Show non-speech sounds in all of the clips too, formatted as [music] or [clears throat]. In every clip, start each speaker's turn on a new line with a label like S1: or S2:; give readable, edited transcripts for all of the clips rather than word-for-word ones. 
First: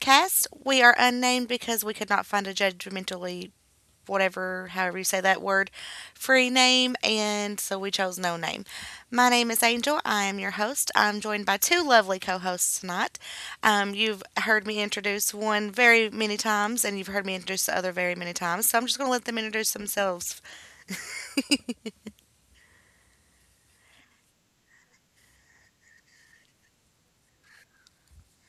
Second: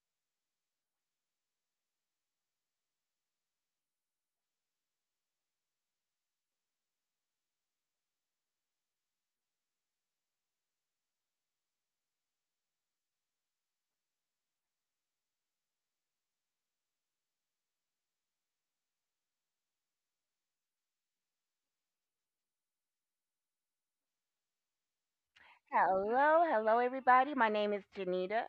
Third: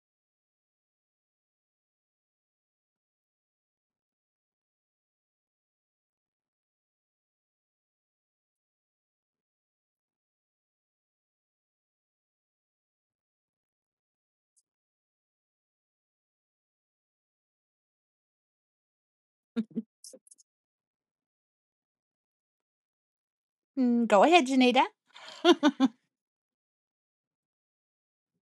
S1: Podcast. We are unnamed because we could not find a judgmentally, whatever, however you say that word, free name, and so we chose no name. My name is Angel. I am your host. I'm joined by two lovely co hosts tonight. You've heard me introduce one very many times, and you've heard me introduce the other very many times, so I'm just going to let them introduce themselves.
S2: Mm, go ahead, Janita. [laughs]
S3: Hello, hello, everybody. My name is Janita,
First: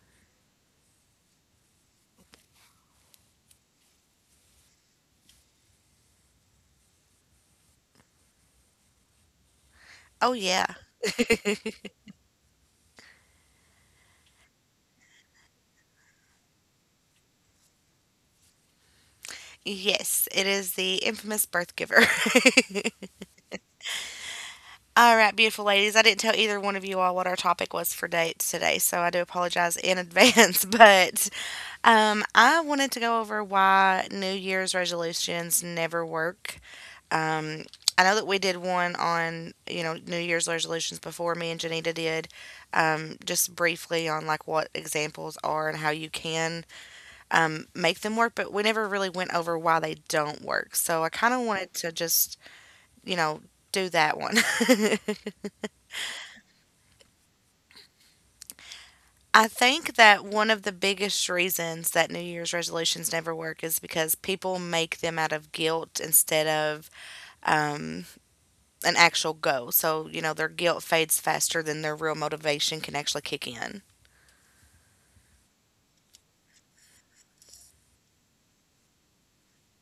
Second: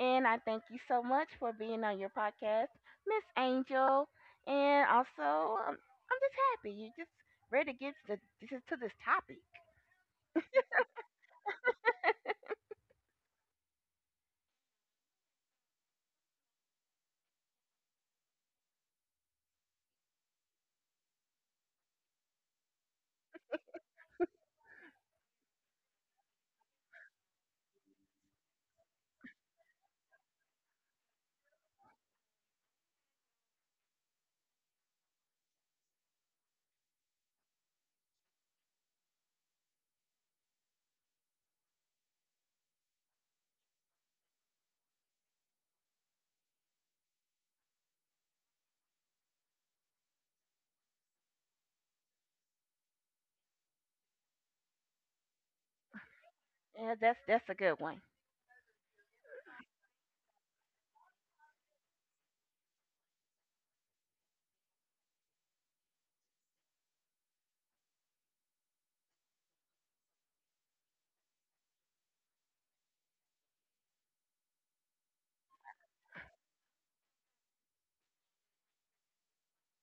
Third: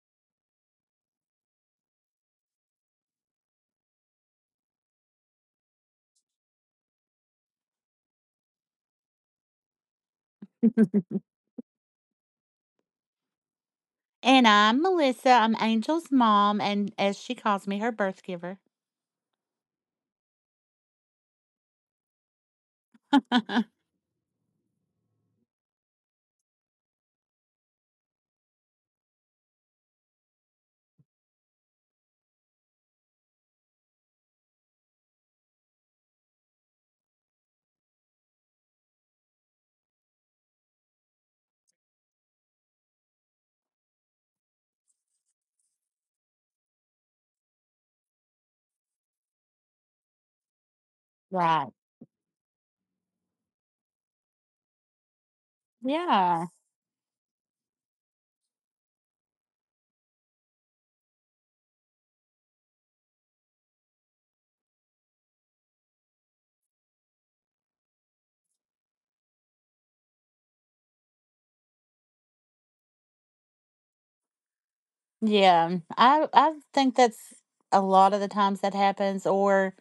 S3: and I thank you so much for being on your podcast, Miss Angel. And also, I'm just happy you just ready to get to this topic.
S1: Oh, yeah.
S2: And I'm Melissa. I'm Angel's mom, and as she calls me, her birth giver. [laughs]
S1: Yes, it is the infamous birth giver. [laughs] All right, beautiful ladies. I didn't tell either one of you all what our topic was for dates today, so I do apologize in advance. [laughs] But I wanted to go over why New Year's resolutions never work. Um, I know that we did one on New Year's resolutions before. Me and Janita did, just briefly on like what examples are and how you can, make them work, but we never really went over why they don't work. So I kind of
S2: Right.
S1: wanted to just you know do that one. [laughs]
S2: Yeah.
S3: Yeah, that's a good one.
S1: I think that one of the biggest reasons that New Year's resolutions never work is because people make them out of guilt instead of, um, an actual goal. So, you know, their guilt fades faster than their real motivation can actually kick in.
S2: Yeah, I think that's a lot of the times that happens, or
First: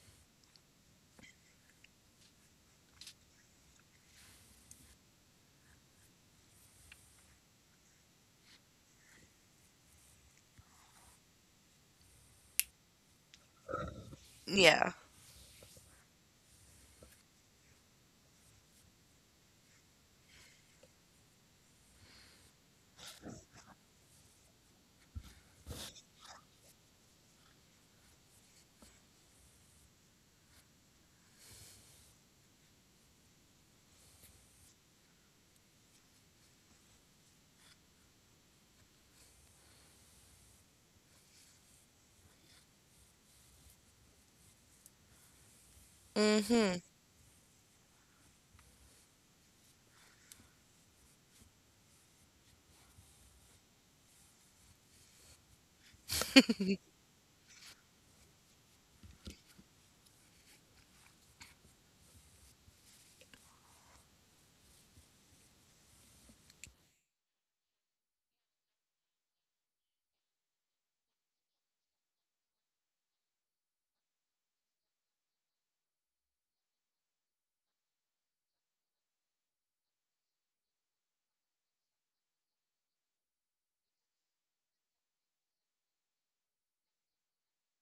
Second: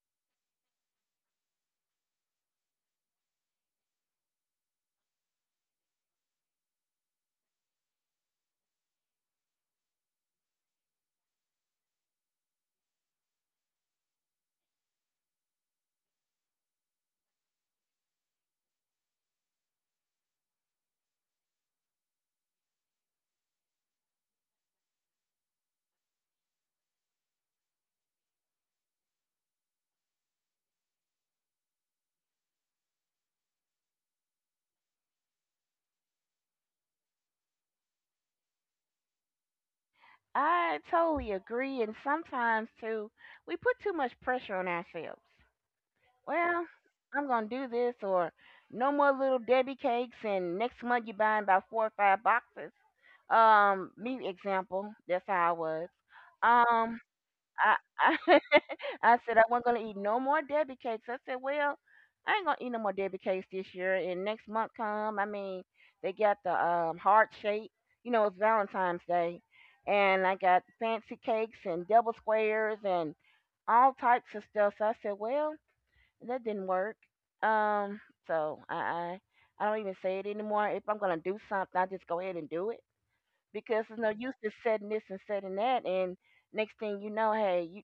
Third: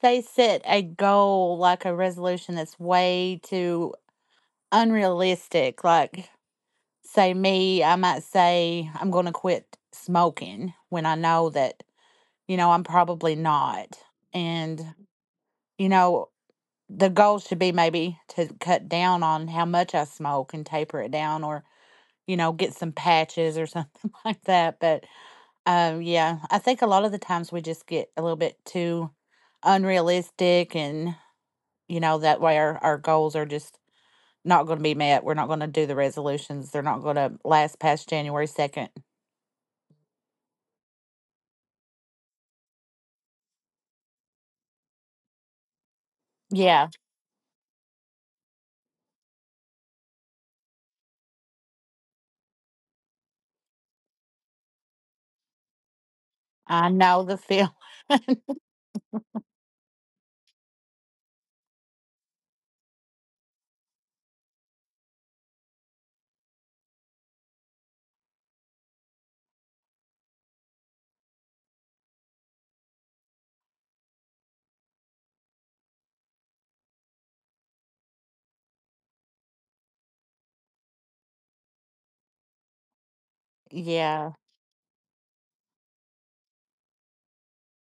S2: they set a goal like a resolution that's way too unrealistic. Like say me, I might say I'm going to quit smoking when I know that I'm probably not.
S1: Yeah.
S2: And you know the goal should be maybe to cut down on how much I smoke and taper it down, or get some patches or something [laughs] like that. But yeah, I think a lot of the times we just get a little bit too unrealistic, and that way our goals are just not going to be met. We're not going to do the resolutions. They're not going to last past January 2nd.
S3: I totally agree. And sometimes too, we put too much pressure on ourselves. Well,
S1: hmm
S2: Yeah,
S3: I'm gonna do this, or no more little Debbie cakes, and next month you're buying about four or five boxes. Me example. That's how I was.
S2: I
S3: Um,
S2: know the feeling.
S3: I I,
S2: [laughs]
S3: [laughs] I said I wasn't gonna eat no more Debbie cakes. I said, well, I ain't gonna eat no more Debbie cakes this year. And next month come, I mean, they got the heart shape. You know, it's Valentine's Day, and I got fancy cakes and double squares and all types of stuff. So I said, well, that didn't work. Um, so I don't even say it anymore. If I'm gonna do something, I just go ahead and do it because it's no
S2: Yeah,
S3: use just setting this and setting that, and next thing you know, hey, you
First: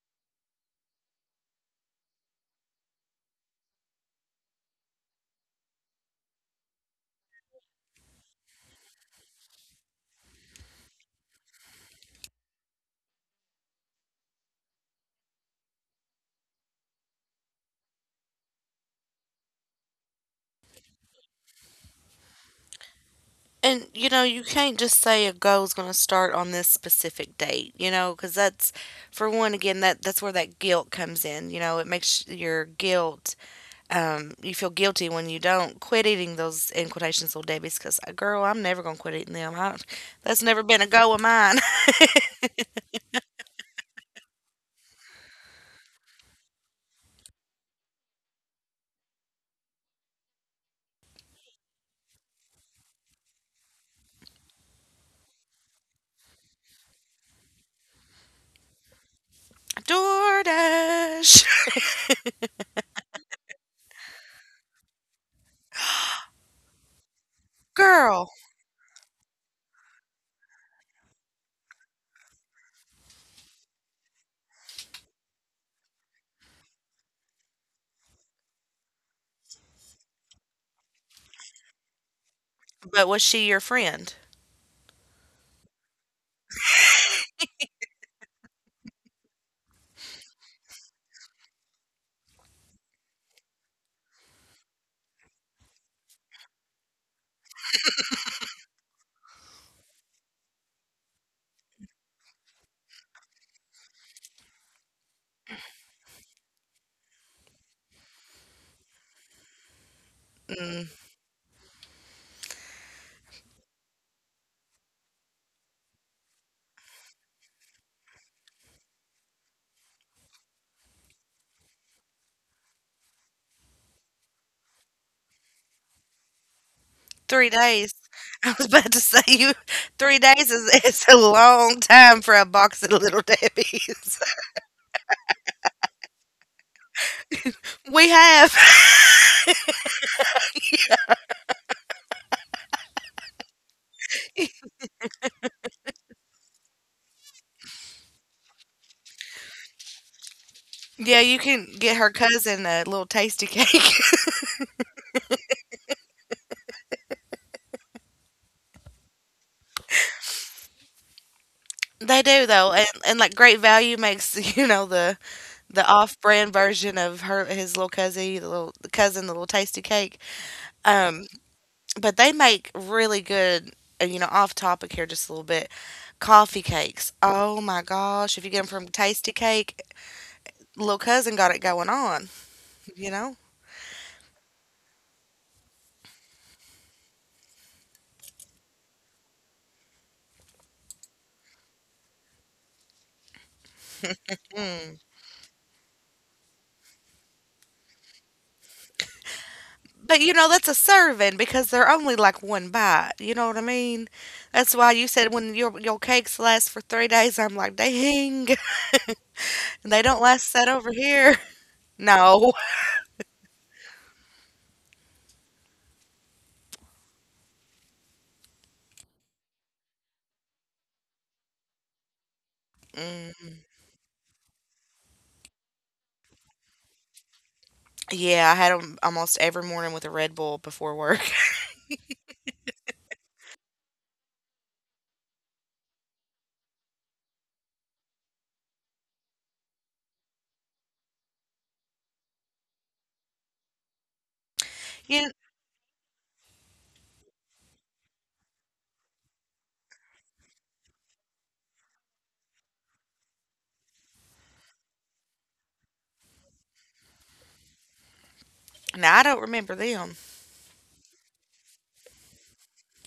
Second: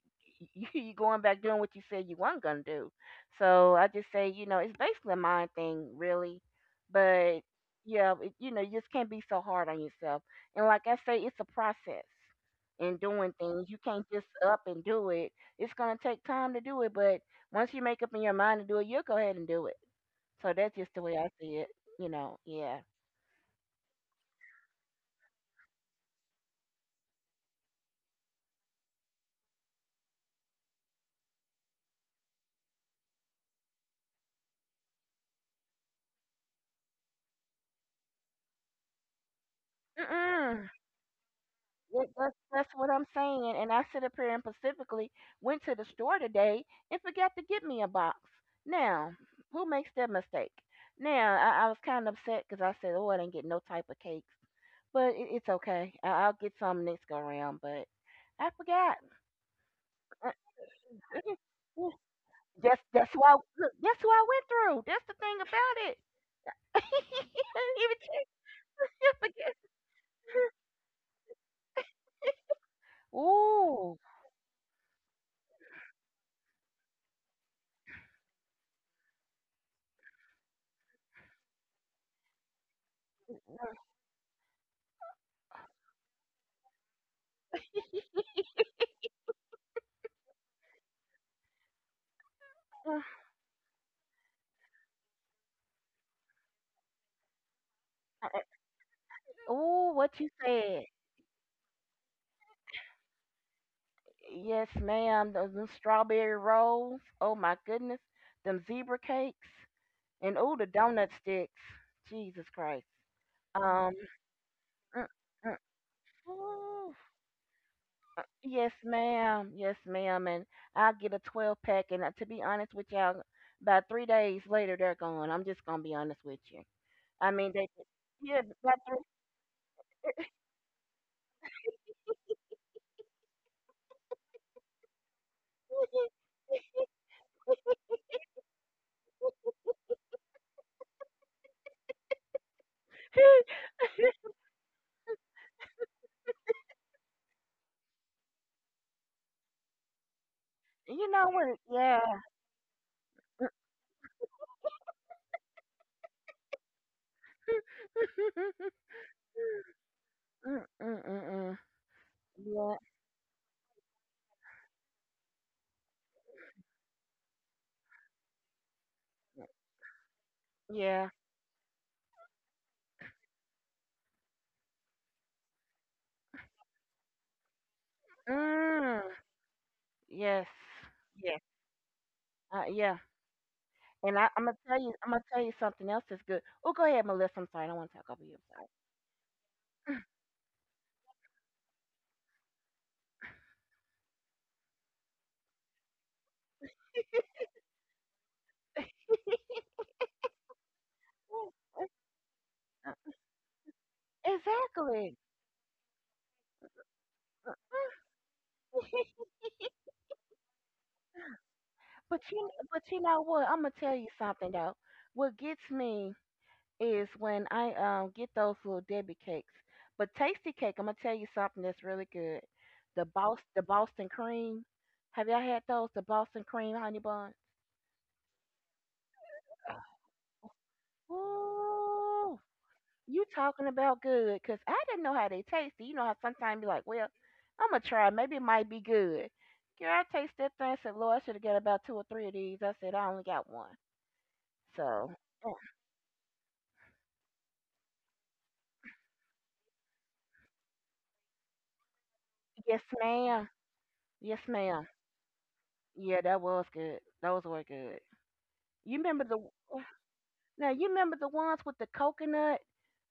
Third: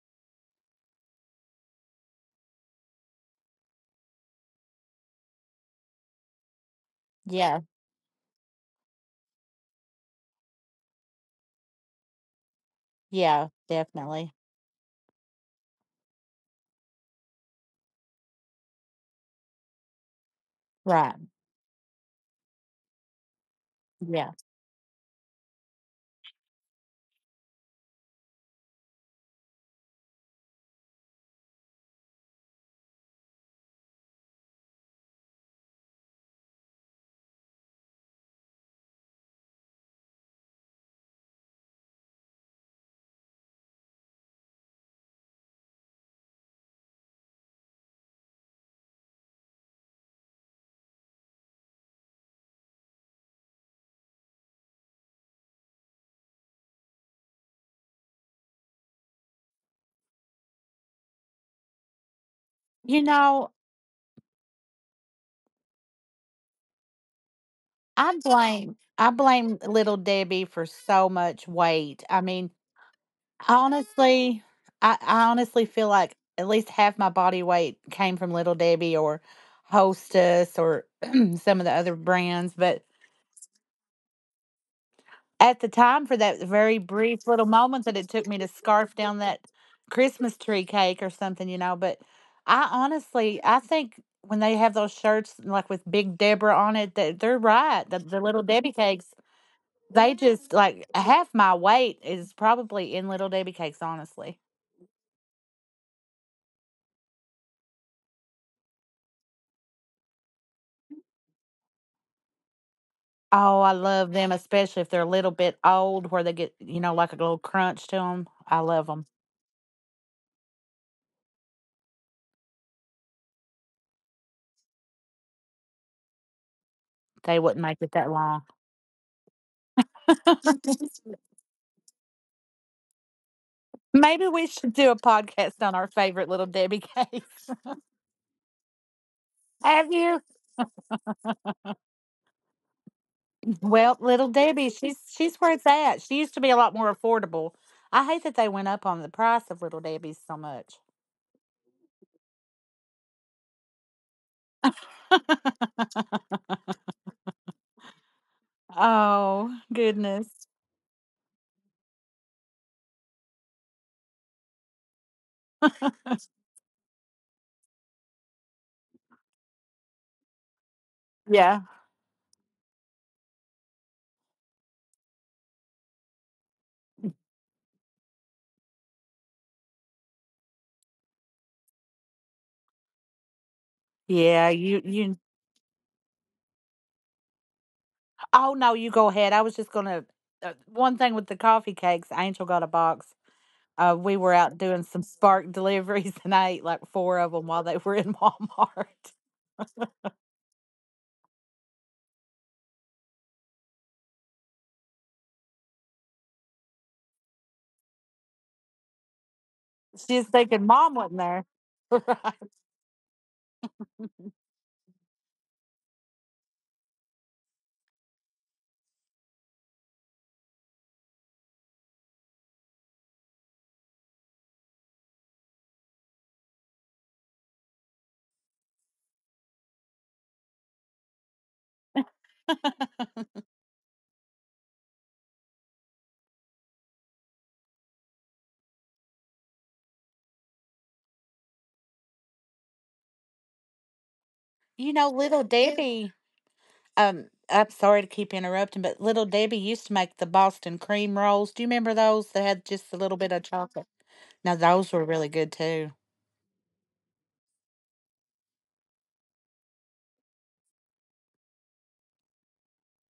S3: [laughs] you going back doing what you said you weren't gonna do. So I just say, it's basically a mind thing, really. But
S2: yeah,
S3: yeah, you just can't be so hard on yourself. And like I say, it's a process in doing
S2: yeah,
S3: things. You can't just
S2: definitely.
S3: up and do it. It's gonna take time to do it, but once you make up in your mind to do it, you'll go ahead and do it. So that's just the
S2: Right.
S3: way I see it. You know, yeah.
S1: And, you know,
S2: Yeah.
S1: you can't just say a goal is going to start on this specific date, you know, because for one, again, that's where that guilt comes in. You know, it makes your guilt, you feel guilty when you don't quit eating those, in quotations, little debbies, because girl I'm never gonna quit eating them. That's never
S3: Mm-mm.
S1: been a goal of mine. [laughs]
S3: That's what I'm saying. And I sit up here and specifically went to the store today and forgot to get me a box. Now, who makes that mistake? Now, I was kind of upset because I said, "Oh, I didn't get no type of cakes," but it's okay. I'll get some next go around. But I forgot. Uh,
S1: DoorDash.
S3: [laughs] that's
S2: You
S3: that's why
S2: know,
S3: look, that's what I went through. That's the thing about it. [laughs] I didn't even
S2: I
S3: check.
S1: Girl.
S2: blame I
S3: I forget.
S2: blame little Debbie for so much weight. I mean,
S3: Ooh,
S2: honestly, I honestly feel like at least half my body weight came from Little Debbie or Hostess or [clears throat] some of the other brands. But
S1: But was she your
S3: uh-huh.
S1: friend?
S2: at the time, for that very brief little moment that it took me to scarf down that Christmas tree cake or something, you know. But I honestly, I think when they have those shirts like with Big Deborah on it, that they're right. The
S3: uh, uh,
S2: Little Debbie cakes,
S3: ooh, what
S2: they
S3: you
S2: just,
S3: said.
S2: like, half my weight is probably in Little Debbie cakes, honestly.
S3: Yes, ma'am. Those them strawberry rolls. Oh my goodness. Them zebra cakes and oh the
S1: Mm,
S3: donut sticks. Jesus Christ.
S2: Oh, I
S3: Um.
S2: love them, especially if they're
S3: Mm,
S2: a little
S3: mm.
S2: bit old, where they get, you
S3: Ooh,
S2: know, like a little crunch to them. I
S3: yes,
S2: love them.
S3: ma'am. Yes, ma'am. And I'll get a 12 pack. And to be honest with y'all, about 3 days later they're gone. I'm just gonna be honest with you. I
S2: They
S1: three
S3: mean
S2: wouldn't
S3: they.
S2: make it
S1: days.
S2: that
S3: Yeah.
S1: [laughs]
S2: long.
S1: I was about to
S3: That's,
S1: say you, 3 days is, it's
S2: [laughs]
S1: a long time for a box of little Debbie's.
S2: Maybe we should do a podcast on our favorite little Debbie cakes.
S1: [laughs] We have.
S2: [laughs] Have you? Well, little Debbie, she's where it's at. She used to be a lot more affordable. I hate that they went up on the price of little Debbie's so much.
S3: [laughs] you
S1: Yeah,
S3: know
S1: you
S3: what?
S1: can get
S3: Yeah.
S1: her cousin, a little tasty cake.
S2: [laughs]
S3: [laughs]
S2: Oh goodness.
S3: Mm, mm, mm, mm.
S1: [laughs] They do though,
S3: Yeah.
S1: and like great value makes, [laughs] you know, the off-brand version of her, his little cousin, the cousin, the little tasty cake.
S3: Yeah.
S1: Um,
S2: Yeah.
S1: but they make really good. You know, off topic here just a little bit. Coffee cakes. Oh my gosh! If you get them from
S3: Mm.
S1: Tasty Cake,
S3: Yes.
S1: little cousin
S3: Yes.
S1: got it going on.
S3: Yeah.
S1: You know.
S3: And I'm
S2: Yeah.
S3: gonna tell
S2: You
S3: you, I'm
S2: you.
S3: gonna tell you something else that's good. Oh, go ahead, Melissa. I'm sorry, I don't want to talk over you.
S2: Oh
S3: I'm sorry.
S2: no, you go ahead. I was just gonna. One thing with the coffee cakes, Angel got a box. We were out doing
S1: Mm.
S2: some Spark [laughs] deliveries, and I ate like four of them while they were in Walmart.
S1: But you know that's a serving
S3: Mm,
S1: because
S3: mm,
S1: they're only like one bite.
S3: mm.
S1: You know what I mean? That's why you
S3: Exactly.
S1: said when your cakes last for 3 days, I'm
S3: Mm.
S1: like, dang,
S3: [laughs]
S1: [laughs] they
S2: [laughs]
S1: don't
S2: She's
S1: last
S2: thinking
S1: that over
S2: mom wasn't
S1: here.
S2: there.
S1: [laughs]
S2: [laughs]
S3: But
S2: Right.
S3: you,
S1: No.
S3: but you know what? I'm gonna tell you something though. What gets me is when I get those little Debbie cakes. But Tasty Cake, I'm gonna tell you something that's really good. The Boston cream. Have y'all had those? The Boston cream honey buns.
S1: Yeah, I had them almost every morning with a Red Bull before work. [laughs]
S3: Ooh. You talking about good, 'cause I didn't know how they tasted. You know how sometimes you like, well, I'm gonna try. Maybe it might be good. Girl, I tasted that thing. I said, Lord, I should have got about two or three of these. I said, I only got one.
S2: You know,
S3: So,
S1: You
S2: little
S3: uh,
S2: Debbie. I'm sorry to keep interrupting, but little Debbie used to make the Boston cream rolls. Do you remember those that had
S3: yes,
S2: just a little bit of
S3: ma'am.
S2: chocolate?
S3: Yes,
S2: Now
S3: ma'am.
S2: those were really good too.
S3: Yeah, that was good. Those were good. You
S1: now
S3: remember
S1: I
S3: the
S1: don't remember them.
S3: now? You remember the ones with the coconut?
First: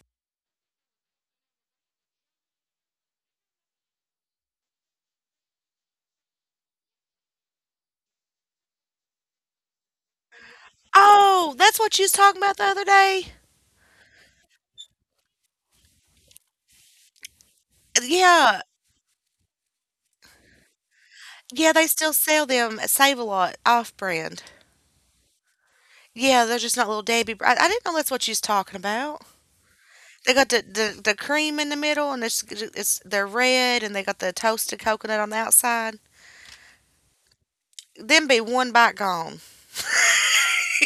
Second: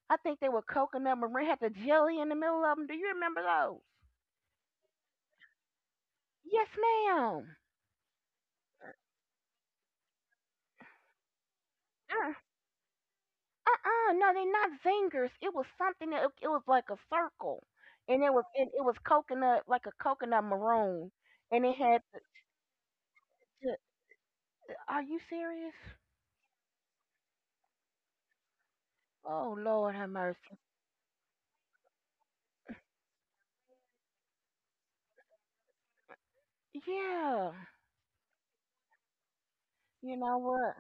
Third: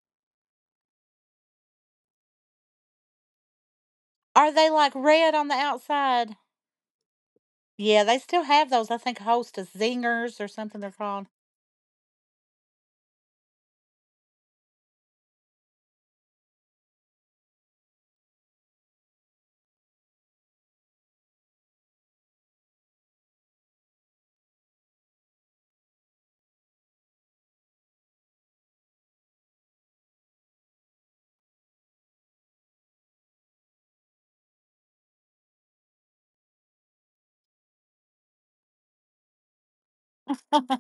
S3: I think they were coconut. Marie had the jelly in the middle of them. Do you remember those?
S2: Are they like red on the outside?
S3: Yes, ma'am.
S2: Yeah, they still have those. I think Hostess Zingers or something they're called.
S1: Oh, that's what you was talking about the other day?
S3: Uh-uh, no, they're not zingers. It was something that it was like a circle, and it was
S1: Yeah.
S3: and it was coconut like a coconut maroon, and
S1: Yeah,
S3: it
S1: they
S3: had.
S1: still sell them at Save-A-Lot
S3: The,
S1: off-brand.
S3: are you serious?
S1: Yeah, they're just not Little Debbie br I didn't know that's what you was talking about.
S3: Oh Lord, have
S1: They got the
S3: mercy.
S1: the the cream in the middle, and it's they're red, and they got the toasted coconut on the outside.
S3: Yeah,
S1: Them be one bite gone.
S3: you know what?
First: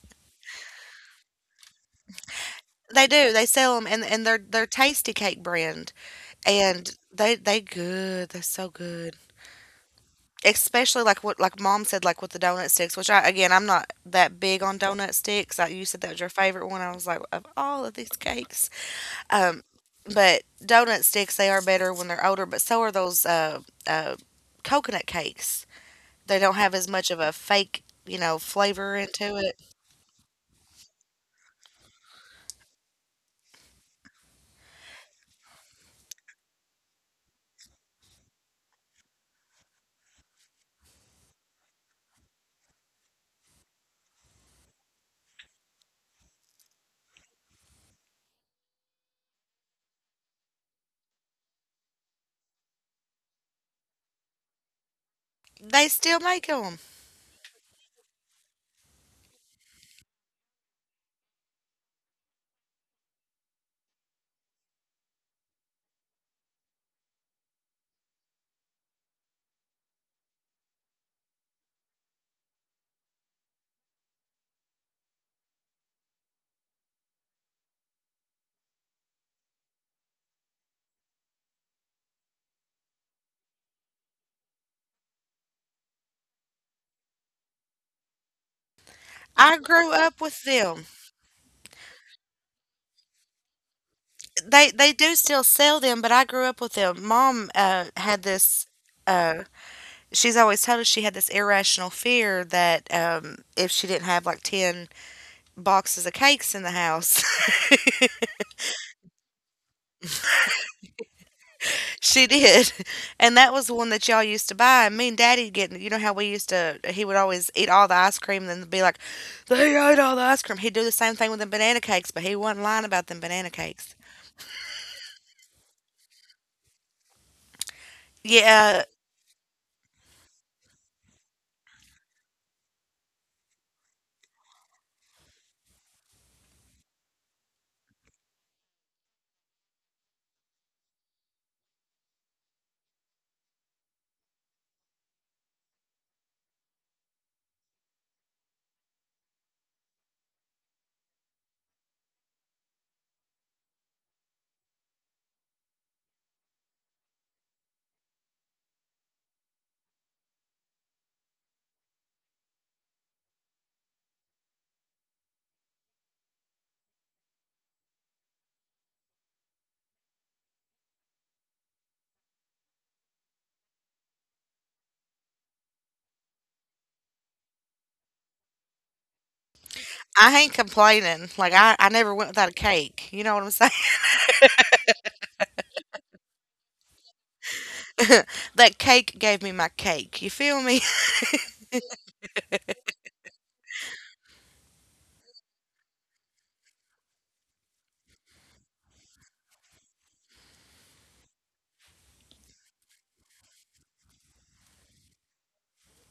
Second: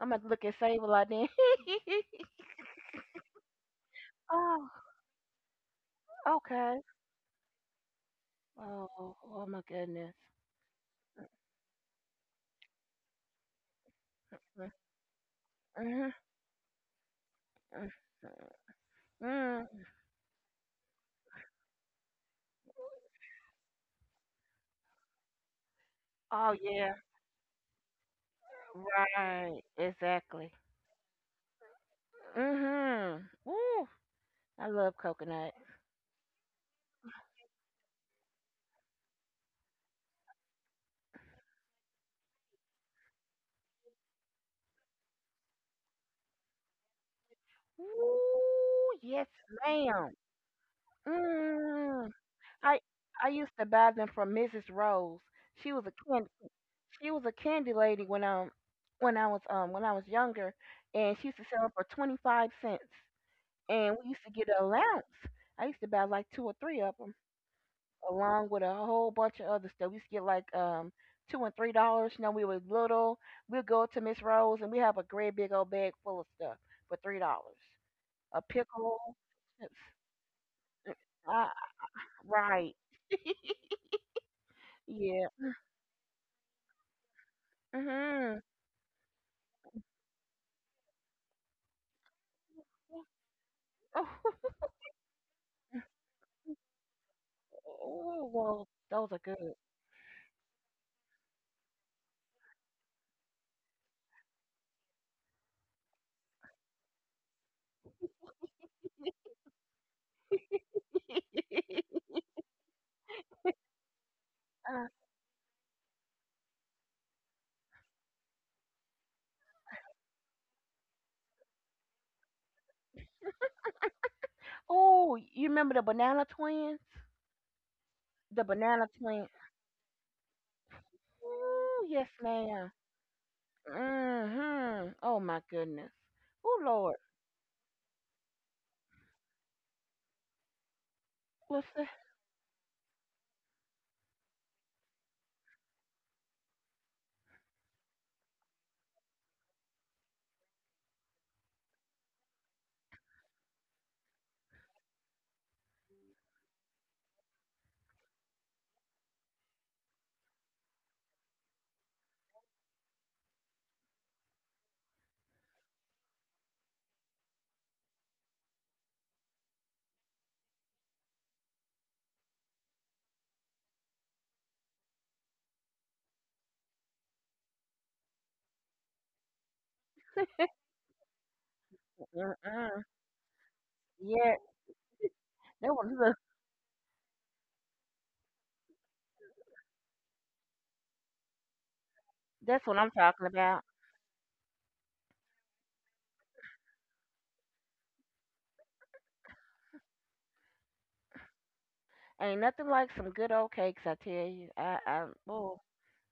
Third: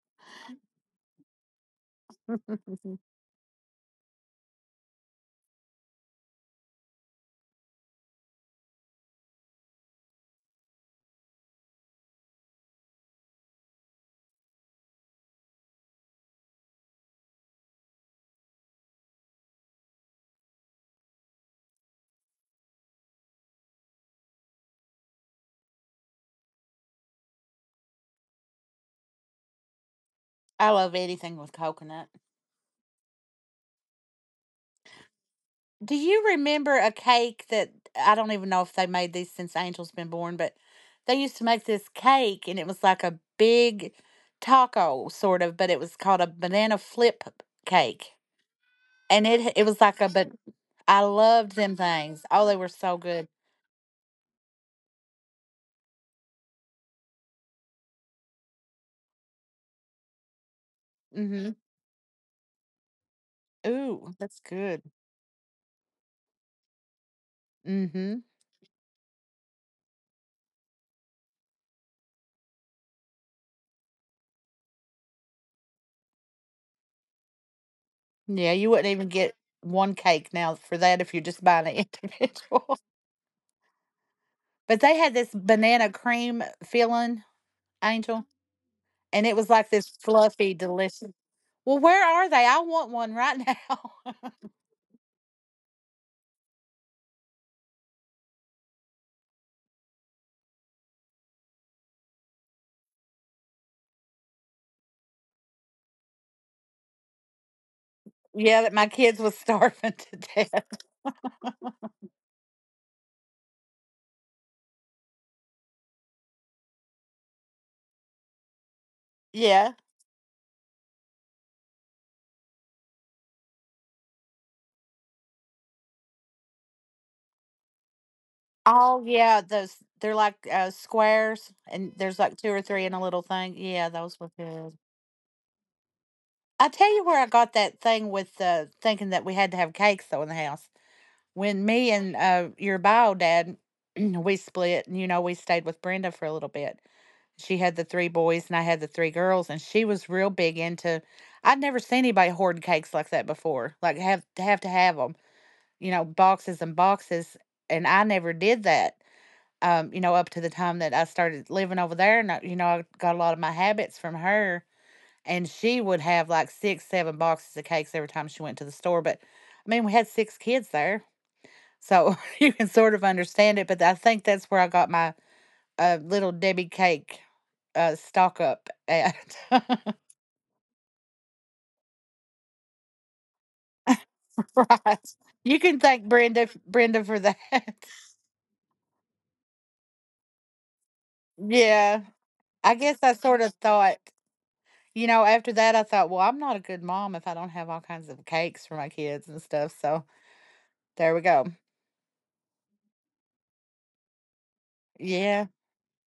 S3: I'm gonna look at Sable like that. [laughs]
S1: They do, they sell them, and they're
S3: Oh,
S1: Tasty Cake brand,
S3: okay.
S1: and they good, they're so
S3: Oh,
S1: good.
S3: oh my goodness.
S1: Especially like what like mom said, like with the donut sticks, which I again, I'm not that big
S3: Mm,
S1: on donut sticks, like you said
S3: mm-hmm.
S1: that was your favorite one. I was like, of all of these
S3: Mm-hmm.
S1: cakes, um
S3: Mm-hmm.
S1: but donut sticks, they are better when they're older, but so are those, uh coconut cakes. They
S3: Oh
S1: don't have as
S3: yeah,
S1: much of a fake, you know, flavor into it.
S3: right. Exactly.
S2: I love anything with coconut.
S3: Mhm. Woo. I love coconut.
S2: Do you remember a cake that, I don't even know if they made these since Angel's been born, but they used to make this cake and it was like a big taco sort of, but it was called a banana flip cake.
S3: Ooh, yes,
S2: And it was like a
S3: ma'am.
S2: but I loved them
S3: Mm.
S2: things. Oh, they were
S3: I
S2: so
S3: I
S2: good.
S3: used to buy them from Mrs. Rose. She was
S1: They
S3: a
S1: still
S3: candy
S1: make them.
S3: she was a candy lady when I was younger, and she used to
S2: Mhm.
S3: sell them for 25 cents. And we
S2: Ooh,
S3: used to
S2: that's
S3: get an
S2: good.
S3: allowance. I used to buy like two or three of them
S2: Mhm.
S3: along with a whole bunch of other stuff. We used to get like $2 and $3. You know, we were little. We'd go to Miss Rose and we have a great big old bag full of stuff for $3. A
S2: Yeah, you wouldn't
S3: pickle,
S2: even get one cake now for that if you're just
S3: Uh,
S2: buying an
S3: right.
S2: individual. [laughs] But they had
S3: Yeah.
S2: this banana cream filling, Angel.
S3: Mhm.
S2: And it was
S1: I
S2: like this
S1: grew up with
S2: fluffy,
S1: them.
S2: delicious. Well, where are they? I want one right
S3: Oh,
S2: now.
S3: [laughs]
S1: They do still sell them, but I grew up with them. Mom, had
S3: oh, well,
S1: this,
S3: those are
S1: uh,
S3: good.
S1: she's always told us, she had this irrational fear that, if she didn't have like 10 boxes of cakes in the house,
S2: [laughs] Yeah, that my kids was starving [laughs] to death.
S1: [laughs] she did. And that was the one that y'all used to
S3: Uh,
S1: buy. And me and daddy getting, you know how we used to, he would always eat all the ice cream and then be like,
S2: Yeah.
S1: they ate all the ice cream. He'd do the same thing with the banana cakes, but he wasn't lying about them banana cakes.
S3: oh, you remember the banana twins? The
S1: Yeah,
S3: banana
S2: Oh
S3: twin.
S2: yeah, those, they're like squares,
S3: Oh,
S2: and
S3: yes,
S2: there's like two or
S3: ma'am.
S2: three in a little thing. Yeah, those were good.
S3: Mhm. Oh my goodness. Oh
S2: I tell
S3: Lord.
S2: you where I got that thing with thinking that we had to have cakes though in the house. When
S3: What's that?
S2: me and your bio dad, [clears throat] we split, and you know we stayed with Brenda for a little bit. She had the three boys and I had the three girls, and she was real big into. I'd never seen anybody hoard cakes like that before. Like have to have them, you know, boxes and boxes, and I never did that. You know, up to the time that I started living over there, and I, you know, I got a lot of my habits from her. And she would have like six, seven boxes of cakes every time she went to the store. But I mean, we had six kids there, so [laughs] you can sort of understand it. But I think that's where I got my little Debbie cake stock up at. [laughs]
S1: I ain't complaining. Like, I never went without a
S3: Mm-mm.
S1: cake. You know what I'm saying? [laughs]
S3: Yeah.
S2: Fry's. You
S3: That
S2: can
S3: one,
S2: thank
S3: look,
S2: Brenda. For that. [laughs]
S1: That cake gave me my cake. You feel me? [laughs]
S2: Yeah,
S3: that's
S2: I
S3: what I'm
S2: guess I
S3: talking
S2: sort of
S3: about.
S2: thought, you know, after that I thought, well, I'm not a good mom if I don't have all kinds of cakes for my kids and stuff. So there we go.
S3: Ain't nothing like some good old cakes, I tell you.
S2: Yeah,
S3: Oh,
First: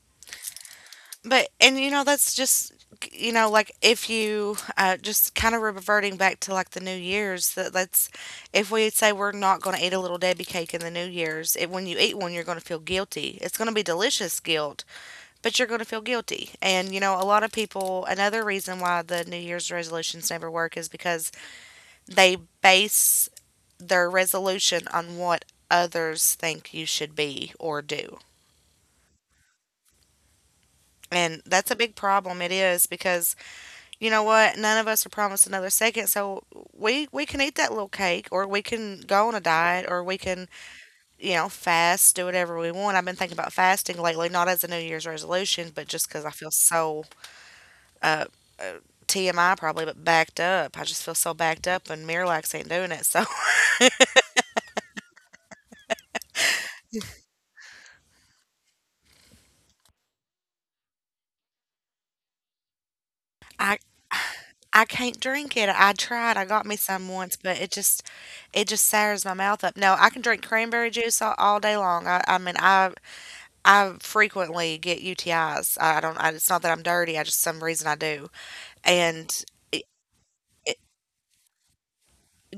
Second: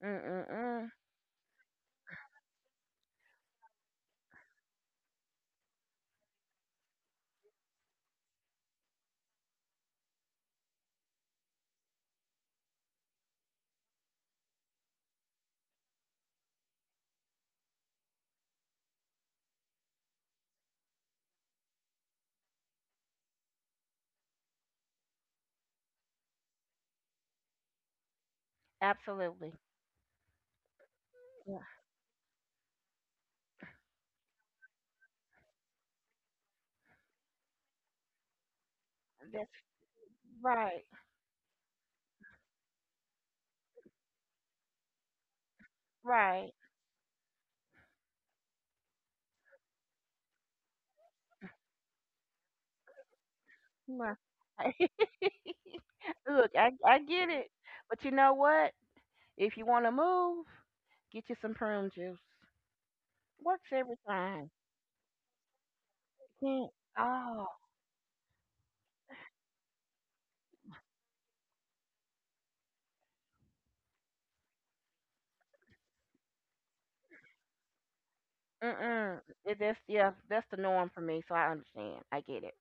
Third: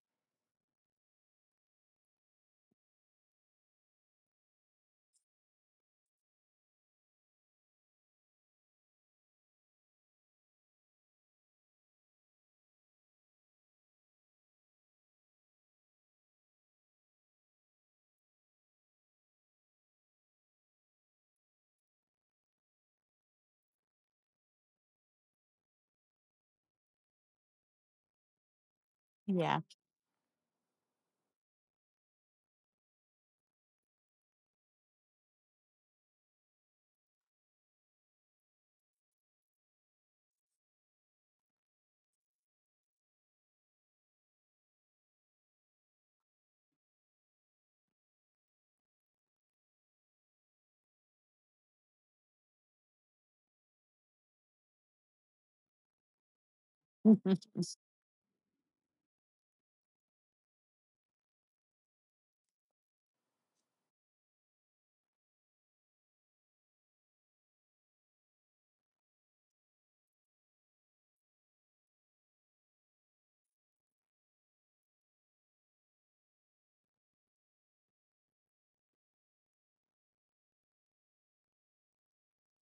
S3: mm, mm, mm.
S1: But and you know that's just, you know, like if you, just kind of reverting back to like the New Year's, that that's, if we say we're not going to eat a little Debbie cake in the New Year's, when you eat one you're going to feel guilty, it's going to be delicious guilt, but you're going to feel guilty. And you know, a lot of people, another reason why the New Year's resolutions never work is because they base their resolution on what others think you should be or do.
S3: Absolutely.
S2: yeah.
S1: And
S3: Yeah,
S1: that's a big problem. It is, because you know what? None of us are promised another second, so we can eat that little cake, or we can go on a
S3: that's
S1: diet, or we can,
S3: right,
S1: you know, fast, do whatever we want. I've been thinking about fasting lately, not as a New Year's resolution, but just because I
S3: right.
S1: feel so, uh, uh, TMI probably, but backed up. I just feel so backed up, and Miralax ain't doing it, so
S3: Nah. [laughs] Look, I get
S2: [laughs]
S3: it, but you know what? If you want to move, get you some prune juice.
S1: [laughs]
S3: Works
S1: I.
S3: every time.
S1: I can't drink it. I tried. I got
S3: Can't.
S1: me some once,
S3: Oh,
S1: but it just sours my mouth up. No, I can drink cranberry juice all day long. I mean, I frequently get UTIs. I don't. I, it's not that I'm dirty. I just some reason I do.
S3: mm-mm.
S1: And
S3: It- That's
S1: it,
S3: yeah, that's the
S1: it,
S3: norm for me, so I understand. I get it.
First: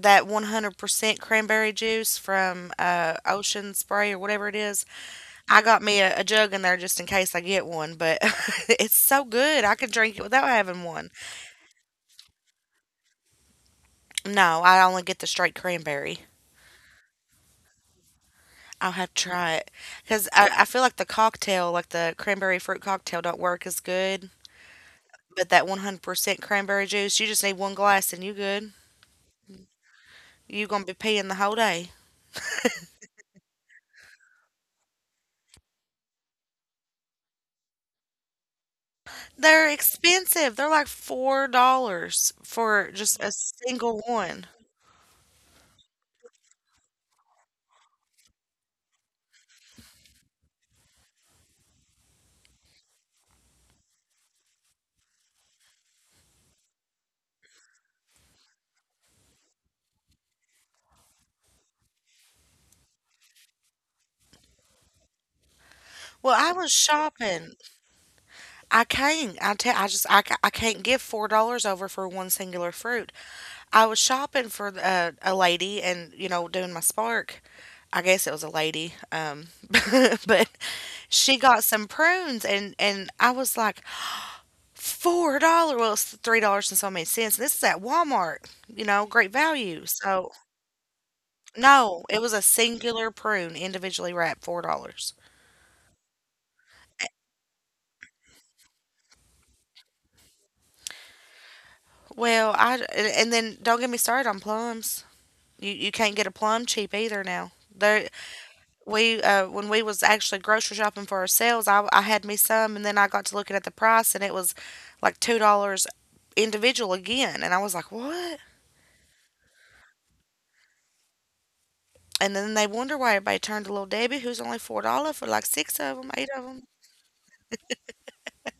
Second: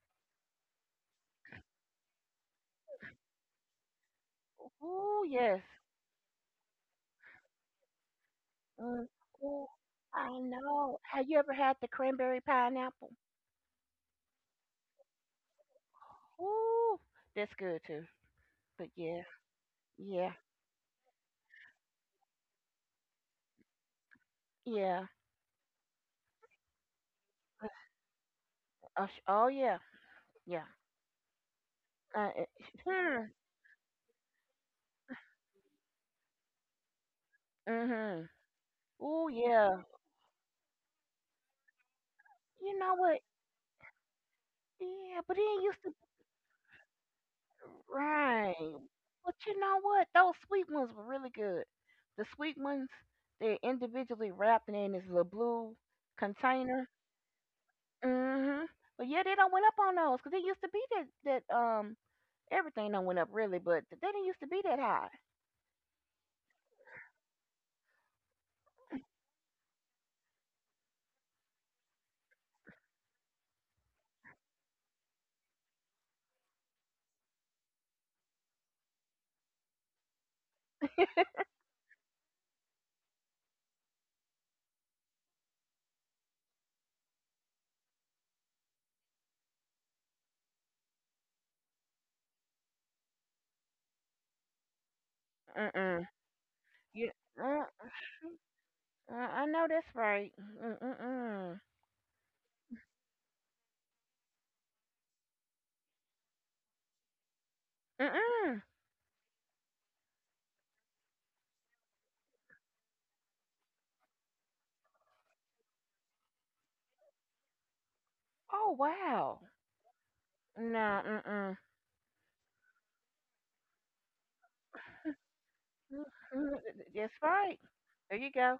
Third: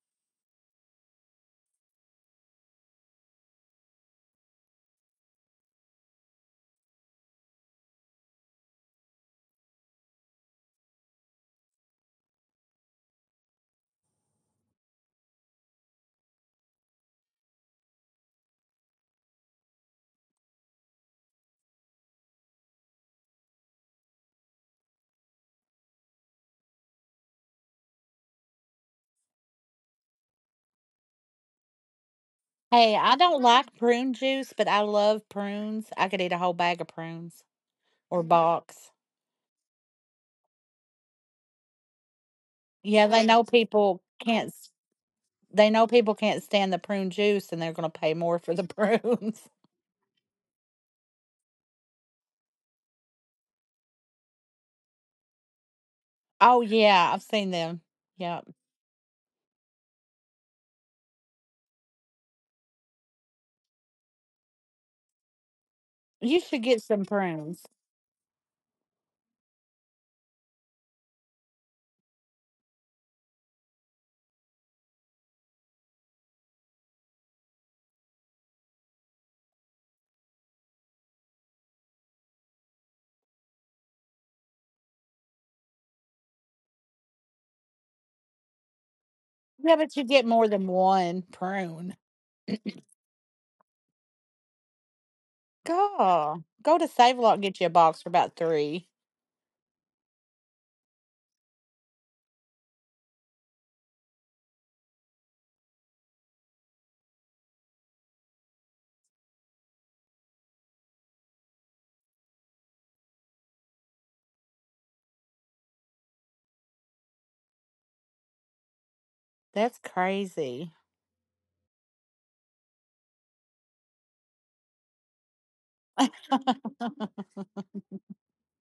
S1: that 100% cranberry juice from, Ocean Spray or whatever it is,
S3: Oh yes.
S1: I got me a jug in there just in case I get one. But [laughs] it's
S3: Mm.
S1: so good.
S3: Oh,
S1: I could drink it
S3: I
S1: without having
S3: know.
S1: one.
S3: Have you ever had the cranberry pineapple?
S1: No, I only get the straight cranberry.
S3: Ooh, that's good too. But
S1: I'll have to
S3: yeah,
S1: try it, because
S3: yeah,
S1: I feel like the cocktail, like the cranberry fruit cocktail, don't work as good.
S3: yeah.
S1: But that 100% cranberry juice, you just need one glass and you good.
S3: Oh yeah,
S1: You
S3: yeah.
S1: gonna be paying the whole day.
S3: Uh, [laughs]
S2: Hey, I
S3: hmm.
S2: don't like prune juice, but I love prunes. I could eat a whole bag of prunes or
S3: Mm-hmm.
S2: box.
S3: Ooh
S1: They're
S3: yeah.
S1: expensive. They're like $4
S3: You
S1: for
S3: know
S2: Yeah,
S1: just
S3: what?
S2: they
S1: a
S2: know
S1: single
S2: people
S1: one.
S2: can't. S-
S3: Yeah, but it
S2: They
S3: used
S2: know
S3: to
S2: people can't stand the prune juice, and they're going to pay more for
S3: right.
S2: the [laughs]
S3: But
S2: prunes.
S3: you know what? Those sweet ones were really good. The sweet ones, they're individually wrapped and in this little blue
S2: Oh,
S3: container.
S2: yeah, I've seen them. Yeah.
S3: Mhm. But yeah, they don't went up on those because it used to be that that everything don't went up really, but they didn't used to be that high.
S1: Well,
S2: You
S1: I
S2: should
S1: was
S2: get some
S1: shopping.
S2: prunes.
S1: I can't. I tell. I just. I, ca- I can't give $4 over for one singular fruit. I was shopping for a lady, and you know, doing my spark. I guess it was a lady. [laughs] But she got some prunes, and I was like, $4. Well, it's $3 and so many cents. This is at Walmart. You know, great
S2: Yeah,
S1: value.
S2: but you get
S1: So
S2: more than one prune.
S1: no, it was a singular prune, individually wrapped, $4.
S3: Mm mm.
S2: Go. Go to
S3: Yeah.
S2: Save A Lot and get
S3: Uh,
S2: you a box for about 3.
S3: I know that's right. Mm mm mm.
S1: Well, I and then don't get me started on plums. You can't get a plum cheap either now.
S3: Mm
S1: There
S3: mm.
S1: we, when we was actually grocery shopping for ourselves, I had me some and then I got to looking at the price and it was like $2, individual again, and I was like, "What?"
S3: Oh wow.
S2: That's crazy.
S3: Nah. Mm mm.
S1: And then they wonder why everybody turned to Little Debbie, who's only $4 for like six of
S3: Mm,
S1: them, eight of
S3: mm,
S2: [laughs]
S1: them.
S3: [laughs] That's right. There you go.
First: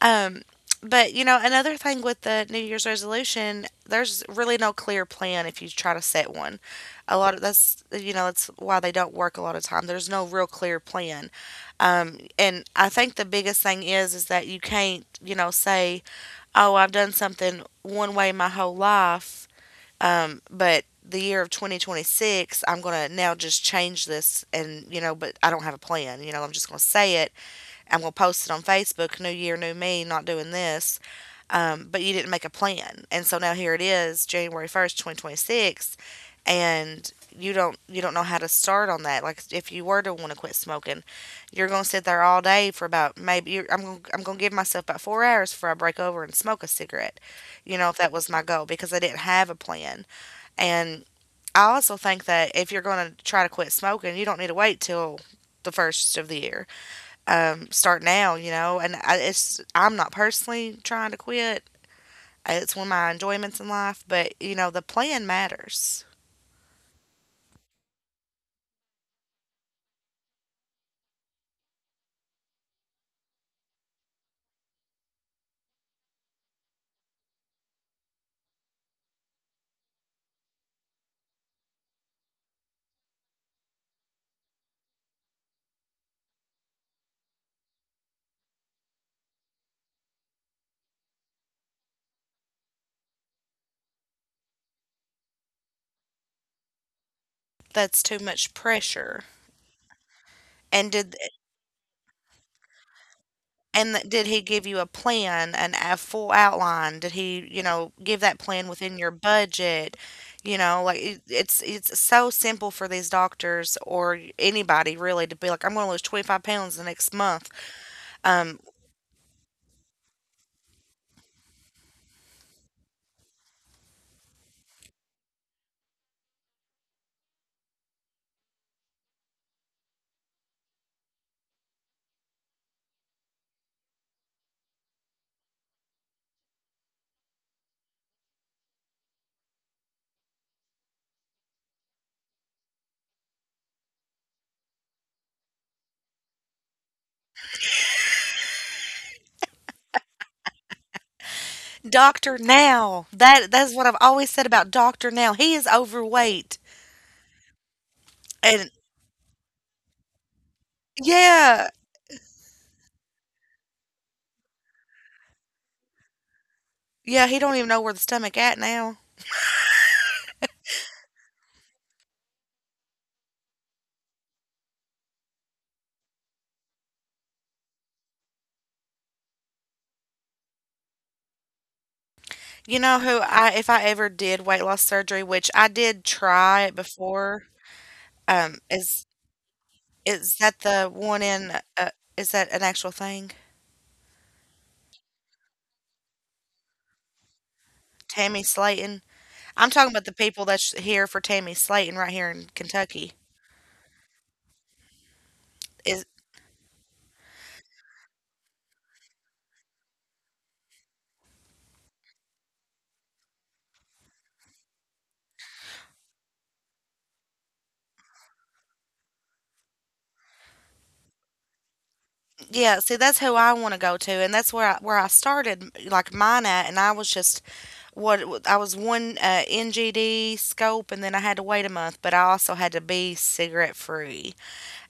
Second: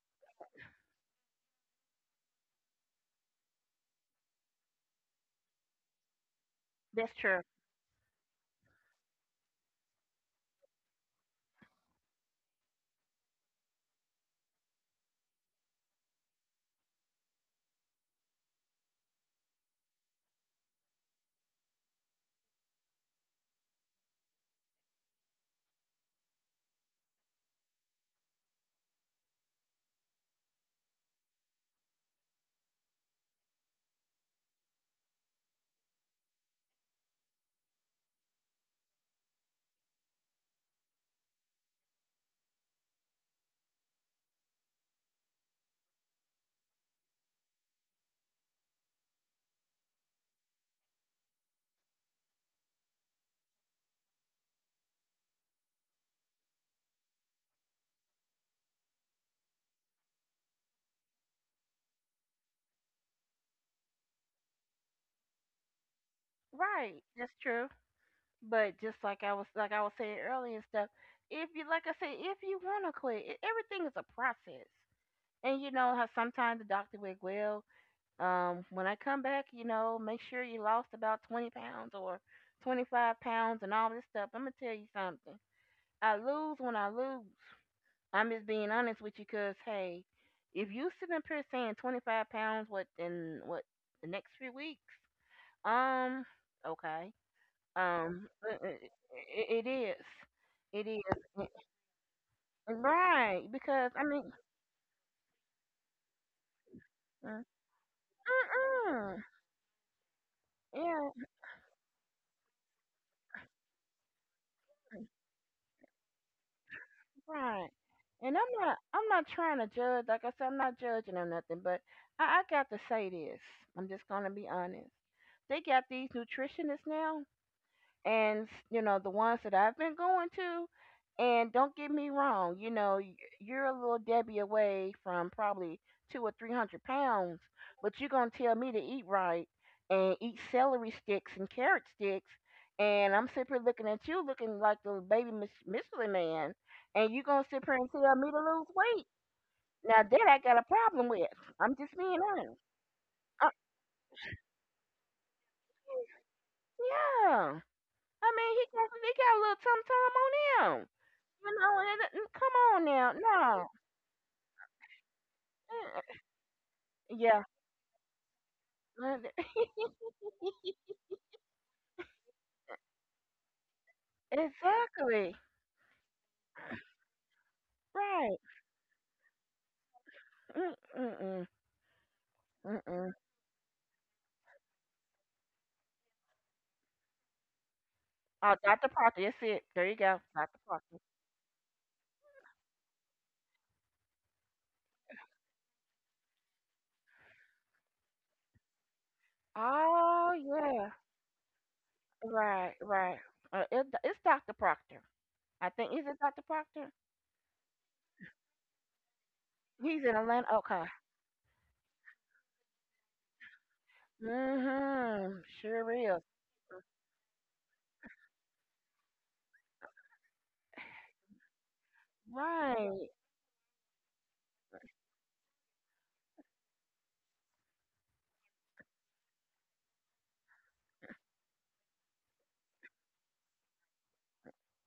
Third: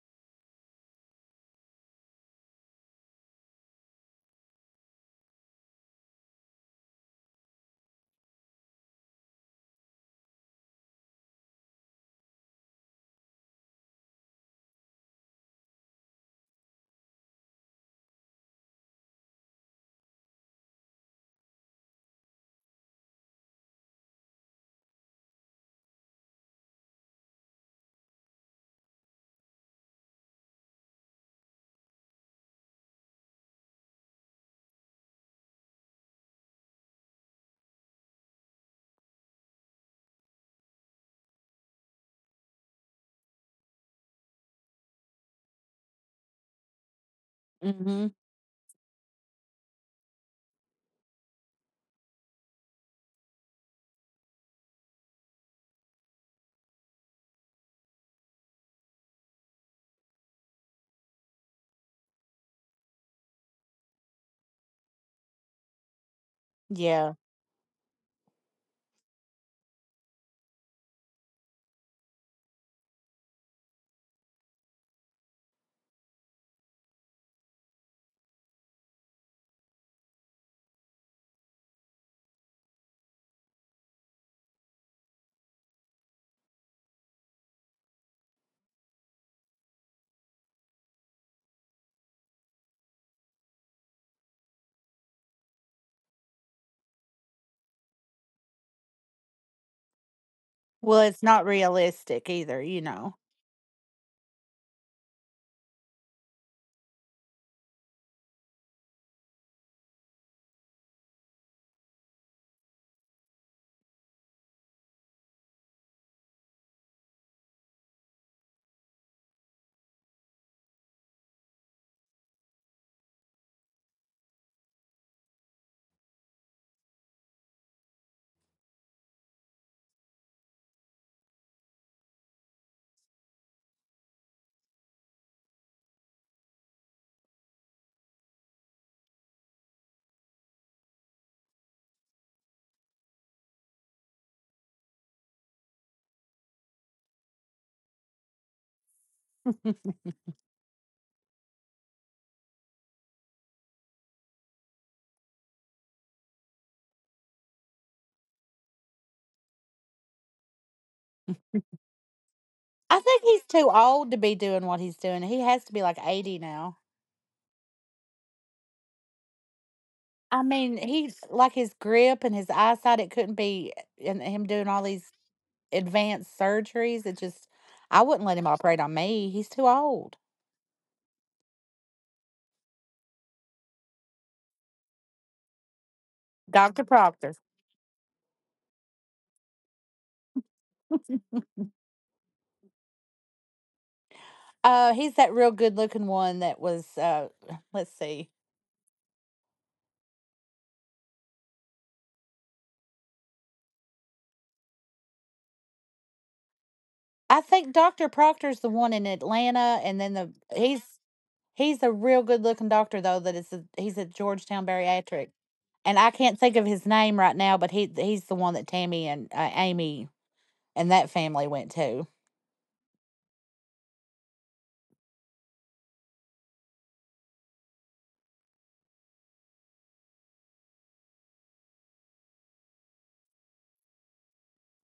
S1: Um, but you know, another thing with the New Year's resolution, there's really no clear plan if you try to set one.
S3: That's
S1: A lot of
S3: true.
S1: that's, you know, that's why they don't work a lot of time. There's no real clear plan, and I think the biggest thing is that you can't, you know, say, oh, I've done something one way my whole life, but the year of 2026 I'm going to now just change this. And you know, but I don't have a plan, you know, I'm just going to say it. I'm going to post it on Facebook, New Year, New Me, not doing this. But you didn't make a plan. And so now here it is, January 1st, 2026. And you don't know how to start on that. Like if you were to want to quit smoking, you're going to sit there all day for about, maybe you're, I'm going to give myself about 4 hours before I break over and smoke a cigarette, you know, if
S2: Mhm.
S1: that was my goal, because I didn't have a plan. And I also think that if you're going to try to quit smoking, you don't need to wait till the first of the year. Start now, you know. And it's I'm not personally trying to quit. It's one of my enjoyments in life, but you know, the plan matters.
S3: Right.
S2: Yeah.
S3: That's true. But just like I was saying earlier and stuff, if you like I said, if you wanna quit, everything is a process. And you know how sometimes the doctor will, well, when I come back, you know, make sure you lost about 20 pounds or 25 pounds and all this stuff. I'm gonna tell you something. I lose when I lose. I'm just being honest with you, cause hey, if you sitting up here saying 25 pounds what in what the next few weeks, um, okay.
S1: That's too
S3: Um,
S1: much
S3: uh, uh, it,
S1: pressure.
S3: it, it is. It
S1: And
S2: Well,
S1: did
S2: it's
S3: is.
S2: not realistic either, you know.
S3: Right.
S1: and
S3: Because I
S1: th- did
S3: mean,
S1: he give you a plan, an a full outline? Did
S3: mm,
S1: he give that plan within your
S3: mm-mm.
S1: budget? You know, like
S3: Yeah,
S1: it's so simple for these doctors or anybody really to be like, I'm going to lose 25 pounds the next month.
S3: right. And I'm
S1: Um,
S3: not. I'm not trying to judge. Like I said, I'm not judging or nothing. But I got to say this. I'm just gonna be honest. They got these nutritionists now. And you know the ones that I've been going to. And don't get me wrong, you know you're a little Debbie away from probably two or three hundred pounds, but you're gonna tell me to eat right and eat celery sticks and carrot sticks, and I'm sitting here looking at you looking like the baby Michelin Man, and you're gonna sit here and tell me to lose weight. Now that I got a problem with. I'm just being
S1: Dr.
S3: honest.
S1: Now. That
S3: Uh,
S1: that's what I've always said about Dr. Now. He is overweight.
S3: yeah, I mean he
S1: And
S3: got he got a little tum tum on him. You
S1: yeah.
S3: know, and come on
S2: I
S3: now,
S2: think he's
S3: no.
S2: too old to be doing what he's doing. He has to be
S3: Mm,
S2: like 80 now.
S1: Yeah, he
S3: yeah,
S1: don't even know where the stomach at now.
S3: mm, [laughs]
S2: I mean, he's like his grip and his eyesight, it couldn't be and him doing all these
S3: exactly,
S2: advanced surgeries, it just I wouldn't
S3: right.
S2: let him operate on me. He's too old.
S3: Mm, mm-mm,
S1: You know
S3: mm-mm.
S1: who I, if I ever did weight loss surgery, which I did try it
S2: Dr. Proctor.
S1: before, um
S3: Oh, Dr.
S1: is
S3: Parker, that's it. There you go,
S1: is that
S3: Dr.
S1: the
S3: Parker.
S1: one in is that an actual thing?
S2: He's that real good looking one that was let's see.
S1: Tammy Slayton. I'm talking about the
S3: Oh
S1: people that's
S3: yeah,
S1: here for Tammy Slayton right here in
S3: right,
S1: Kentucky.
S3: right. It's Dr. Proctor. I think is it Dr. Proctor?
S2: I think Dr. Proctor's the one in Atlanta,
S3: He's
S2: and
S3: in
S2: then the
S3: Atlanta. Okay.
S2: he's he's a real good looking doctor though, that is a, he's at Georgetown Bariatric.
S3: Mhm. Sure
S2: And I
S3: is.
S2: can't think of his name right now, but he he's the one that Tammy and Amy and that family went to.
S1: Yeah, see,
S3: Right.
S1: that's who I want to go to, and that's where I started, like mine at, and I was just what I was one NGD scope, and then I had to wait a month, but I also had to be cigarette free,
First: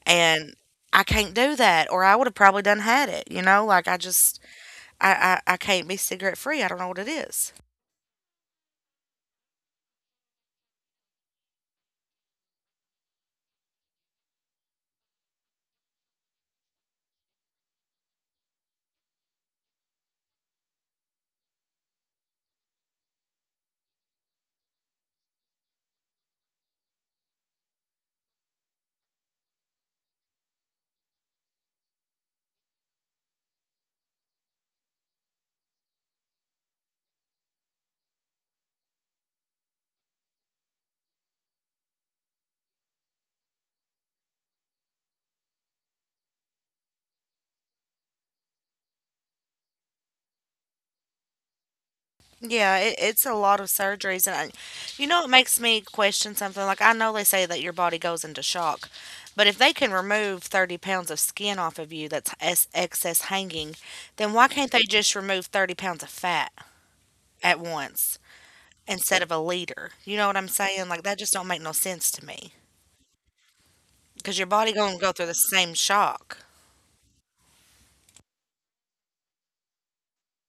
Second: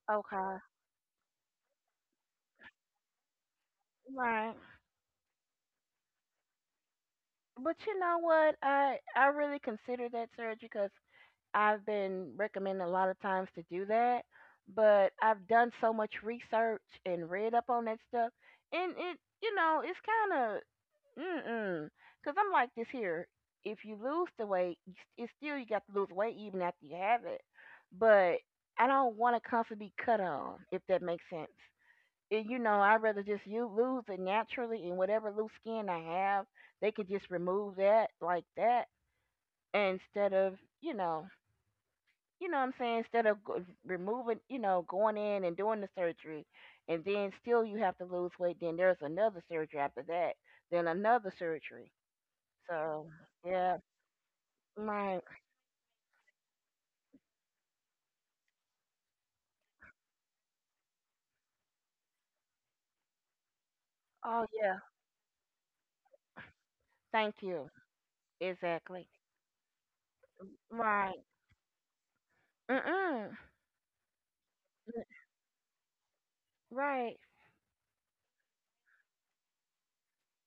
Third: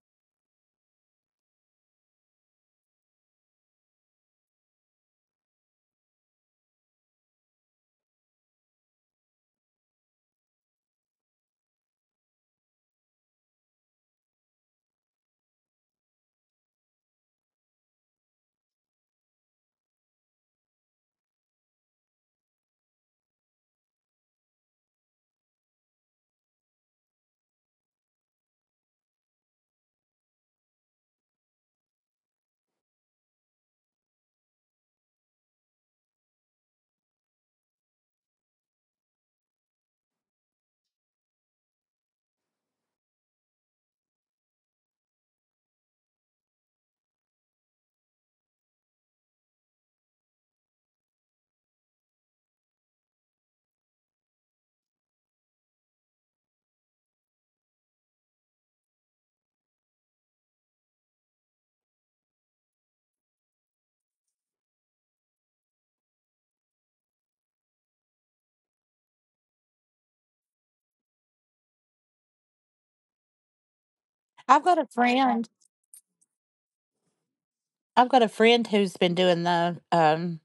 S1: and
S3: Okay.
S1: I can't do that, or I would have probably done had it, you know, like
S3: Right.
S1: I can't be cigarette free. I don't know what it is.
S3: But you know what? I really consider that surgery because. I've been recommended a lot of times to do that, but I've done so much research and read up on that stuff, and it's kind of mm because I'm like this here. If you lose the weight, it's still you got to lose weight even after you have it. But I don't want to constantly be cut on, if that makes sense. And you know, I'd rather just you lose it naturally, and whatever loose skin I have, they could just remove that like that instead of you know you know what I'm saying, instead of removing, going in and doing the surgery, and then still you have to lose weight, then there's another surgery after that, then another surgery.
S1: Yeah, it,
S3: So,
S1: it's a lot of
S3: yeah,
S1: surgeries, and I, you know,
S3: right.
S1: it makes me question something. Like I know they say that your body goes into shock, but if they can remove 30 pounds of skin off of you that's excess hanging, then
S3: Oh,
S1: why can't
S3: yeah,
S1: they just remove 30 pounds of fat
S3: thank
S1: at
S3: you.
S1: once
S3: Exactly.
S1: instead of a liter? You know what I'm saying? Like
S3: Right.
S1: that just don't make no sense to me
S3: Mm-mm.
S1: because your
S2: I've
S1: body
S2: got a
S1: gonna go through the
S2: friend.
S1: same shock.
S3: Right.
S2: Who's been doing the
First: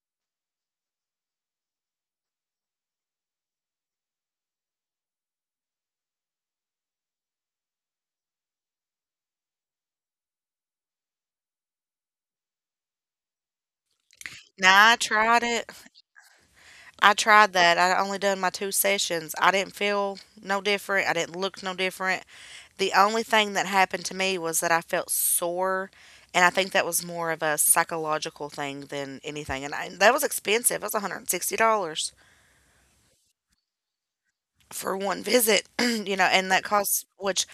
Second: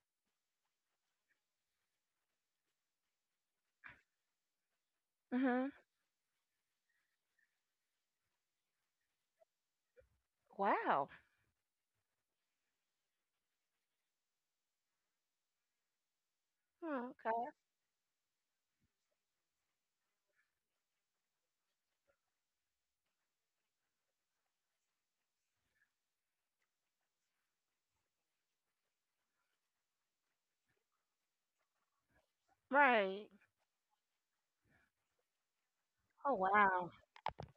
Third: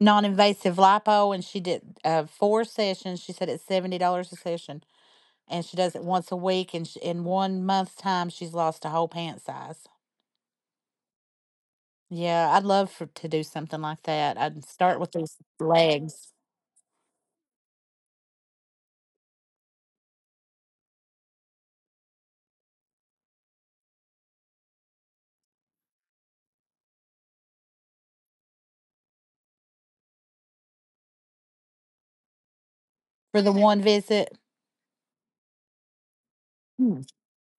S2: non-invasive lipo, and she did four sessions. She said it's $70 a session, and
S3: Mm-hmm.
S2: she does it once a week, and sh in 1 month's time she's lost a whole pant size.
S3: Wow.
S2: Yeah, I'd love for to do something like that. I'd
S1: Now I
S2: start with those
S1: tried it.
S2: legs
S3: Hmm,
S1: I tried
S3: okay.
S1: that. I only done my two sessions. I didn't feel no different. I didn't look no different. The only thing that happened to me was that I felt sore, and I think that was more of a psychological thing than anything. That was expensive. It was $160
S3: Right.
S2: for the one visit.
S1: for one visit, [clears throat] you know,
S3: Oh,
S1: and that
S3: wow.
S2: Mm-hmm.
S1: cost, which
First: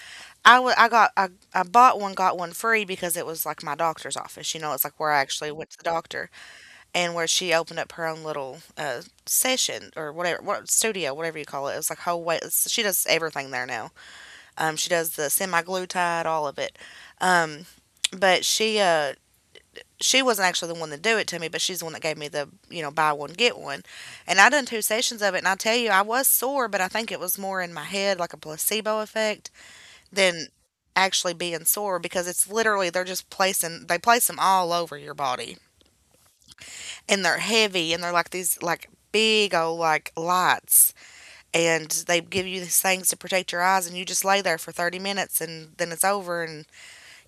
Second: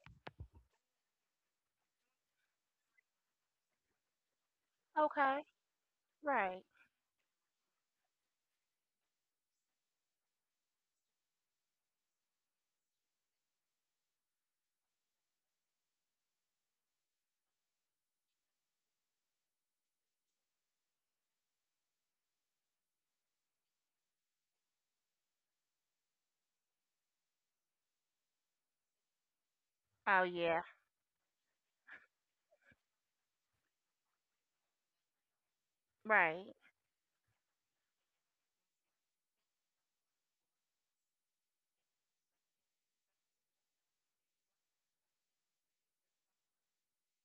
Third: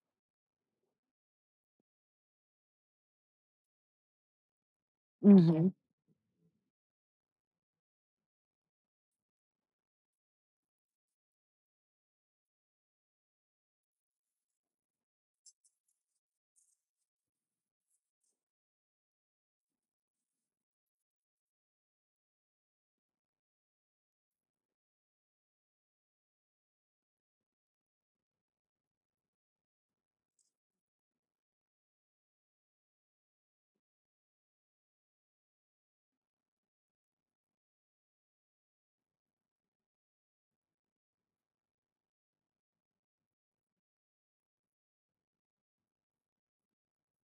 S1: I wa- I got I bought one got one free because it was like my doctor's office, you know. It's like where I
S3: Okay.
S1: actually went
S2: Mm
S1: to the doctor
S3: Right.
S1: and where she opened up her own little session, or whatever, what studio, whatever you call it. It was like whole way, so she does everything there now. She does the semi-glutide, all of it. Um, but she wasn't actually the one to do it to me, but she's the one that gave me the buy one get one, and I done two sessions of it, and I tell you I was sore, but I think it was more in my head, like a placebo effect
S3: Oh,
S1: than
S3: yeah.
S1: actually being sore, because it's literally they're just placing they place them all over your body,
S3: Right.
S1: and they're heavy, and they're like these like big old like lights, and they give you these things to protect your eyes, and you just lay there for 30 minutes and then it's over. And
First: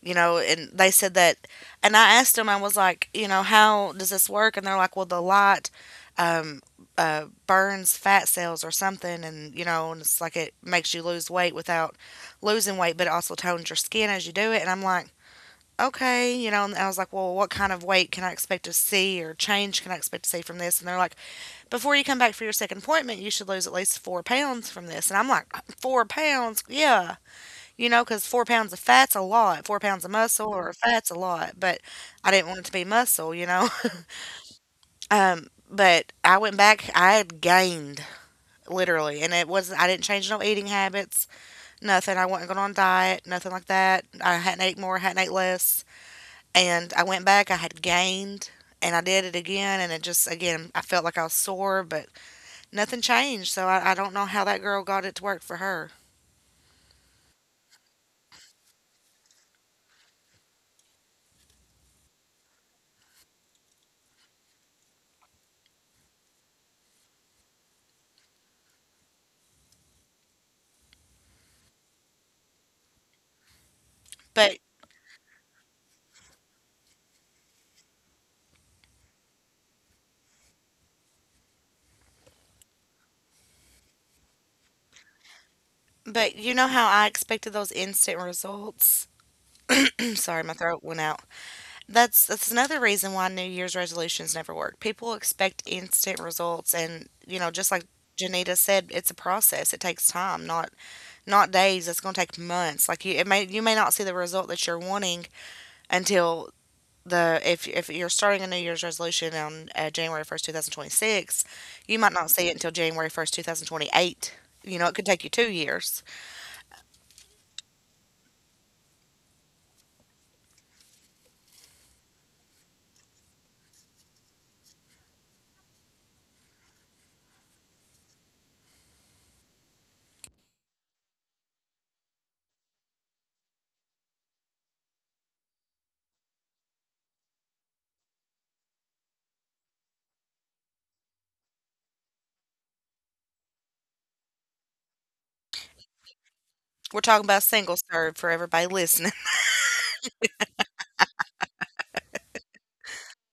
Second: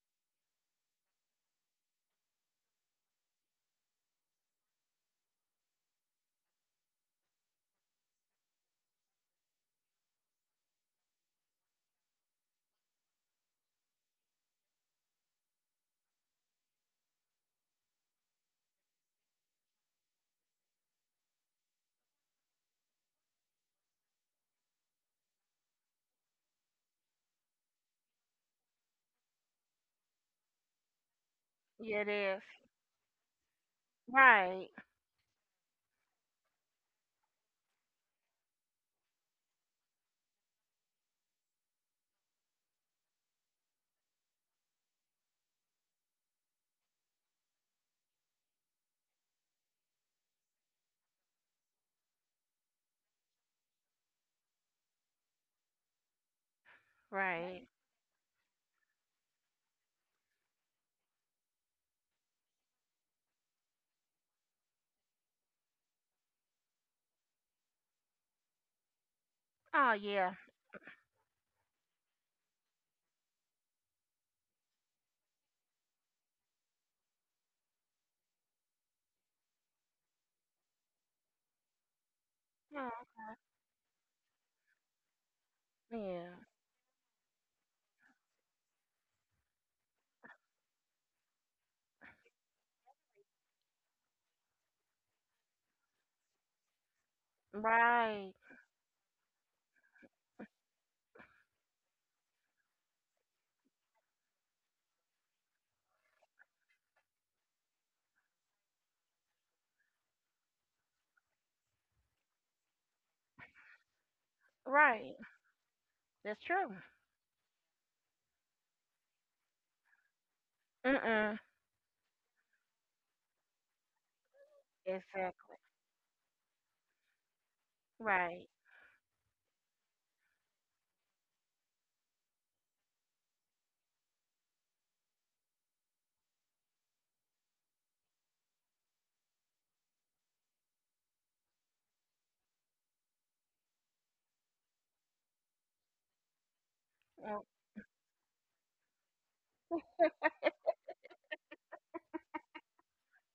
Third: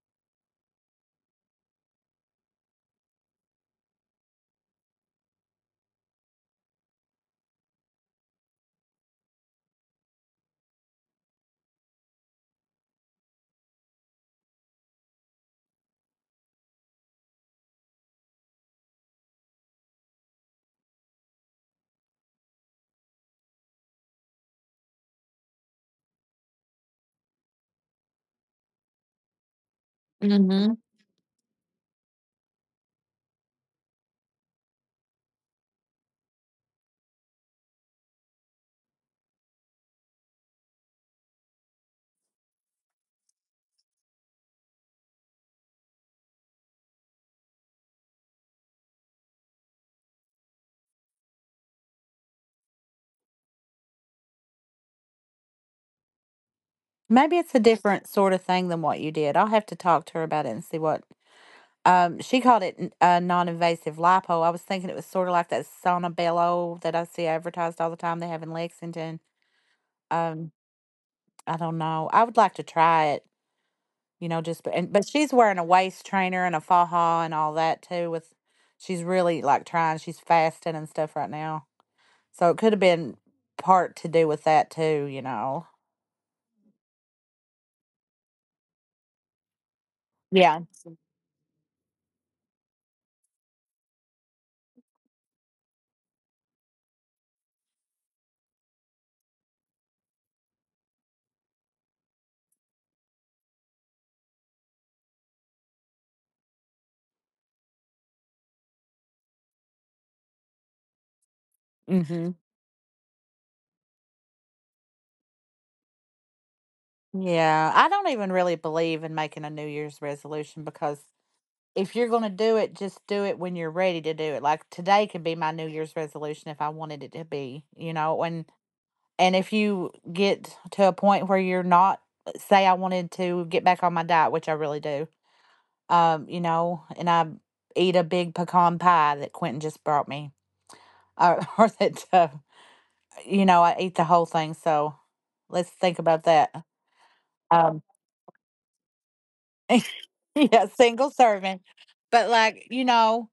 S1: you know, and they said that, and I asked them, I was like, you know, how does this work? And they're like, well, the light, um burns fat cells or something. And you know, and it's like it makes you lose weight without losing weight, but it also tones your skin as you do it. And I'm like, okay. You know, and I was like, well, what kind of weight can I expect to see, or change can I expect to see from this? And they're like, before you come back for your second appointment, you should lose at least 4 pounds from this. And I'm like, 4 pounds? Yeah. You know, because 4 pounds of fat's a lot. 4 pounds of muscle or
S2: hmm.
S1: fat's a lot. But
S3: Yeah, it
S1: I
S3: is.
S1: didn't want it to be muscle, you know?
S3: Right.
S1: [laughs] But I went back, I had gained literally. And it wasn't, I didn't change no eating habits, nothing. I wasn't going on diet, nothing like that. I hadn't ate more, hadn't ate less. And I went back, I had gained. And I did it again, and it just, again, I felt like I was sore, but nothing changed, so I don't know how that girl got it to work for her.
S2: Maybe it's a
S3: Right.
S2: different sort of thing than what you did. I'll have to talk to her about it and see what she called it. N- non-invasive lipo. I was thinking it was sort of like that sauna bello that I see advertised all the time they have in Lexington.
S3: Oh, yeah.
S2: Um. I don't know. I would like to try it, you know,
S1: But
S2: just and but she's wearing a waist trainer and a faja and all that too with she's really like trying, she's fasting and stuff right now. So it could have
S3: Yeah.
S2: been part to do with that too, you know.
S3: Yeah.
S1: but you know how I expected those instant results? [clears throat] Sorry, my
S2: Yeah.
S1: throat went out. That's another reason why New Year's resolutions never work. People expect instant results, and you know, just like
S3: Right.
S1: Janita said, it's a process. It takes time, not days. It's gonna take months. Like you may not see the result that you're wanting until, the if you're starting a New Year's resolution on January 1st, 2026, you might not
S2: Mhm.
S1: see it until January 1st, 2028. You know, it could
S3: Right.
S1: take you 2 years.
S3: That's true.
S2: Yeah, I don't even really believe in making a New Year's resolution, because
S3: Mm-mm.
S2: if you're going to do it, just do it when you're ready to do it. Like today could be my
S3: Exactly.
S2: New Year's resolution if I wanted it to be, you know.
S3: Right.
S2: And if you get to a point where you're not, say, I wanted to get back on my diet, which I really do, you know, and I eat a big pecan pie that Quentin just brought me, or [laughs] or that, you know, I eat the whole thing. So let's think about that.
S1: We're talking about
S3: Well,
S1: single
S2: Um,
S1: serve for everybody listening. [laughs]
S2: [laughs] yeah, single serving. But like, you know,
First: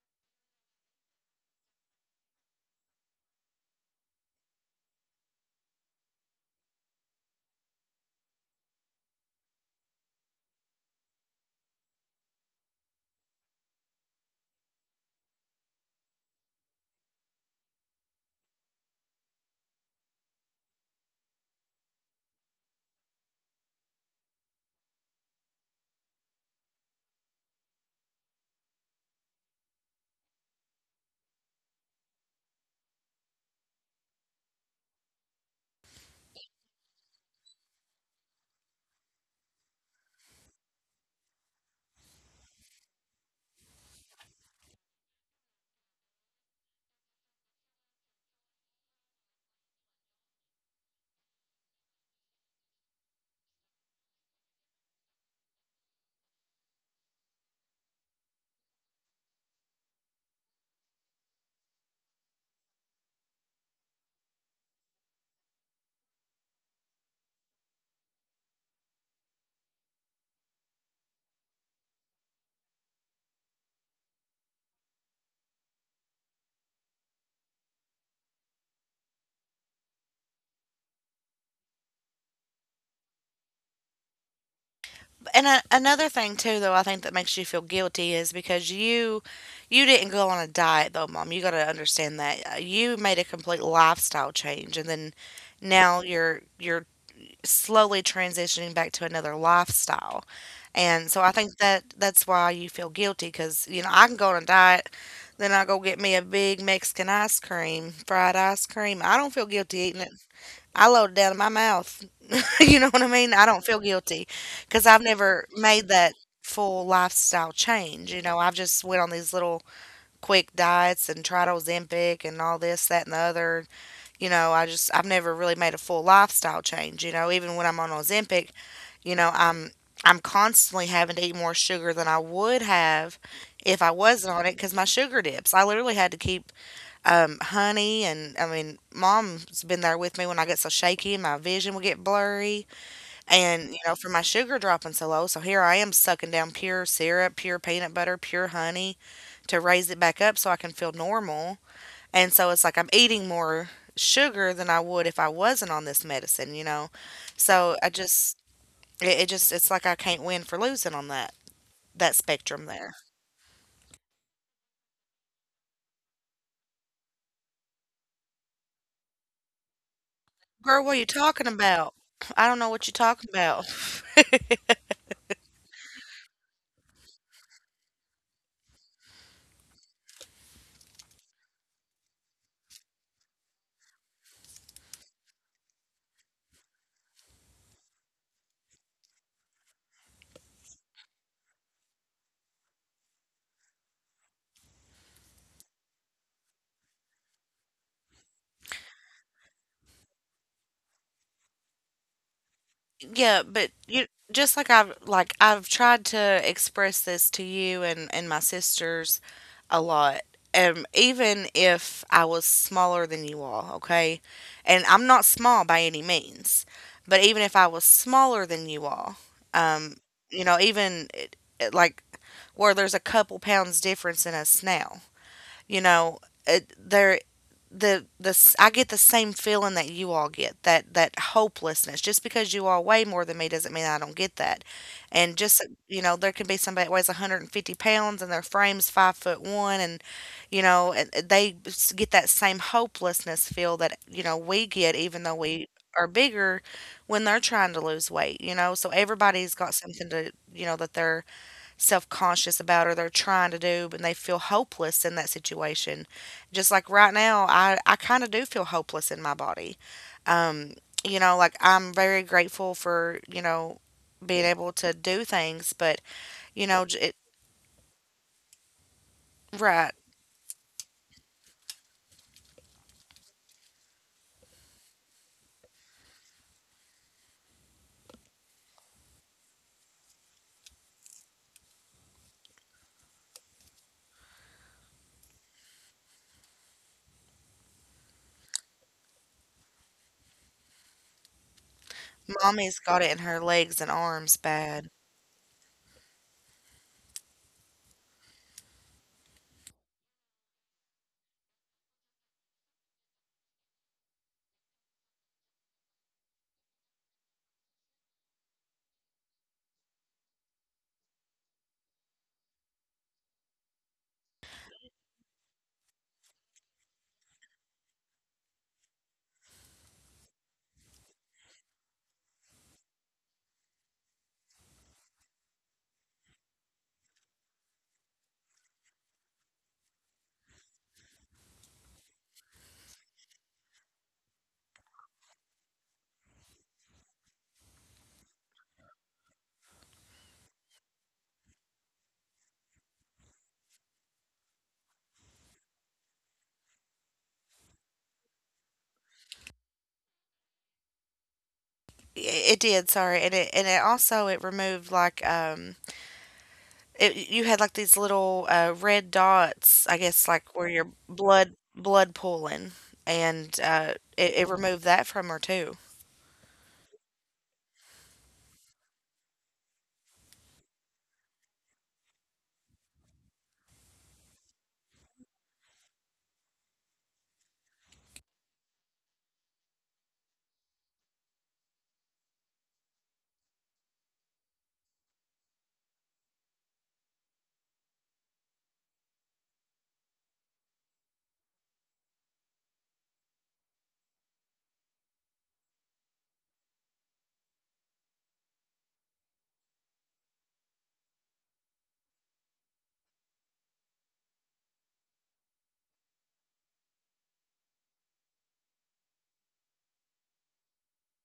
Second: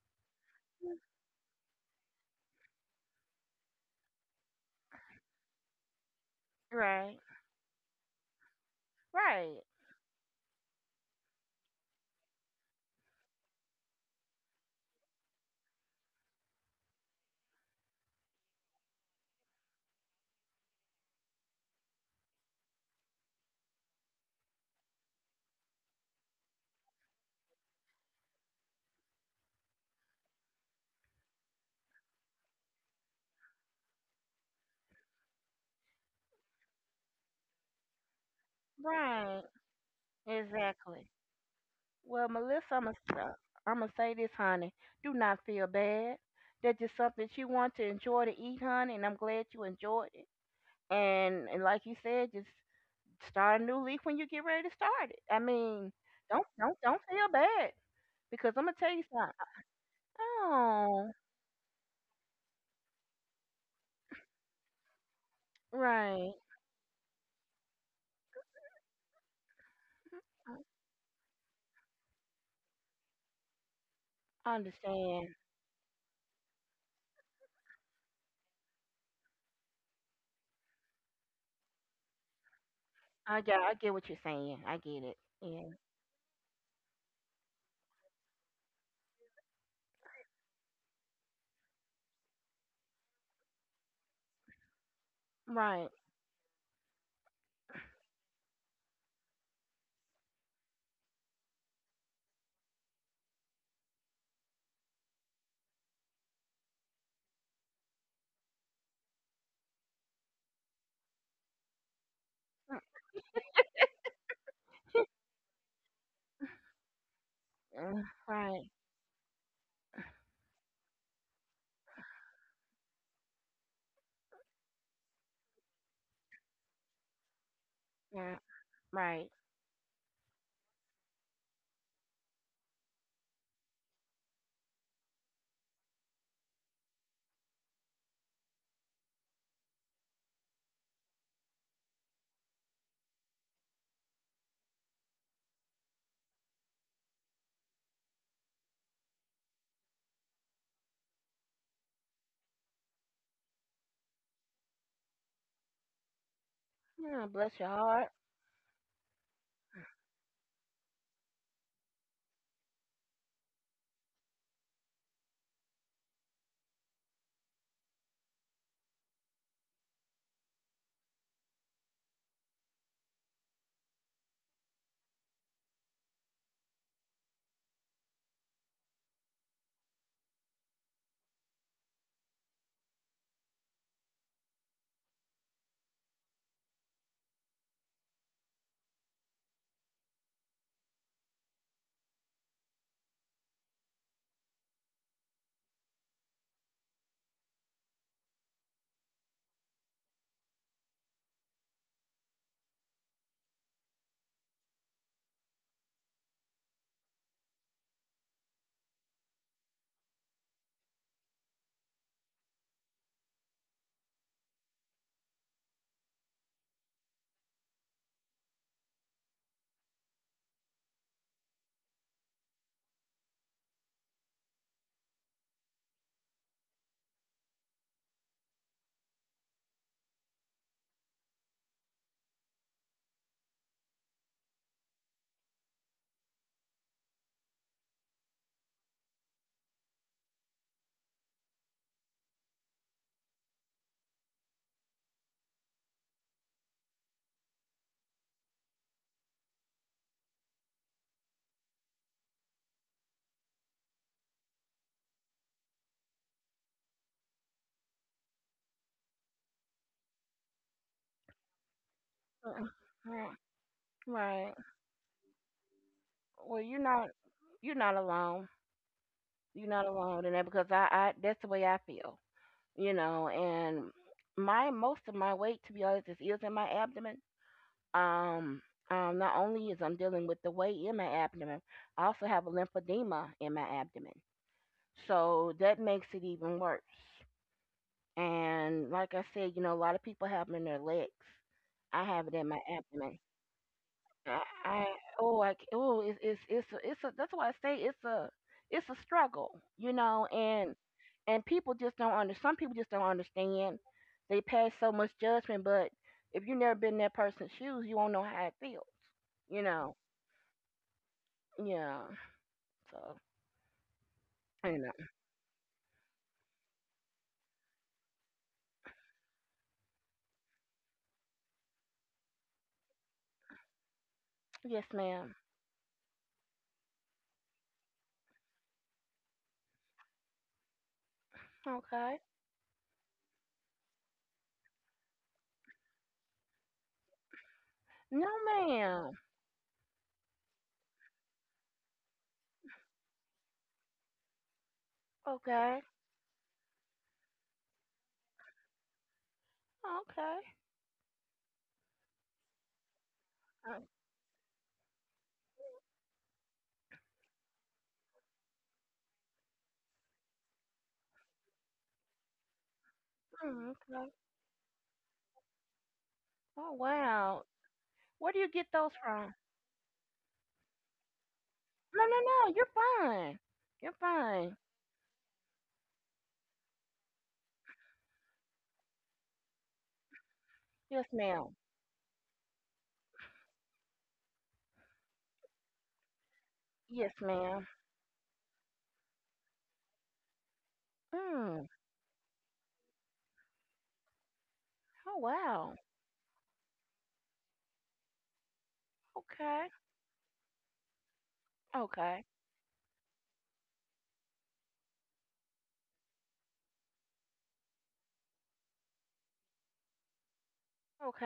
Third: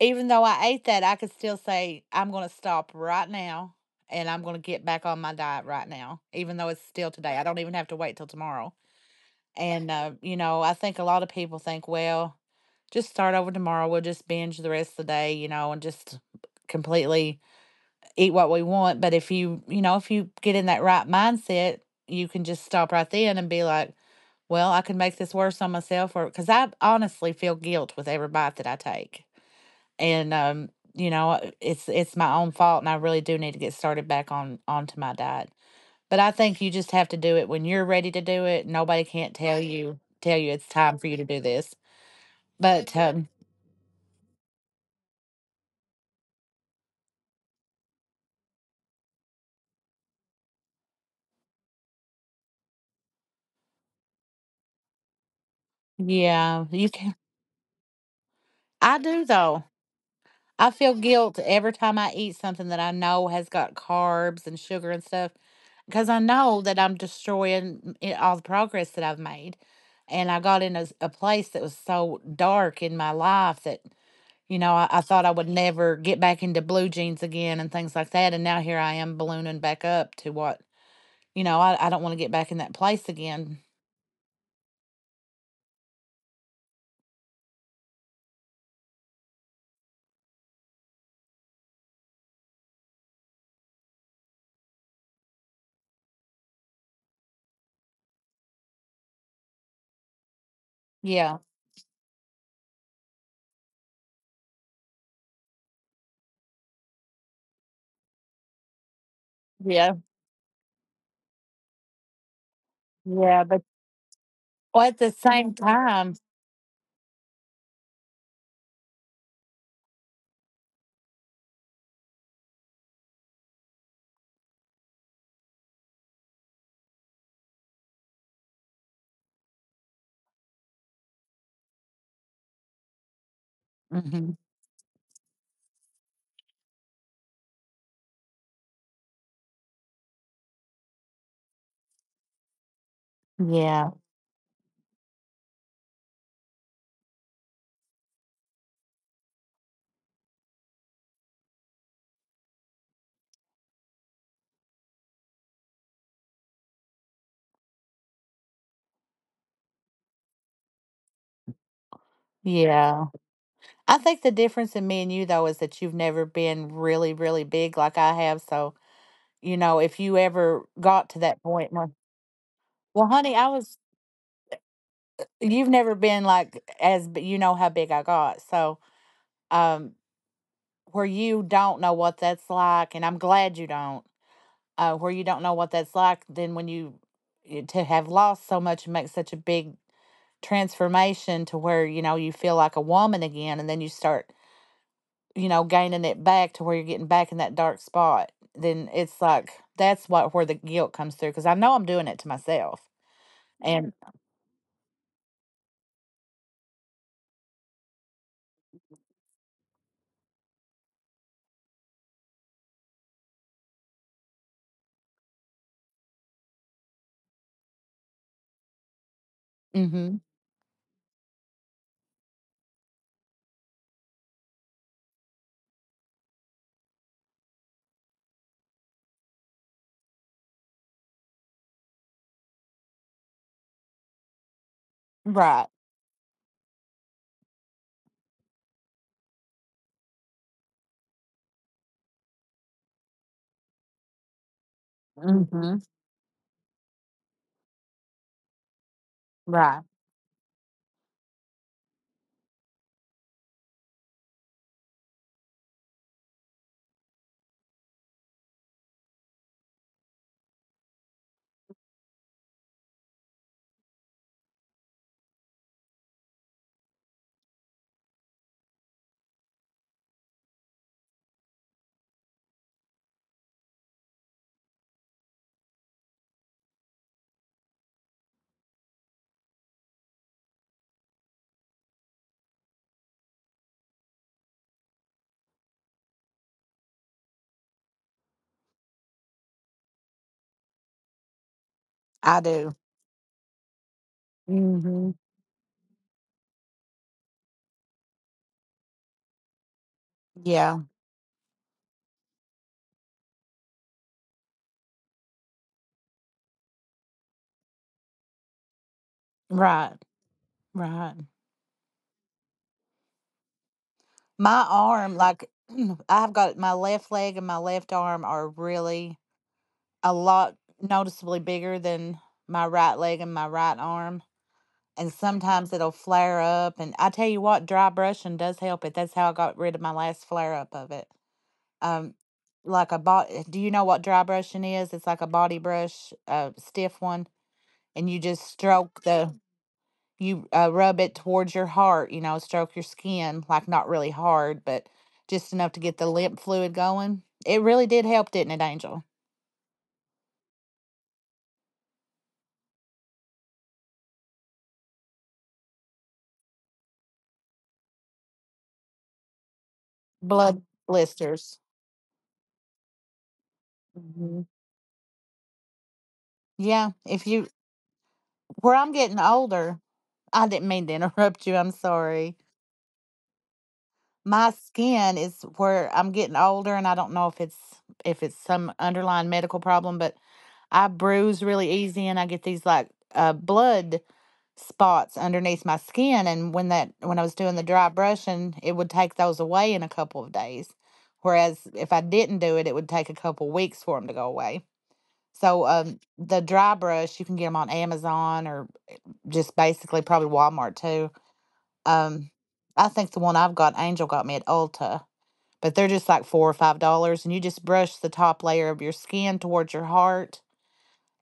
S2: even though I ate that, I could still say, I'm going to stop right now and I'm going to get back on my diet right now, even though it's still
S3: right.
S2: today. I don't even have to wait till tomorrow.
S3: Right.
S2: And, you know, I think a lot of people think, well, just start over tomorrow. We'll just binge the rest of the day, you know, and just completely eat what we want. But if you, you know, if you get in that right mindset, you can just stop right then and be like, well, I can make this worse on myself, or because I honestly feel guilt with every bite that I take, and you know, it's my own fault, and I really do need to get started back on onto my diet. But I think you just have to do it when you're ready to do it. Nobody can't
S3: Right.
S2: tell you it's time
S3: Exactly.
S2: for you to do this.
S3: Well, Melissa, I'm
S2: But
S3: gonna I'm gonna say this, honey. Do not feel bad. That's just something that you want to enjoy to eat, honey, and I'm glad you enjoyed it. And like you said, just start a new leaf when you get ready to start it. I mean, don't
S2: yeah,
S3: don't
S2: you
S3: don't
S2: can.
S3: feel bad because I'm gonna tell
S2: I
S3: you
S2: do
S3: something.
S2: though. I feel
S3: Oh,
S2: guilt every time I eat something that I know has got carbs and sugar and stuff, because I
S3: right.
S2: know that I'm destroying I- all the progress that I've made. And I got in a, s- a place that was so dark in my life that,
S3: I
S2: you know, I thought I
S3: understand.
S2: would never get back into blue jeans again and things like that. And now here I am ballooning back up to what. You know, I don't wanna get back in that place
S3: I get,
S2: again.
S3: I get what you're saying. I get it.
S1: And a,
S3: Yeah.
S1: another thing, too, though, I think that makes you feel guilty is because you didn't go on a diet though, mom. You got to understand that, you made a complete lifestyle change, and then
S3: Right.
S1: now you're slowly transitioning back to another lifestyle. And so I
S2: Yeah,
S1: think that that's why you feel guilty, because, you know, I can go on a diet, then I go get me a big Mexican ice cream, fried ice cream. I don't feel guilty
S2: yeah,
S1: eating it. I load it down in my mouth. [laughs] You know what I mean? I
S2: yeah, but
S1: don't feel guilty because
S2: well, at
S1: I've
S2: the
S1: never
S2: same
S1: made that
S2: time,
S1: full lifestyle
S3: Mm-mm.
S1: change. You know, I've
S3: Right.
S1: just went on these little quick diets and tried Ozempic and all this, that, and the other. You know, I've never really made a full lifestyle change. You know, even when I'm on
S3: Yeah.
S1: Ozempic, you
S3: Right.
S1: know, I'm constantly having to eat more sugar than I would have if I wasn't
S2: mhm,
S1: on it, because my sugar dips. I literally had to keep honey, and I mean, mom's been there with me when I get so shaky and my vision will get blurry, and you
S2: yeah,
S1: know, for my sugar dropping so low. So here I am sucking down pure syrup, pure peanut butter, pure honey to raise it back up so I can feel normal. And so it's like I'm eating more sugar than I would if I wasn't on this medicine, you know.
S3: Yeah, bless your
S1: So I
S3: heart.
S1: just, it's like I can't win for losing on that spectrum there.
S2: yeah. I think the difference in me and you, though, is that you've never been really, really big like I have, so, you know, if you ever
S1: Girl, what are you
S2: got to that
S1: talking
S2: point where,
S1: about? I don't know what you're
S2: well,
S1: talking
S2: honey, I
S1: about.
S2: was, you've never been, like, as b you know how big I got, so, um, where you don't know what that's like, and I'm glad you don't. Where you don't know what that's like, then when you eh, to have lost so much and make such a big transformation to where you know you feel like a woman again, and then you start, you know, gaining it back to where you're getting back in that dark spot, then it's like that's what where the guilt comes through because I know I'm doing it to myself,
S1: Yeah, but
S2: and
S1: you, just, like I've tried to express this to you, and my sisters, a lot. Even if I was smaller than you all, okay? And I'm not small by any means, but even if I was smaller than you all, um,
S2: mm-hmm,
S1: you know, even it, it, like where there's a couple pounds difference in us now. You know, it, there the s- I get the same feeling that you all get, that hopelessness. Just because you all weigh more than me doesn't mean I don't get that. And just,
S2: right,
S1: you know, there can be somebody that weighs 150 pounds and their frame's 5 foot one, and you know, and they get that same hopelessness feel that you know we get, even though we
S2: mm-hmm,
S1: are bigger, when they're trying to lose weight. You know, so everybody's got
S2: right,
S1: something, to that they're self conscious about or they're trying to do, and they feel hopeless in that situation. Just like right now, I kind of do feel hopeless in my body. Um, you know, like I'm very
S3: Mm-mm.
S1: grateful for,
S3: Right.
S1: you know, being
S3: Right.
S1: able to do things, but,
S3: Well,
S1: you know,
S3: you're not alone. You're not
S1: right.
S3: alone in that because that's the way I feel. You know, and my most of my weight, to be honest, is in my abdomen. Um, not only is I'm dealing with the weight in my abdomen, I also have a lymphedema in my abdomen. So that makes it even worse. And like I said, you know, a lot of people have them in their legs. I have it
S2: I
S3: in my
S2: do,
S1: Mommy's got it
S3: abdomen.
S1: in her legs and arms
S3: I
S1: bad.
S2: mm-hmm,
S3: oh, I, c- oh, it's that's why I say it's a struggle, you know,
S2: yeah,
S3: and people just don't under some people just don't understand. They pass so much judgment, but if you never been in that person's shoes, you won't know how it feels, you know.
S2: right, right.
S3: Yeah. So,
S2: My
S3: you know.
S2: arm, like, [clears throat] I've got my left leg and my left arm are really a lot noticeably bigger than my right leg and my right arm.
S3: Yes,
S2: And
S3: ma'am.
S2: sometimes it'll flare up. And I tell you what, dry brushing does help it. That's how I got rid of my last flare up of it.
S3: Okay.
S2: Um, like a bot. Do you know what dry brushing is? It's like a body brush, a stiff one, and you
S3: No,
S2: just stroke
S3: ma'am.
S2: the. You rub it towards your heart. You know, stroke your skin, like not really hard, but just enough
S3: Okay.
S2: to get the lymph fluid going. It really did help, didn't it, Angel?
S3: Okay.
S1: It did, sorry, and it and
S3: Uh,
S1: it also it removed, like, it you had, like, these little, red dots, I guess, like,
S2: Blood
S1: where your blood
S2: blisters.
S1: blood pooling, and,
S3: mm, okay.
S1: it removed that from her too.
S3: Oh
S2: Yeah, if
S3: wow.
S2: you
S3: Where do you get
S2: where
S3: those
S2: I'm getting
S3: from?
S2: older, I didn't mean to [laughs] interrupt you. I'm
S3: No, no,
S2: sorry.
S3: no. You're fine. You're
S2: My
S3: fine.
S2: skin is where I'm getting older, and I don't know if it's some underlying medical problem, but I
S3: Yes,
S2: bruise
S3: ma'am.
S2: really easy, and I get these like blood spots underneath my skin. And when that
S3: Yes,
S2: when I was doing
S3: ma'am.
S2: the dry brushing, it would take those away in a couple of days. Whereas
S3: Mm.
S2: if I didn't do it, it would take a couple weeks for them to go away.
S3: Oh
S2: So
S3: wow.
S2: the dry brush you can get them on Amazon or just
S3: Okay.
S2: basically probably Walmart too.
S3: Okay.
S2: Um, I think the one I've got, Angel got me at Ulta, but they're just like $4 or $5, and you just brush the top layer of your skin towards your heart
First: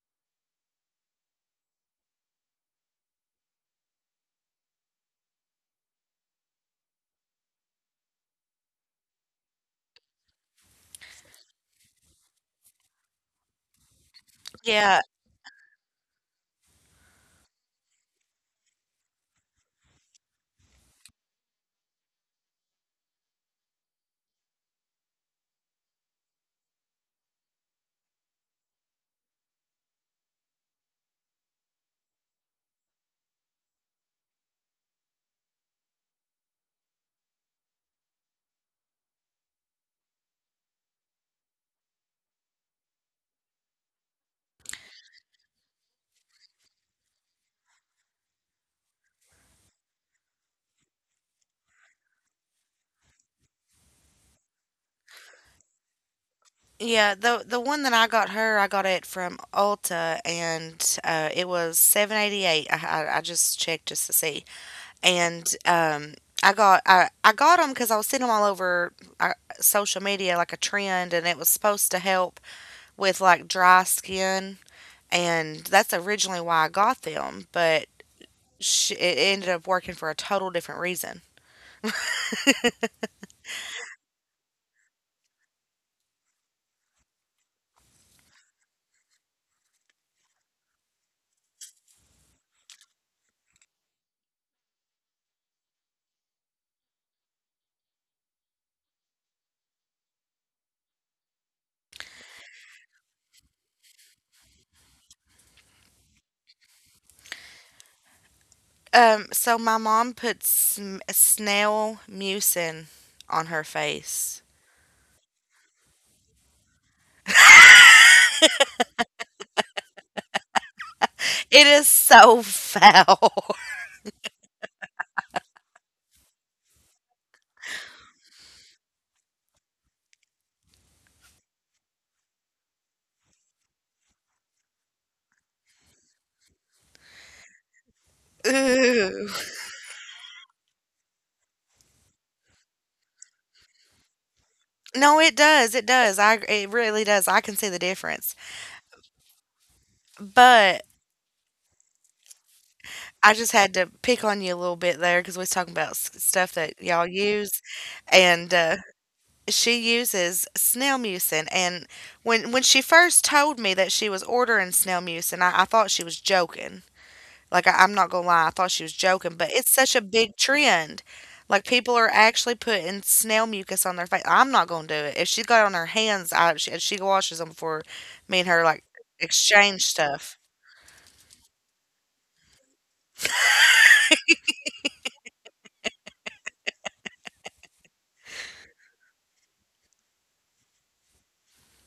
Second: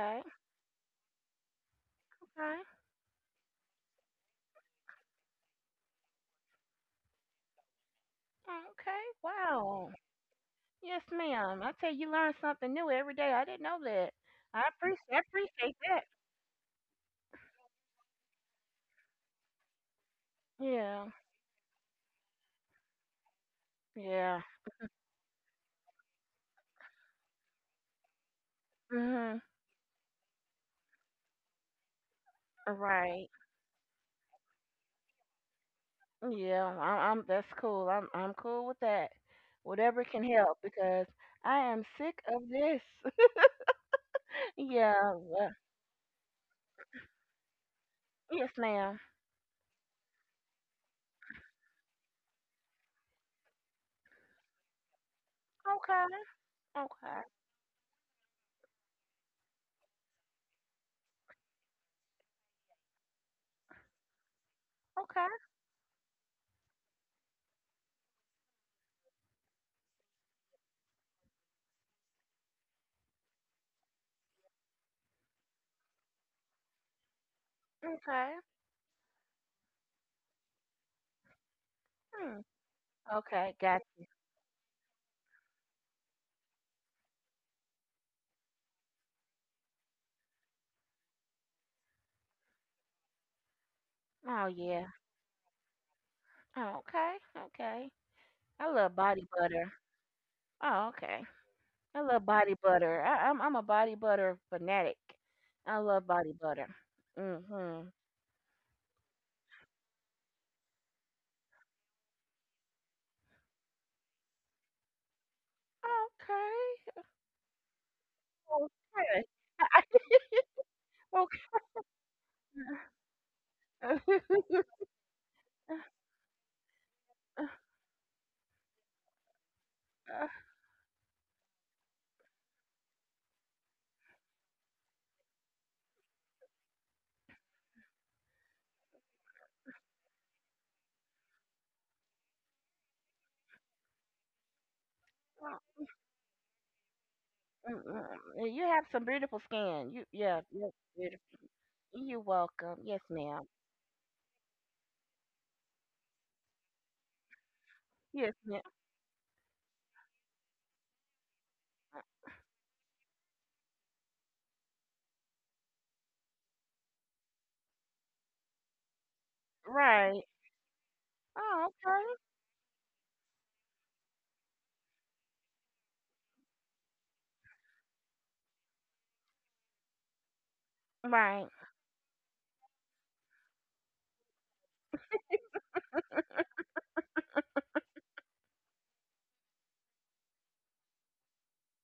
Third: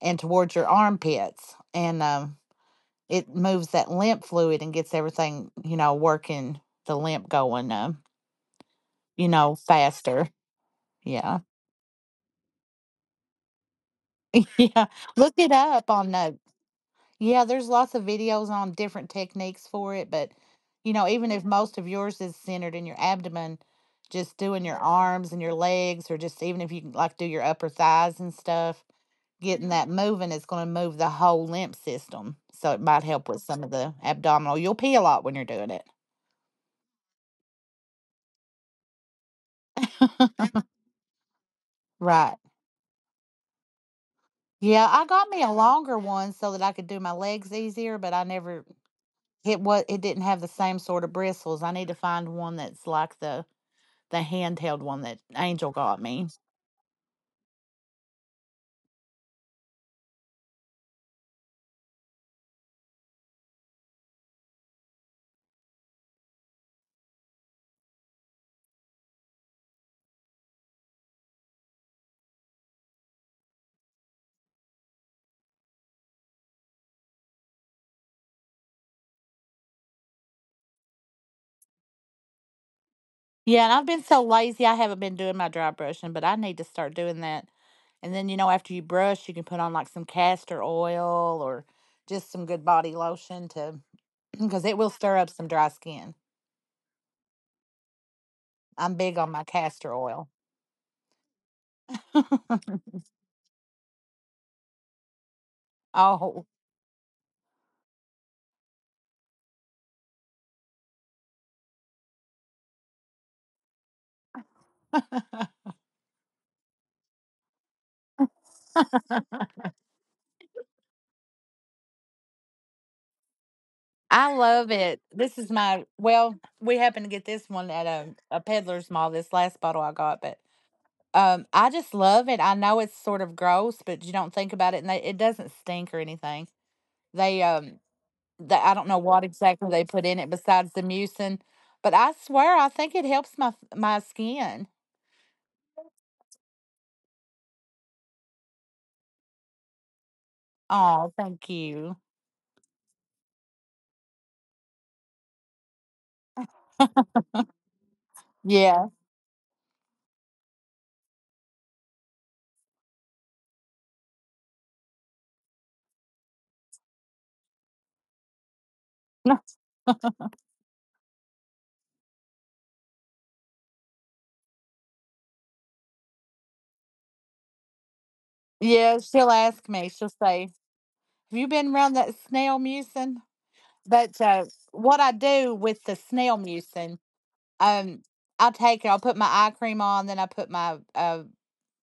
S2: and towards your armpits, and
S3: Okay.
S2: it moves that lymph fluid and gets everything you know working the lymph going,
S3: Okay.
S2: you know,
S3: Wow.
S2: faster.
S3: Yes,
S2: Yeah,
S3: ma'am. I tell you, you learn something new every day. I didn't know that.
S2: [laughs] yeah.
S1: Yeah,
S3: I
S2: Look it
S3: appreciate
S2: up
S3: that.
S2: on yeah, there's lots of videos on different techniques for it, but you know,
S3: Yeah.
S2: even if Mhm. most of yours is centered in your abdomen, just
S3: Yeah.
S2: doing your arms and your legs, or just even if you can like do your upper thighs and stuff,
S3: Mhm.
S2: getting that moving is going to move the whole lymph system. So it might help
S3: Right.
S2: with some of the abdominal. You'll pee a lot when you're doing it.
S3: Yeah. I, I'm. That's cool. I'm cool with that. Whatever can help because I am sick
S2: Right.
S3: of this.
S2: Yeah, I
S3: Yeah,
S2: got me
S3: yeah.
S2: a longer one so that I could do my legs easier, but I
S3: Yes,
S2: never
S3: ma'am.
S2: it what it didn't have the same sort of bristles. I need to find one that's like the handheld one that Angel got
S3: Okay,
S2: me.
S1: yeah,
S3: okay,
S1: the one that I got her, I got it from Ulta, and, it was 7.88. I just checked just to see,
S3: okay,
S1: and, I got them because I was seeing them all over, uh, social media, like, a trend, and it was supposed to help with, like, dry skin, and that's originally why I got them, but,
S3: okay.
S1: it ended up working for a total different reason.
S3: Hmm. Okay,
S2: Yeah, and
S3: got.
S2: I've been so lazy I haven't been doing my dry brushing, but I need to start doing that. And then you know after you brush, you can put on like some castor oil or just some good body lotion to [clears throat]
S3: Oh
S2: because it
S3: yeah.
S2: will stir up some dry skin.
S3: Oh, okay, okay. I love
S2: I'm big
S3: body
S2: on my
S3: butter.
S2: castor oil.
S3: Oh, okay. I love body
S2: [laughs]
S3: butter. I'm a body butter fanatic. I love body
S2: oh.
S3: butter. Mhm.
S1: So, my mom put snail mucin on her face.
S2: [laughs]
S3: Okay. Okay. [laughs]
S1: It is so foul.
S3: okay.
S2: I love it. This is my well, we happened to get this one
S3: [laughs]
S2: at a peddler's mall, this last bottle I got, but I just love it. I know it's sort of gross, but you don't think about it, and they, it doesn't stink or anything. They um,
S1: [laughs]
S2: they I don't know what
S1: Ooh.
S2: exactly they put in it besides the mucin, but I swear I think it helps my skin.
S1: No, it does.
S3: Uh,
S1: It does. I it really does. I can see
S3: mm,
S1: the
S3: mm,
S1: difference.
S3: mm. You have some beautiful skin. You're
S1: But
S2: Oh,
S3: beautiful.
S2: thank you.
S3: You're welcome. Yes,
S1: I
S3: ma'am.
S1: just had to pick on you a little bit there, because we was talking about stuff that y'all use,
S3: Yes,
S1: and
S3: ma'am.
S2: Yeah,
S1: she uses snail mucin. And when she first told me that she was ordering snail mucin, I thought she was joking. Like, I'm not gonna lie, I thought she was joking, but
S2: [laughs]
S1: it's such a
S3: Right.
S1: big trend. Like,
S3: Oh,
S1: people
S3: okay.
S1: are actually putting snail mucus on their face. I'm not gonna do it. If she got it on her hands, and she washes them before me and her like
S2: yeah. She'll ask
S1: exchange
S2: me. She'll
S1: stuff.
S2: say, "Have
S3: Right.
S2: you been around that snail mucin?" But what I do with the snail mucin, um, I'll take it. I'll put my eye cream on, then I put my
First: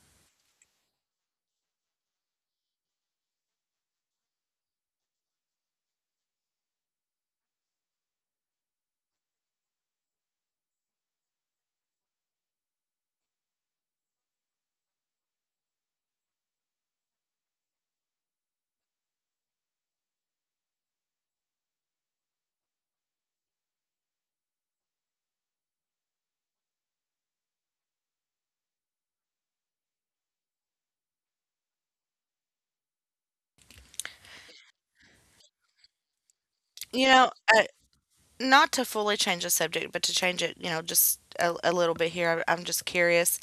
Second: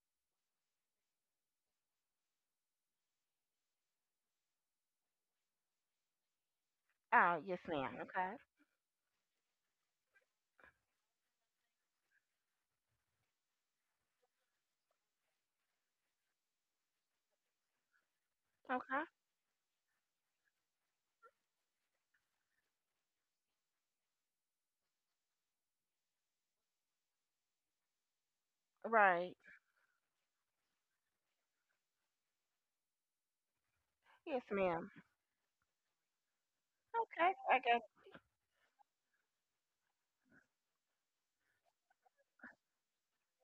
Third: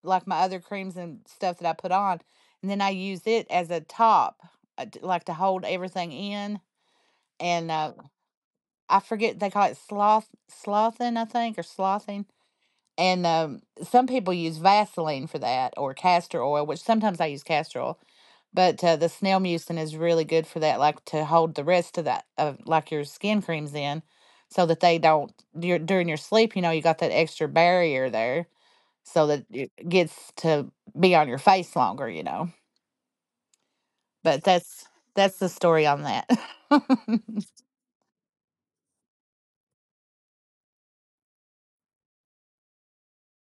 S2: like my other creams and stuff that I put on, and then I use it as a top, like to hold everything in.
S3: Oh, yes,
S2: And
S3: ma'am. Okay.
S2: I forget they call it sloth slothing, I think, or slothing. And some people use Vaseline for that, or castor oil, which sometimes I use castor oil. But
S3: Okay.
S2: the snail mucin is really good for that, like to hold the rest of that, of like your skin creams in, so that they don't dur- during your sleep. You know, you got that extra barrier there so
S3: Right.
S2: that it gets to be on your face longer, you know.
S3: Yes,
S2: But
S3: ma'am.
S2: that's the story on that. [laughs]
S1: You
S3: Okay.
S1: know,
S3: I
S1: uh,
S3: got.
S1: Not to fully change the subject, but to change it, you know, just a little bit here. I'm just curious.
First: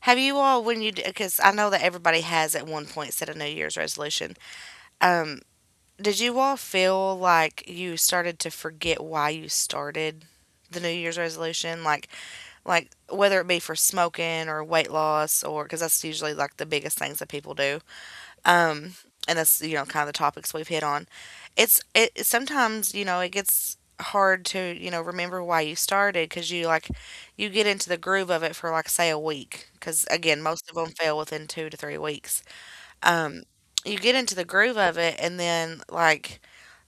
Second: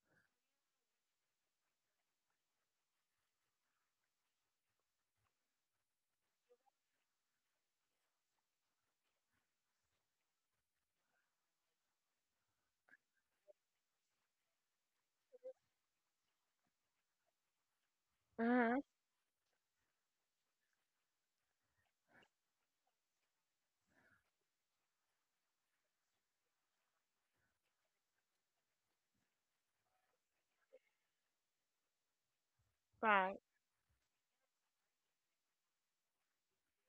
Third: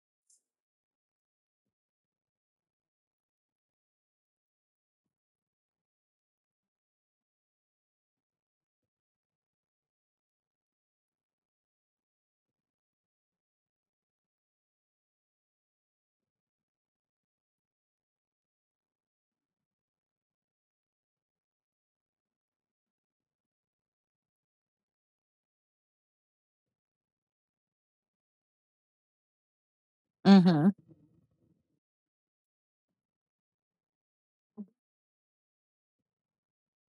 S1: Have you all, when you, because I know that everybody has at one point set a New Year's resolution. Um, Did you all feel like you started to forget why you started the New Year's resolution? Like whether it be for smoking or weight loss, or because that's usually like the biggest things that people do.
S3: Mhm.
S1: Um, and that's, you know, kind of the topics we've hit on. It sometimes, you know, it gets hard to, you know, remember why you started because you like you get into the groove of it for like say a week, because again
S2: hmm
S1: most of them fail within 2 to 3 weeks.
S3: Right.
S1: um, you get into the groove of it, and then like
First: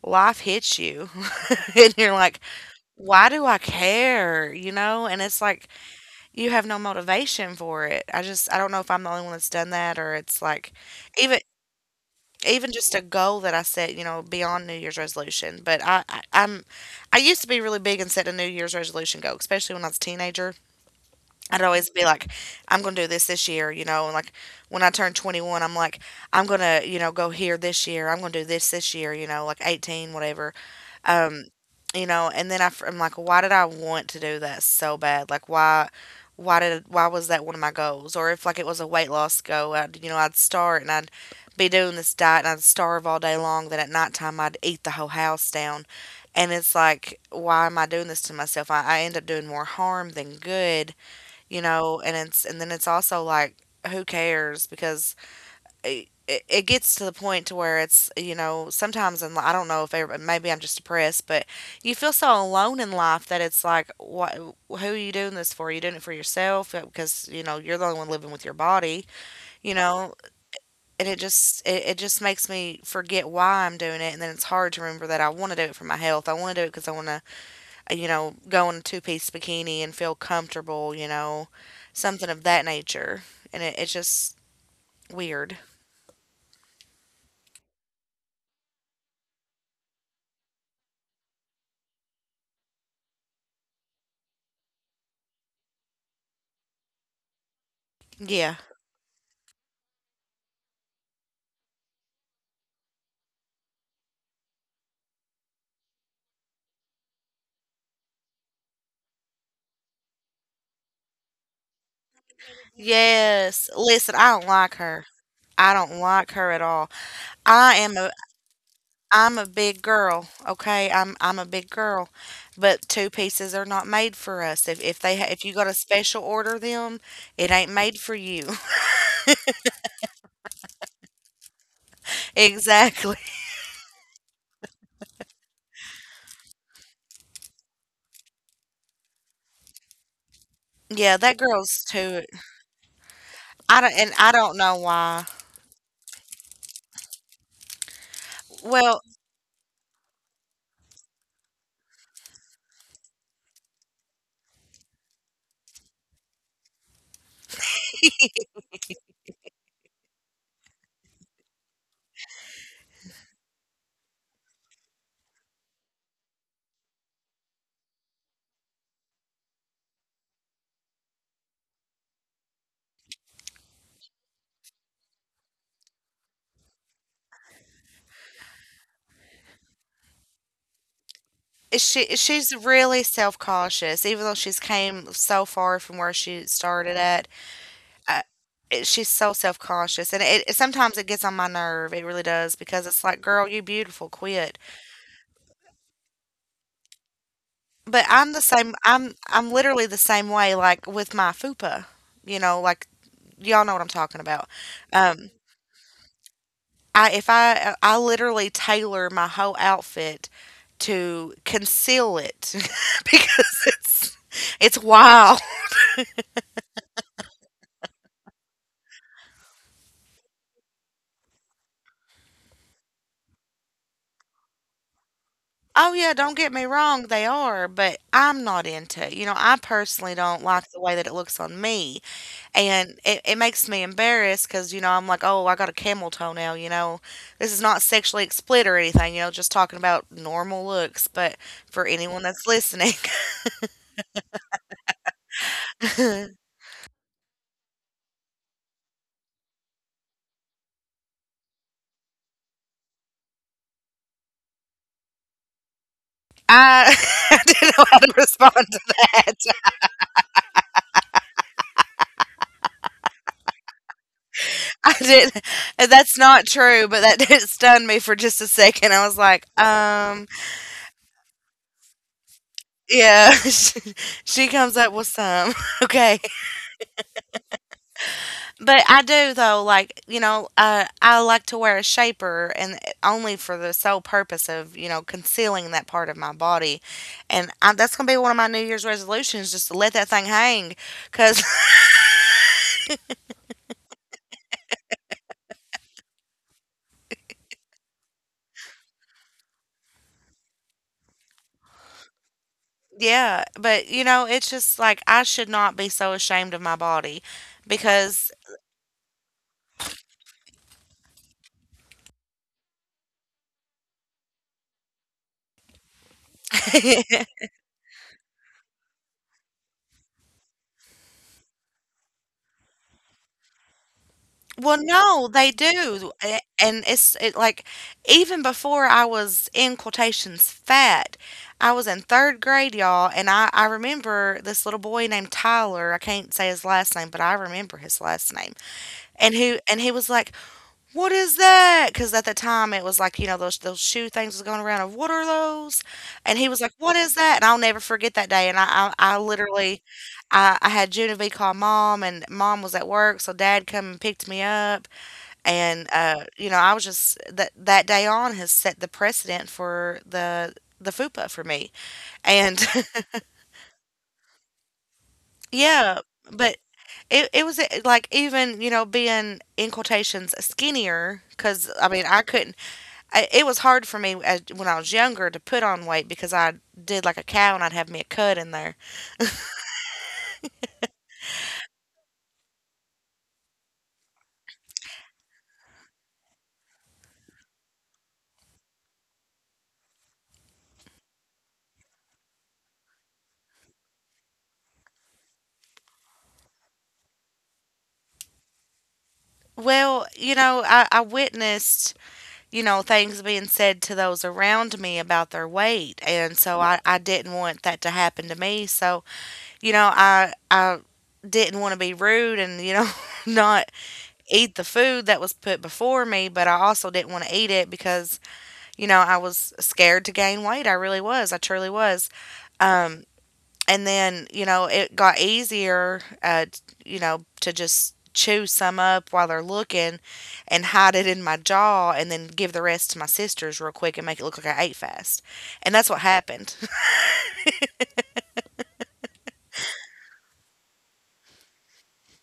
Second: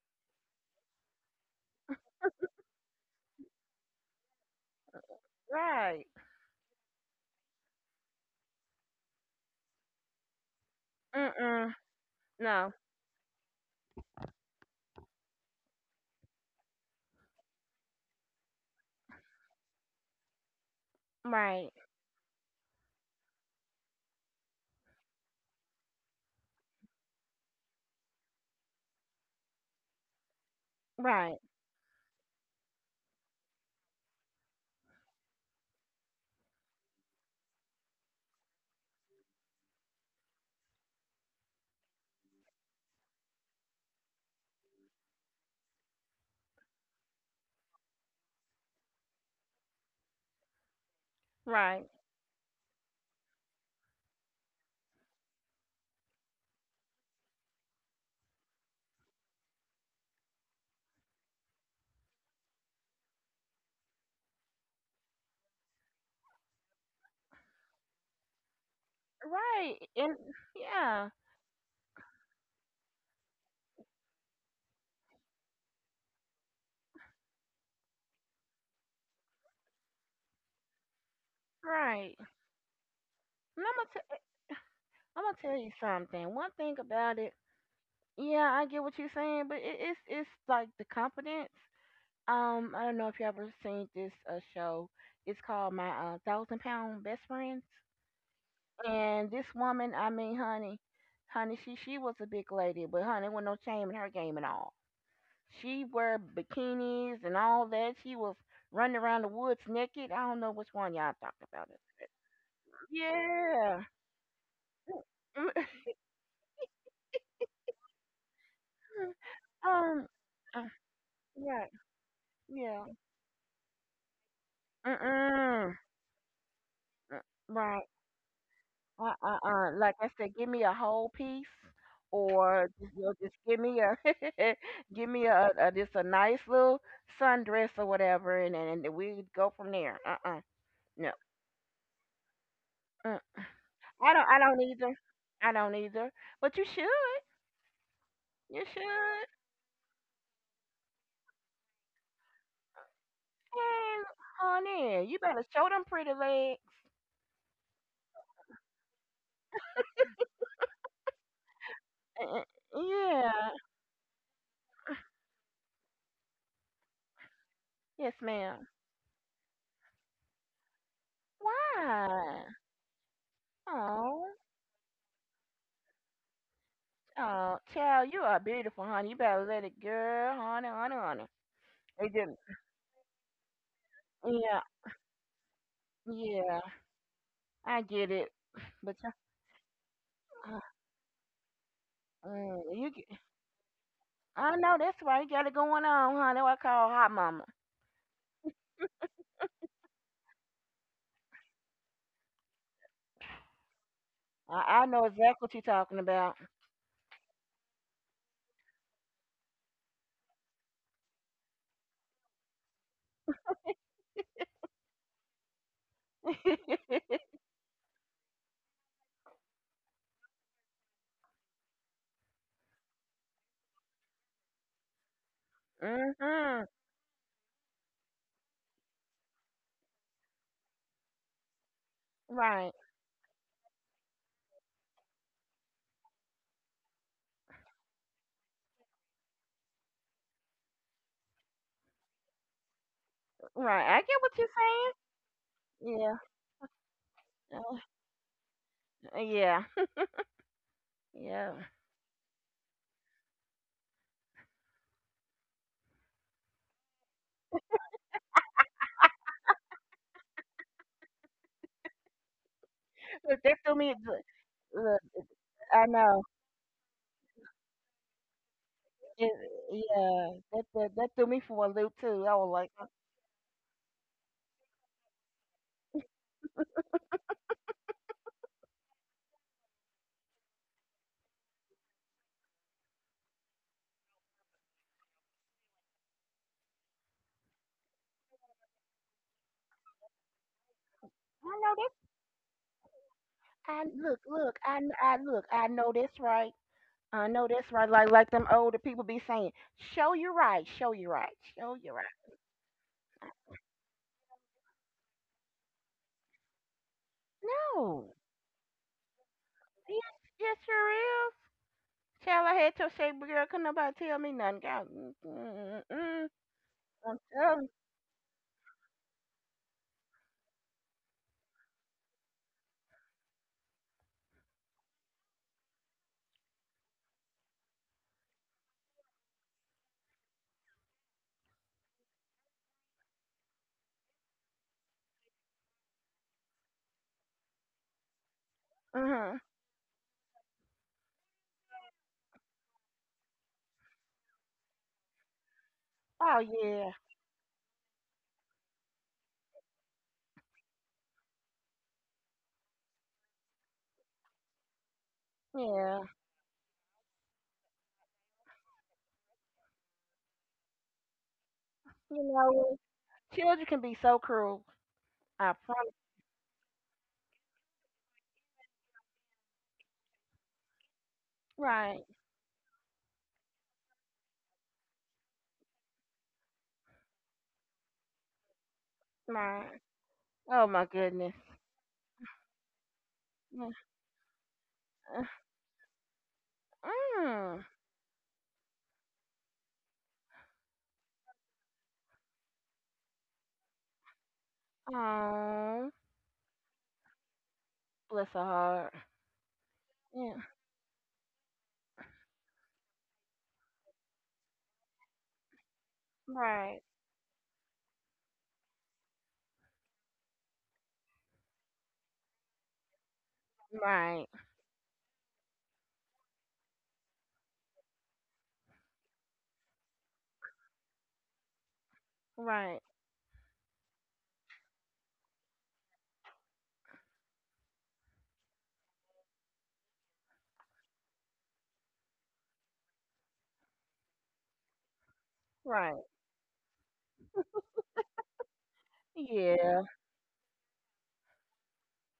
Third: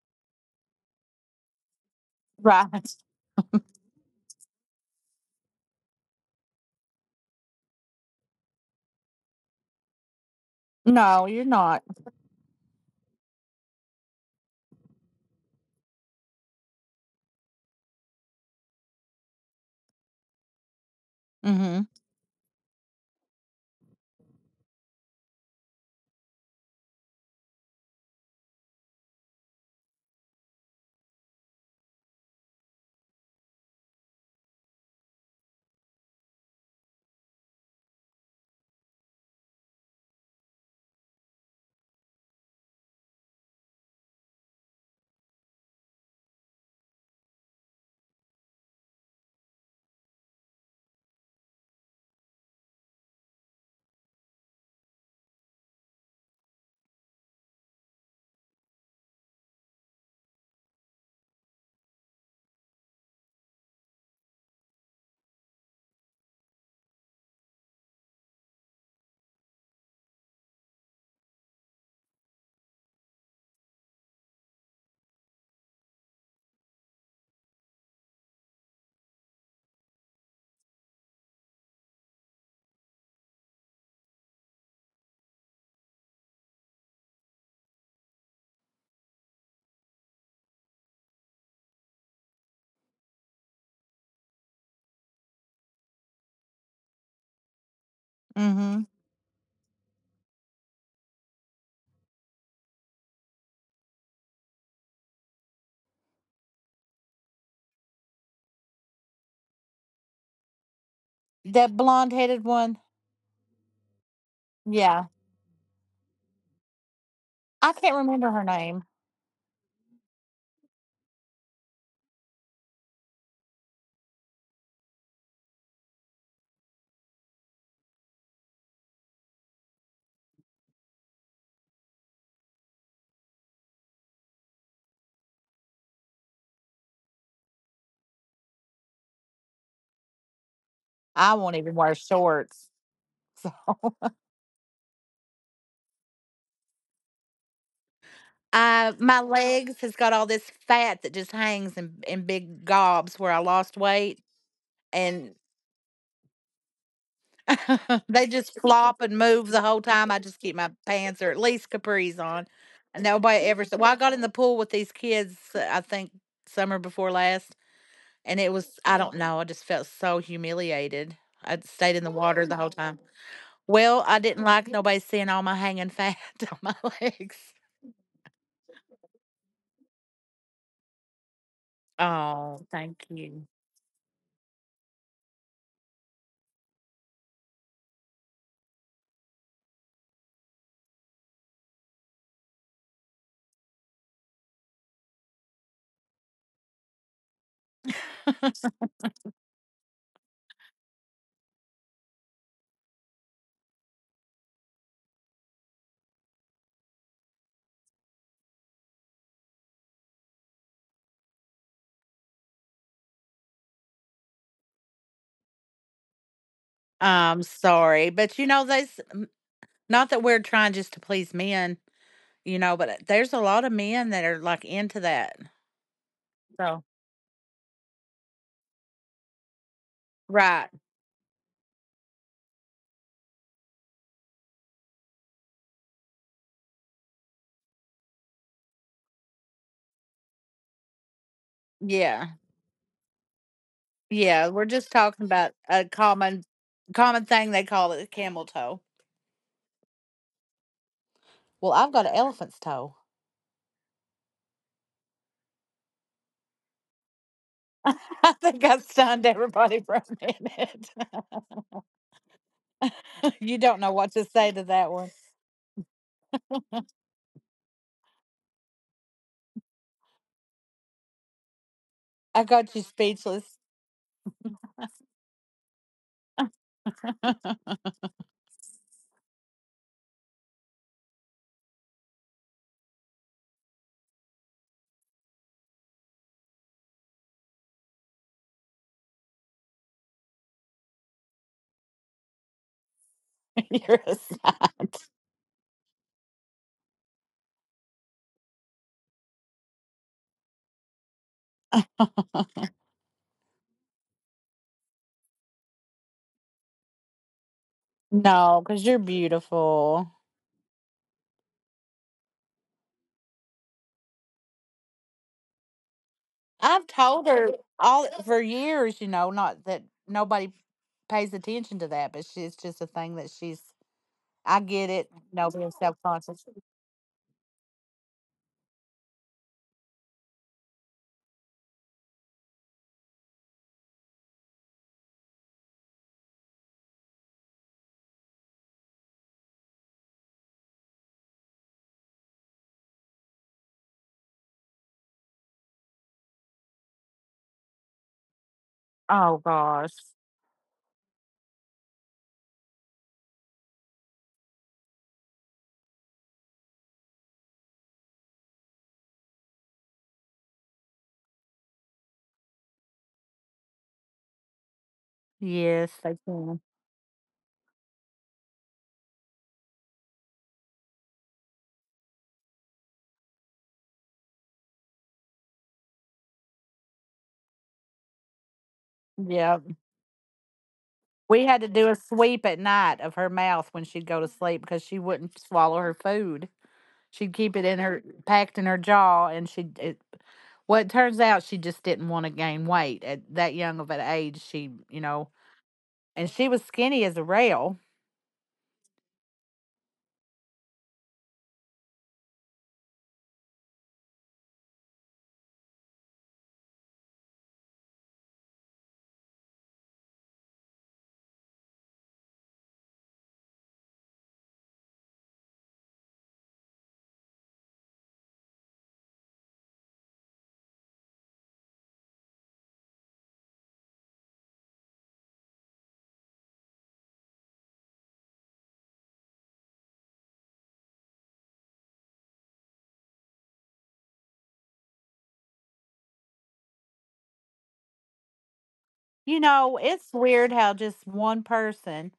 S1: life hits you, [laughs] and you're like,
S2: Right.
S1: why do I care? You know, and it's like
S3: Right.
S1: you have no motivation for it. I don't know if I'm the only one that's done that, or it's like
S2: No,
S1: even
S2: you're
S3: Mm-mm.
S2: not.
S1: even
S3: No.
S1: just a goal that I set, you know, beyond New Year's resolution. But I used to be really big and set a New Year's resolution goal, especially when I was a teenager. I'd
S3: Right.
S2: Hmm
S1: always be like, I'm going to do this this year, you know, and like when I turned 21, I'm like, I'm going to, you know, go here this year. I'm going to do this this year, you know, like 18, whatever,
S3: Right.
S1: you know, and then I, am like, why did I want to do that so bad? Like, why, why was that one of my goals? Or if like it was a weight loss goal, I'd, you know, I'd start and I'd be doing this diet and I'd starve all day long. Then at nighttime, I'd eat the whole house down. And it's like, why am I doing this to myself? I end up doing more harm than good, you
S3: Right.
S1: know. And it's and then it's also like who cares, because it gets to the point to where it's, you know, sometimes, and I don't know if every, maybe I'm just depressed, but you feel so alone in life that it's like what who are you doing this for? Are you doing it for yourself, because you know you're the only one living with your body, you
S3: Right.
S1: know?
S3: And
S1: And
S3: yeah.
S1: it just it just makes me forget why I'm doing it, and then it's hard to remember that I want to do it for my health. I want to do it because I want to, you know, go in a two-piece bikini and feel comfortable, you know,
S3: Right.
S1: something of that nature. And
S3: And
S1: it's just
S3: I'm gonna
S1: weird.
S3: tell you something. One thing about it. Yeah, I get what you're saying, but it's like the confidence. I don't know if you ever seen this show. It's called My 1000-Lb. Best Friends.
S1: Yeah.
S2: hmm
S3: And this woman, I mean, honey, she was a big lady, but honey, there was no shame in her game at all. She wore bikinis and all that. She was running around the woods naked. I don't know which one y'all talked about.
S2: That
S3: It.
S2: blonde headed one.
S1: Yes.
S3: Yeah.
S1: Listen, I don't like her.
S2: Yeah.
S1: I don't like her at all. I
S2: I
S1: am
S2: can't
S1: a
S2: remember her name.
S1: I'm a
S3: [laughs]
S1: big
S3: um.
S1: girl,
S3: uh,
S1: okay? I'm a
S3: Yeah.
S1: big girl,
S3: Yeah.
S1: but two pieces are not made for us. If if you got to
S3: Mm.
S1: special order them, it ain't
S3: Right.
S1: made for you.
S3: Like I said, give me a whole piece, or just, you know,
S1: [laughs] Exactly.
S3: just give me a, [laughs] give me a just a nice little sundress or whatever, and we go from there. No.
S1: Yeah,
S2: I
S1: that
S2: won't even
S1: girl's
S2: wear
S1: too.
S2: shorts.
S3: Mm.
S2: So
S1: I don't, and
S2: [laughs]
S3: I don't.
S1: I
S3: I
S1: don't
S3: don't
S1: know
S3: either.
S1: why.
S3: I don't either. But you should. You
S1: Well,
S2: my
S3: should.
S2: legs has got all this fat that just hangs in big gobs where I lost
S3: And
S2: weight.
S3: honey, you
S2: And.
S3: better show them pretty legs.
S2: [laughs] They just flop and move the whole time. I just keep my pants or at least capris
S3: Uh,
S2: on. And
S3: yeah.
S2: nobody ever said, well, I got in the pool with these kids, I think summer before last.
S3: Yes,
S2: And it
S3: ma'am.
S2: was, I don't know, I just felt so humiliated. I stayed in the
S3: Why?
S2: water the whole time. Well, I
S3: Oh.
S2: didn't like nobody seeing all my hanging fat [laughs] on my legs.
S3: Oh, child, you are beautiful, honey. You better let it, girl, honey, honey, honey. They
S1: She
S3: didn't.
S1: she's
S2: Oh,
S1: really
S2: thank you.
S1: self-conscious, even though she's
S3: Yeah,
S1: came so far from where she
S3: yeah,
S1: started at.
S3: I get
S1: uh,
S3: it. But
S1: she's
S3: you,
S1: so self-conscious, and it
S3: uh,
S1: sometimes it gets on my nerve, it really does,
S3: mm,
S1: because
S3: you,
S1: it's
S3: get,
S1: like, "Girl, you beautiful,
S3: I
S1: quit."
S3: know that's why you got it going on, huh? That's what I call hot mama.
S1: But I'm the same. I'm literally the same way, like, with my fupa, you know, like, y'all know what I'm talking about.
S3: I know
S1: Um,
S3: exactly what you're talking about.
S1: I if I literally tailor my whole outfit to conceal it [laughs] because it's wild.
S3: [laughs]
S2: I'm sorry. But you know, there's not that we're trying just to please men, you know, but there's a lot of men that are like into that.
S1: Oh, yeah, don't get me
S3: mhm.
S2: So
S1: wrong, they are, but I'm not into it. You know, I personally don't like
S2: right.
S1: the way that it looks on me,
S3: Right,
S1: and it makes me embarrassed because, you know, I'm like, oh, I got a camel toenail, you know. This is not sexually explicit or anything, you know, just talking about normal looks. But for anyone
S2: Yeah.
S1: that's listening,
S3: right. I get what you're
S2: Yeah, we're just
S3: saying.
S2: talking about
S1: [laughs]
S2: a
S3: Yeah,
S1: I,
S2: common common thing they call it camel toe.
S3: yeah, [laughs] yeah.
S2: Well, I've got an elephant's toe.
S1: [laughs] I didn't know
S2: [laughs]
S1: how to
S2: I
S1: respond
S2: think
S1: to
S2: I stunned
S1: that.
S2: everybody for a minute.
S3: Look,
S2: [laughs]
S3: that
S2: You
S3: threw
S2: don't know
S3: me.
S2: what
S3: Look,
S2: to say to
S1: I
S2: that
S3: look,
S2: one.
S1: didn't,
S3: I
S1: That's
S3: know.
S1: not true, but that [laughs] did stun me for just a second. I was
S3: It,
S1: like,
S3: yeah, that threw me for a loop too. I
S2: I
S3: was like,
S2: got you
S1: yeah, [laughs]
S2: speechless.
S1: she comes up with some. [laughs] Okay.
S2: [laughs]
S1: But I do though, like, you know, I like to wear a shaper and only for the sole purpose of, you know, concealing that part of my body. And I, that's going to be one of my New Year's resolutions, just to let that thing hang cuz
S3: I know this. I
S2: You're a
S3: look.
S2: sign.
S3: I look. I know this, right? I know that's right. Like them older people be saying, "Show you right, show you right, show you right."
S2: [laughs]
S1: [laughs] yeah, but you know, it's just like I should not be so ashamed of my body
S3: No,
S1: because
S2: No, because you're beautiful.
S3: yes, yes, sure is. Child, I had to say, girl, could nobody tell me nothing. God, mm, mm, mm, mm,
S2: I've
S3: I'm
S1: [laughs]
S2: told her
S3: telling.
S2: all for years, you know, not that nobody pays attention to that, but she, it's just a thing that she's. I
S1: well,
S2: get it.
S1: no, they
S2: No being self
S1: do, a
S2: conscious.
S1: and it's it, like, even before I was, in quotations, "fat," I was in 3rd grade, y'all, and I remember this little boy named Tyler, I can't say his last name, but I remember his last name, and
S3: Mm-hmm.
S1: who? And he was like, "What is that?" Because at the time, it was like, you know, those shoe things was going around of, "What are those?" And
S3: Oh
S1: he was like,
S3: yeah,
S1: "What is that?" And I'll never forget that day, and I
S2: Oh
S1: literally
S2: gosh.
S1: I had Genevieve call mom, and mom was at work, so dad come and picked me up, and,
S3: yeah.
S1: you know, I was just that day on has set the precedent for the fupa for me.
S3: You
S1: And
S3: know, children can be so cruel.
S1: [laughs]
S3: I promise.
S1: yeah,
S2: Yes, they
S1: but
S2: can.
S1: it was like even, you know, being in quotations skinnier cuz I
S3: Right,
S1: mean, I couldn't I, it was hard for me as, when I was younger to put on weight because I did like a cow and I'd have me a cut in there.
S3: right.
S2: Yep.
S3: Oh my goodness.
S2: We had to do a sweep at night of her mouth
S3: Mm,
S2: when she'd go to sleep because she wouldn't swallow her food. She'd keep
S3: mm.
S2: it in her packed in her jaw and she it well, it turns out she just didn't want to gain weight at that young of an age. She, you know,
S3: Oh,
S2: and she was skinny as a rail.
S3: bless her heart.
S1: Well, you
S3: Yeah.
S1: know, I witnessed, you know, things being said to those around me about their weight. And so
S3: Right,
S1: I didn't want that to happen to me. So you know, I didn't want to be rude and you know [laughs] not
S3: right,
S1: eat the food that was put before me, but I also didn't want to eat it because you know I was scared to gain weight. I really was. I truly was.
S3: right,
S1: Um, and then you know it got easier, you know, to just chew some up while they're looking and hide it in my jaw and then give the rest to my sisters real quick and make it look like I ate fast. And that's what
S3: right.
S1: happened. [laughs]
S2: You know,
S3: Yeah.
S2: it's weird how just one person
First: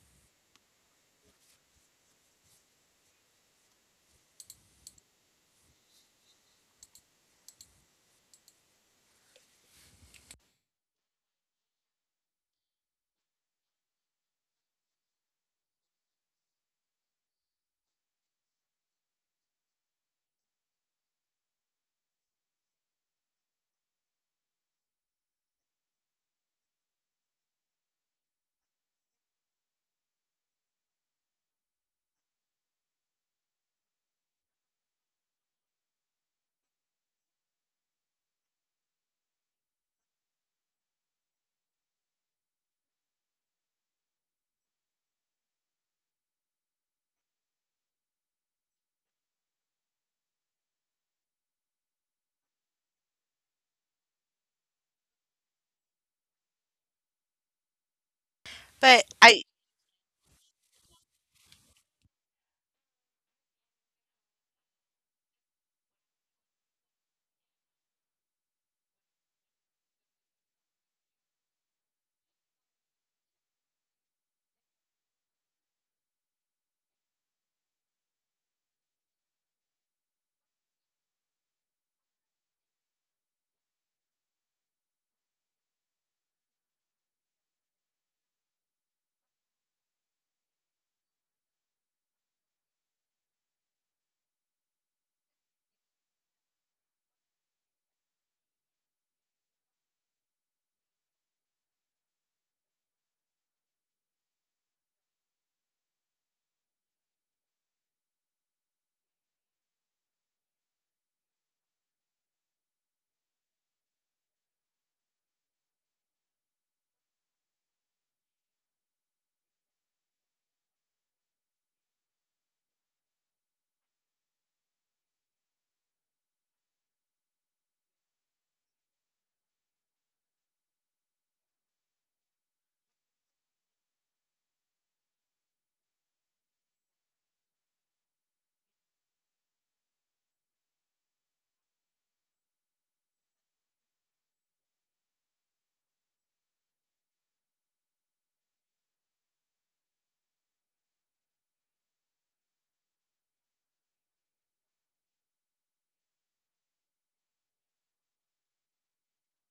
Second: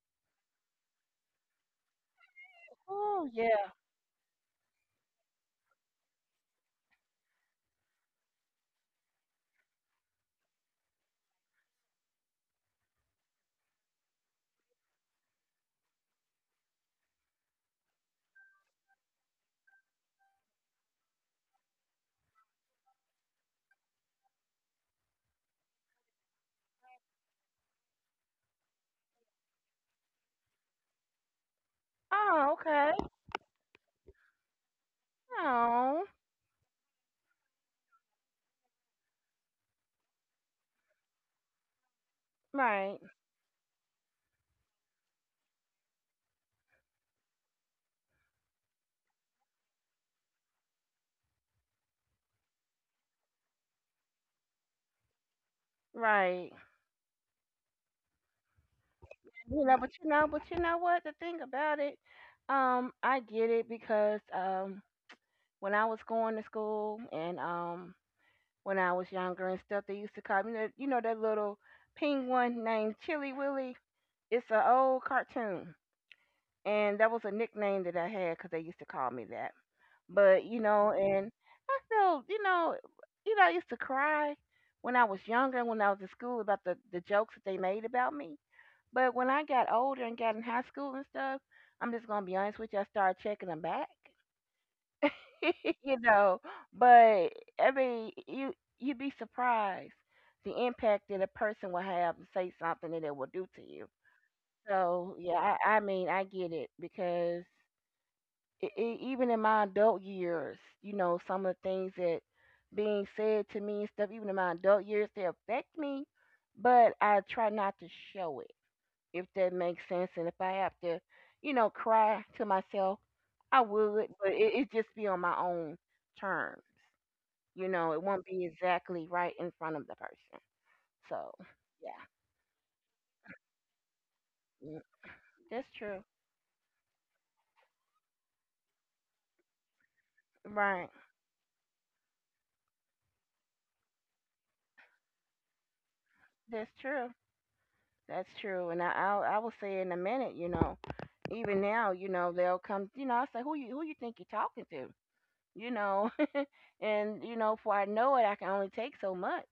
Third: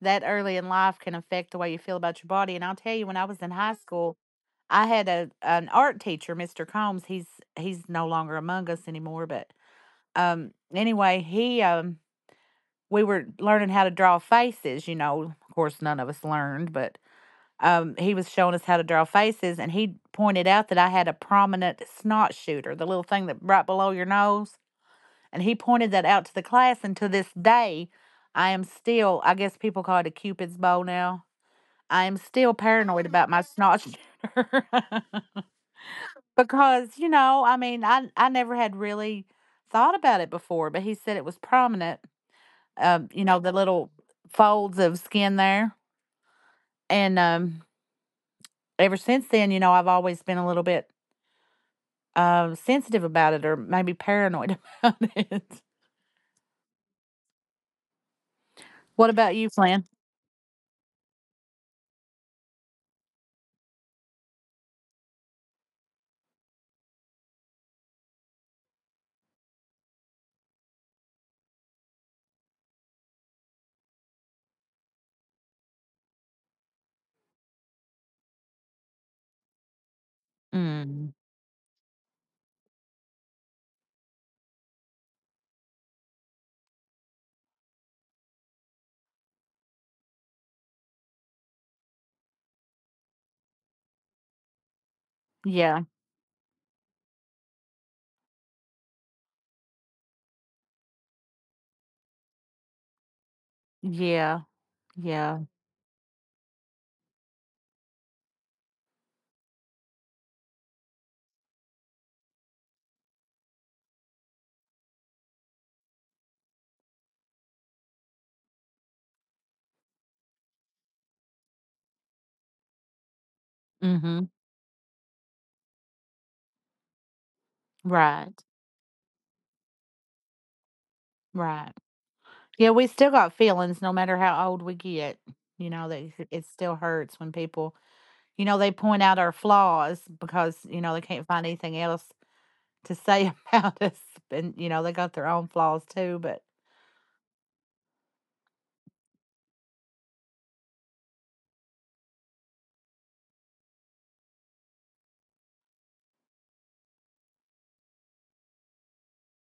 S2: that early in life can affect the way you feel about your body. And I'll tell you, when I
S3: Oh,
S2: was in
S3: yeah.
S2: high school, I had a an art teacher, Mr. Combs. He's no longer among us anymore, but anyway, he we were learning how to draw faces, you know. Of course none of us learned, but he was showing us how to draw faces and he pointed out that I had a prominent snot shooter, the little thing that right below your nose. And he pointed that out to the class. And to this day, I am still, I guess people call it a Cupid's bow now. I am
S3: Oh,
S2: still
S3: okay.
S2: paranoid [laughs] about my snot shooter.
S3: Oh,
S2: [laughs] Because, you know, I mean, I never had really thought about it before, but he said it was prominent,
S3: right,
S2: you know, the little folds of skin there. And ever since then, you know, I've always been a little bit sensitive about it or maybe paranoid about it. [laughs]
S3: right.
S1: But
S2: What about
S1: I
S2: you,
S3: You know,
S2: Flan?
S3: but you know, but you know what? The thing about it, I get it because when I was going to school and when I was younger and stuff, they used to call me that. You know that little penguin named Chili Willy. It's an old cartoon, and that was a nickname that I had because they used to call me that. But you know,
S2: Mm,
S3: and I still, you know, I used to cry when I was younger, when I was in school about the jokes that they made about me. But when I got older and got in high school and stuff, I'm just gonna be honest with you, I started checking them back. [laughs]
S2: yeah,
S3: you know, but I mean, you'd be surprised the impact that a person will have to say something that it will do to you.
S2: yeah,
S3: So
S2: yeah.
S3: yeah, I mean, I get it because even in my adult years, you know, some of the things that being said to me and stuff, even in my adult years, they affect me, but I try not to show it, if that makes sense. And if I have to, you know, cry to myself, I would, but
S2: Mhm.
S3: it just be on my own terms. You know, it won't be
S2: Right.
S3: exactly right in front of the person. So,
S2: Right.
S3: yeah,
S2: Yeah, we still got feelings no matter how old we
S3: mm,
S2: get.
S3: that's
S2: You know, that
S3: true.
S2: it still hurts when people, you know, they point out our flaws because, you
S3: Right,
S2: know, they can't find anything else to say [laughs] about us. And, you know, they got their own flaws too, but
S3: that's true. That's true, and I will say in a minute, you know, even now, you know, they'll come, you know, I say, who you think you're talking to, you know, [laughs] and you know, before I know it, I can only take so much.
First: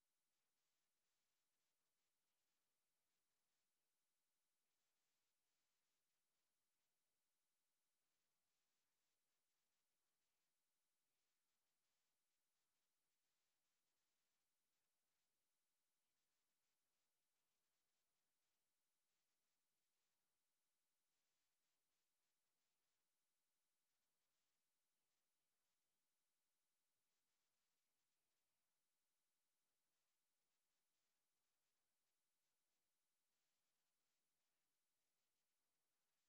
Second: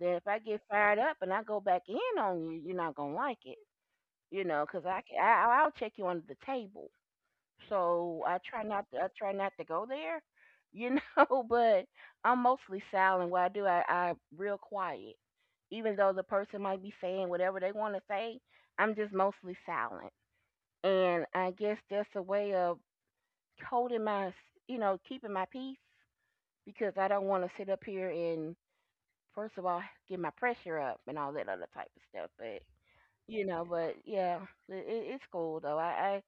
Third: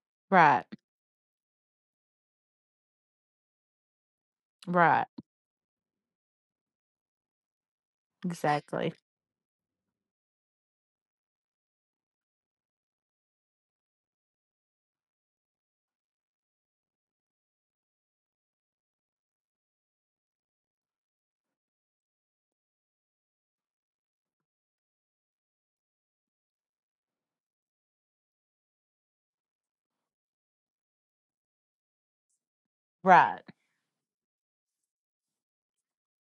S3: Then if I get
S2: right.
S3: fired up and I go back in on you, you're not gonna like it, you know, because
S2: Right.
S3: I'll check you under the table, so
S2: Exactly.
S3: I try not to go there, you know. [laughs] But I'm mostly silent. What I do, I real quiet, even though the person might be saying whatever they want to say. I'm just mostly silent, and I guess that's a way of holding my, you know, keeping my peace because I don't want to sit up here and first of all get my pressure up and all that other type of stuff. But
S2: Right.
S3: you know, but yeah, it- it's cool though. I,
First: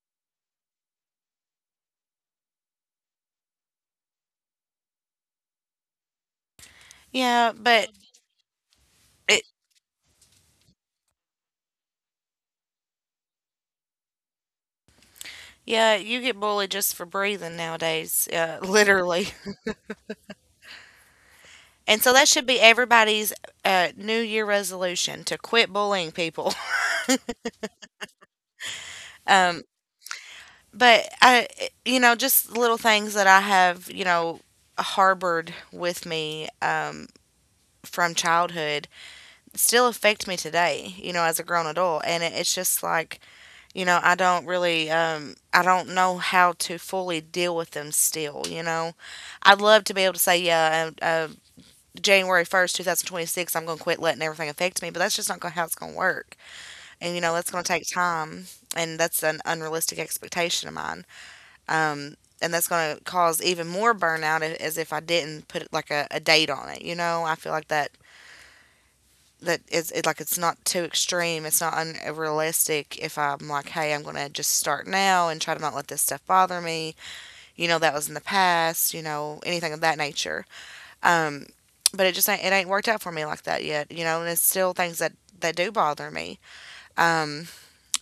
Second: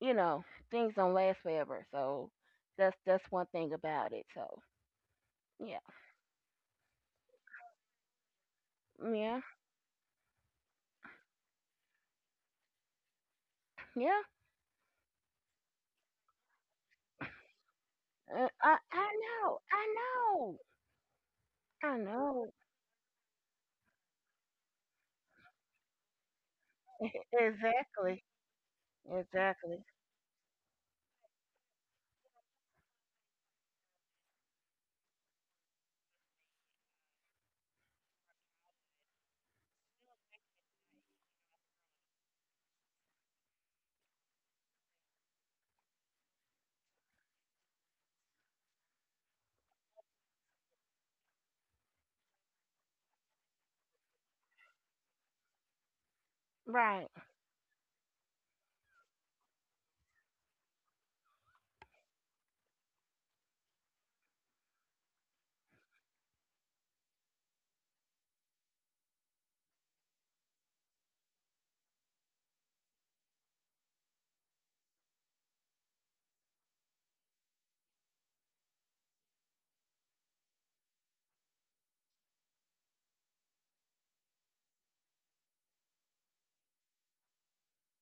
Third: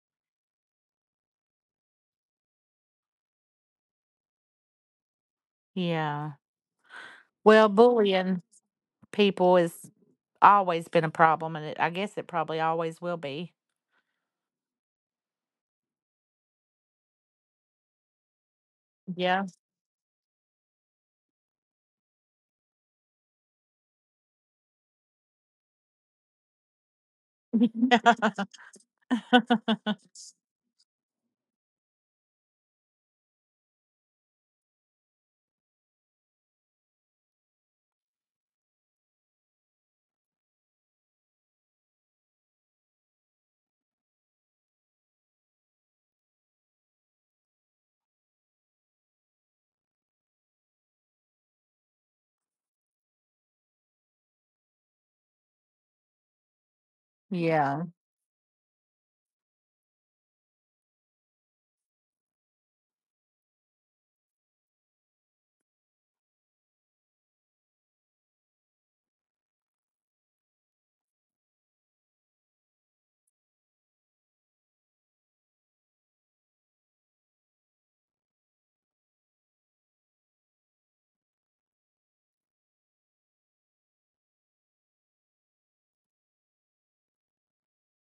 S3: you know, things don't last forever. So that's one thing about it. So yeah,
S2: Yeah.
S1: Yeah,
S2: Well,
S1: but
S2: bullying
S3: yeah,
S1: it
S2: people has always been a problem and it, I guess it probably always will be.
S3: yeah.
S1: yeah, you get bullied just for breathing nowadays, [laughs]
S3: I
S1: literally.
S2: Yeah.
S3: know, I know, I
S1: And so that should
S3: know.
S1: be everybody's New Year resolution to quit bullying people. [laughs]
S3: [laughs] exactly,
S2: [laughs]
S1: Um,
S3: exactly.
S2: [laughs]
S1: but I, you know, just little things that I have, you know, harbored with me, from childhood still affect me today, you know, as a grown adult. And it's just like, you know, I don't really, I don't know how to fully deal with them still, you know. I'd love to be able to say, yeah, January 1st, 2026, I'm going to quit letting everything affect me, but that's just not going to how it's going to work.
S3: Right.
S1: And, you know, that's going to
S2: Yeah.
S1: take time. And that's an unrealistic expectation of mine. Um, and that's going to cause even more burnout as if I didn't put like a date on it. You know, I feel like that is it, like it's not too extreme. It's not unrealistic if I'm like, hey, I'm going to just start now and try to not let this stuff bother me. You know, that was in the past, you know, anything of that nature. Um, but it just ain't, it ain't worked out for me like that yet, you know. And it's still things that do bother me. Um,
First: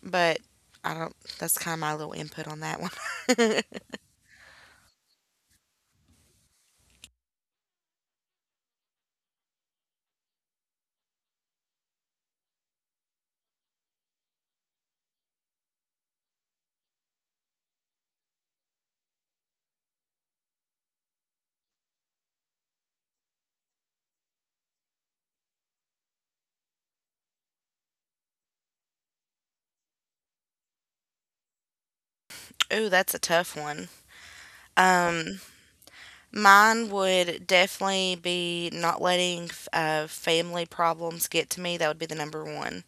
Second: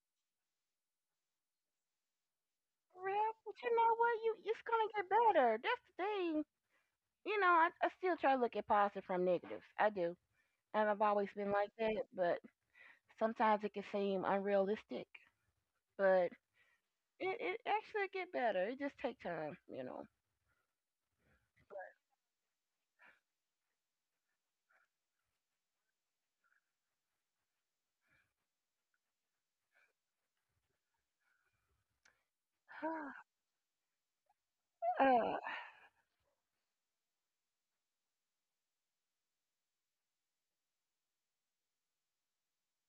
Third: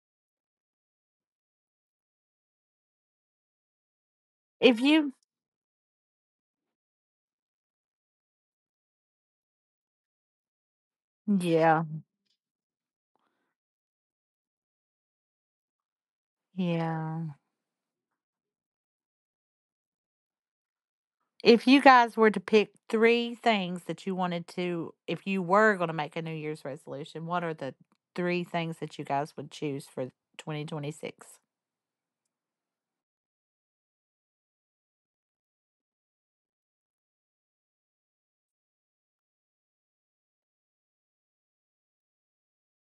S1: but I don't. That's kind of my little input on that one.
S3: Real, but you know what? You it's
S2: If
S3: gonna get
S2: you
S3: better. That's the thing. You know, I still try to look at positive from negatives. I do, and I've always been like
S2: Yeah.
S3: that. But sometimes it can seem unrealistic. But it,
S2: Yeah.
S3: it actually get better. It just take time. You know.
S2: If you guys were to pick three things that you wanted to, if you were going to make a New Year's resolution, what are the three things that you guys would choose for 2026?
S1: [laughs] Ooh, that's a
S3: [sighs]
S1: tough one.
S3: Uh,
S1: Um, Mine would definitely be not letting family problems get to me. That would be the number one.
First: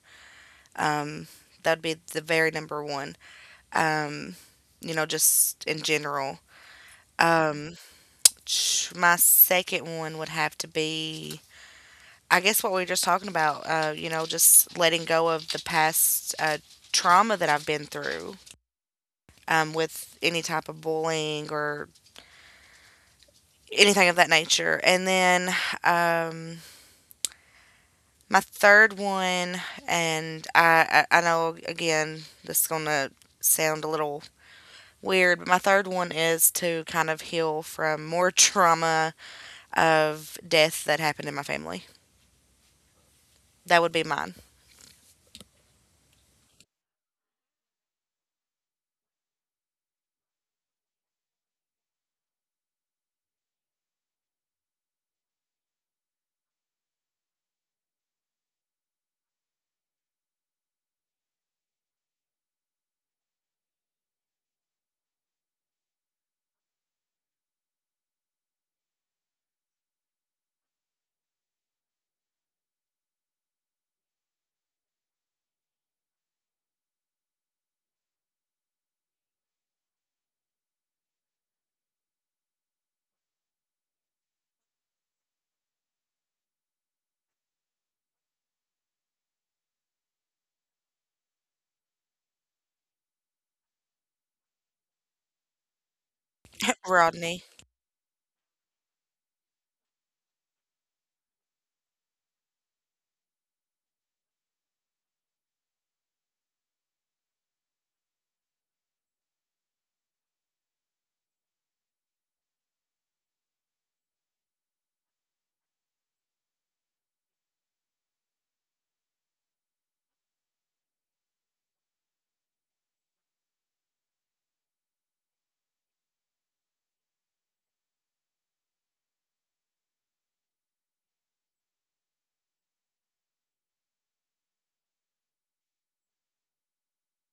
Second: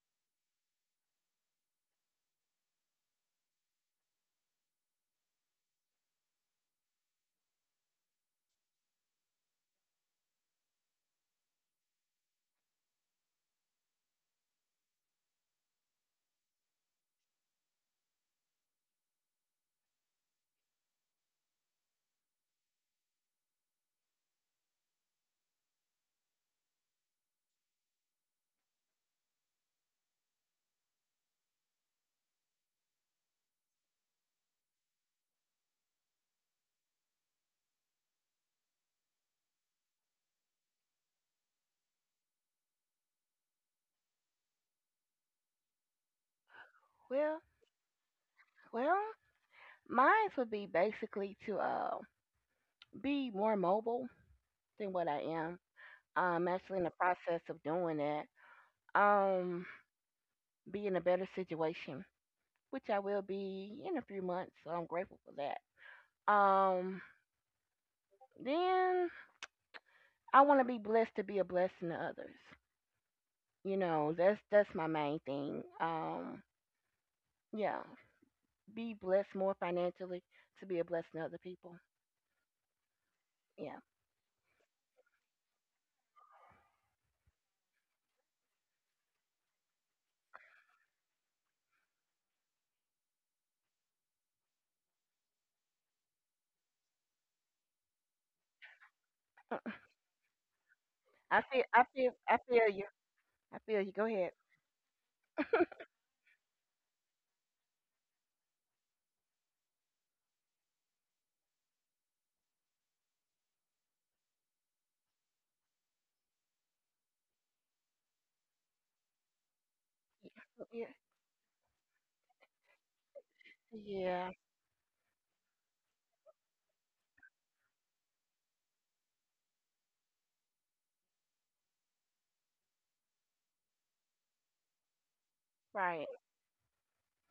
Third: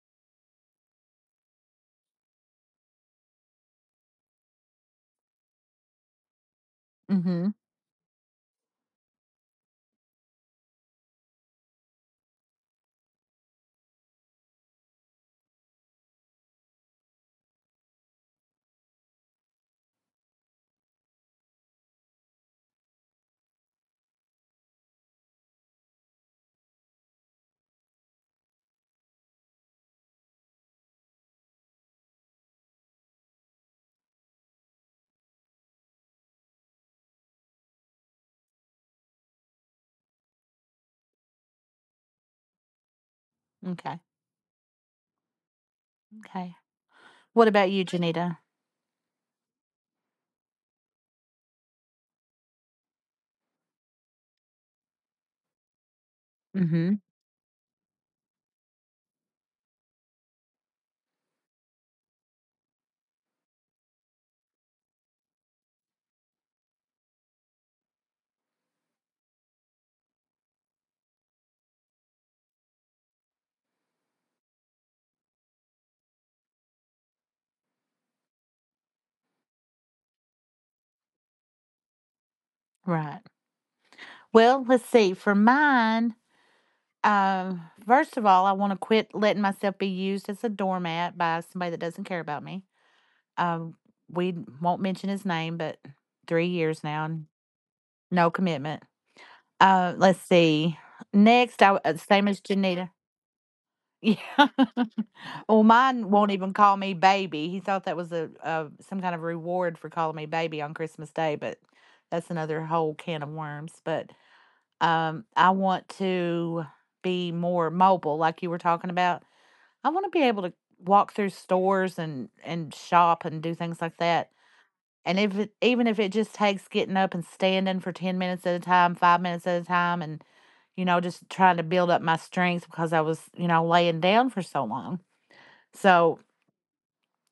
S1: Um, that would be the very number one. Um, you know, just in general.
S2: Mm-hmm.
S1: Um, my second one would have to be I guess what we were just talking about, you know, just letting go of the past trauma that I've been through, with any type of bullying or anything of that nature. And then um, my third one, and I know again, this is going to sound a little weird, but my third one is to kind of heal from more [laughs] trauma of death that happened in my family. That would
S2: Okay.
S1: be mine.
S2: Okay.
S3: well,
S2: What about you, Janita?
S3: Well, mine would be basically to be more mobile than what I am. I'm actually in the
S2: Mm-hmm.
S3: process of doing that. Um, be in a better situation, which I will be in a few months. So I'm grateful for that. Um, then I want to be blessed to be a blessing to others. You know, that's my main thing. Yeah, be blessed more financially to be a blessing to other people.
S2: Right.
S3: Yeah,
S2: Well, let's see. For mine, first of all, I want to quit letting myself be used as a doormat by somebody that doesn't care about me. Um, we won't mention his name, but 3 years
S1: [laughs]
S2: now and
S1: Rodney.
S2: no commitment. Let's see. Next, I same
S3: I
S2: as
S3: feel you.
S2: Janita.
S3: I feel you. Go ahead.
S2: Yeah. [laughs] Well, mine won't even call me baby. He thought that was a some kind of reward for calling me baby on Christmas Day, but that's another whole can of worms. But I want to be more mobile, like you were talking about. I want to be able to
S3: Yeah.
S2: walk through stores and shop and do things like that,
S3: Yeah,
S2: and if it, even if it just takes getting up and standing for 10 minutes at a time, 5 minutes at a time, and, you know, just trying to build up my strength because I was, you know, laying down for so long.
S3: right.
S2: So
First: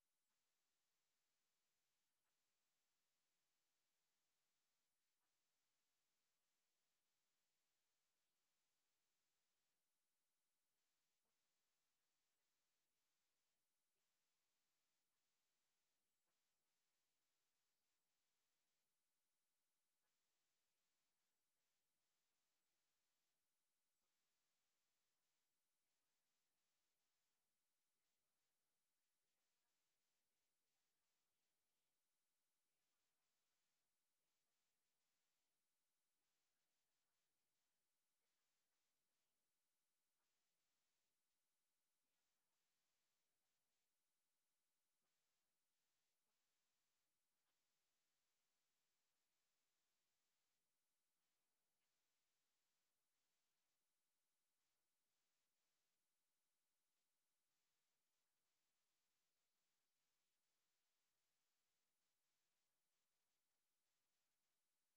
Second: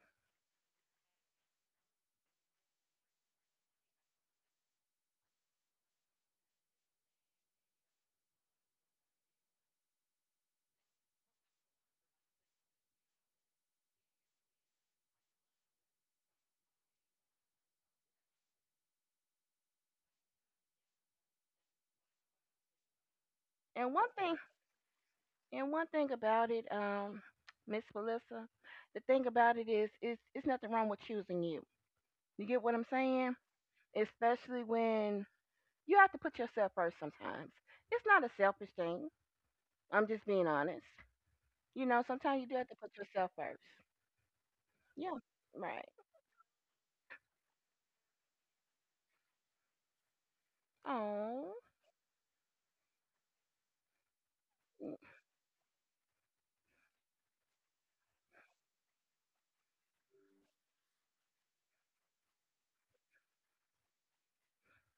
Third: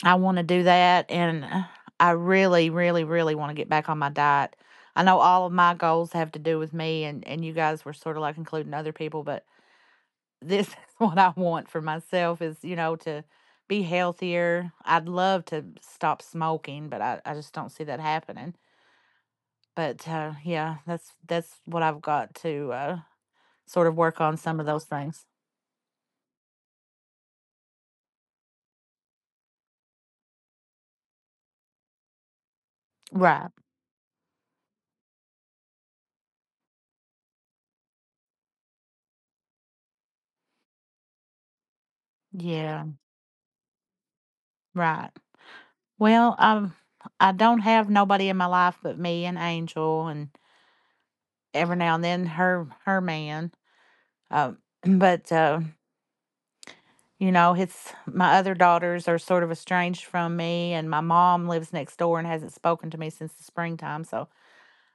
S2: I want to do that. And I really, really, really want to get back on my diet. I know all of my goals have to do with me, and you guys were sort of like including other people, but [laughs] this is what I want for myself is, you know, to be healthier. I'd love to stop smoking, but I just don't see that happening. But, yeah, that's what I've got to, sort
S3: And
S2: of
S3: one
S2: work
S3: thing,
S2: on some of those things.
S3: and one thing about it, Miss Melissa, the thing about it is, it's nothing wrong with choosing you. You get what I'm saying?
S2: Right.
S3: Especially when you have to put yourself first. Sometimes it's not a selfish thing. I'm just being honest. You know, sometimes you do have to
S2: Yeah,
S3: put yourself first.
S2: right.
S3: Yeah, right.
S2: Well, I don't have nobody in my life but me and Angel and
S3: Oh,
S2: every now and then her man. Um, [clears throat] but, you know, it's my other daughters are sort of estranged from me, and my mom lives next door and hasn't spoken to me since the springtime, so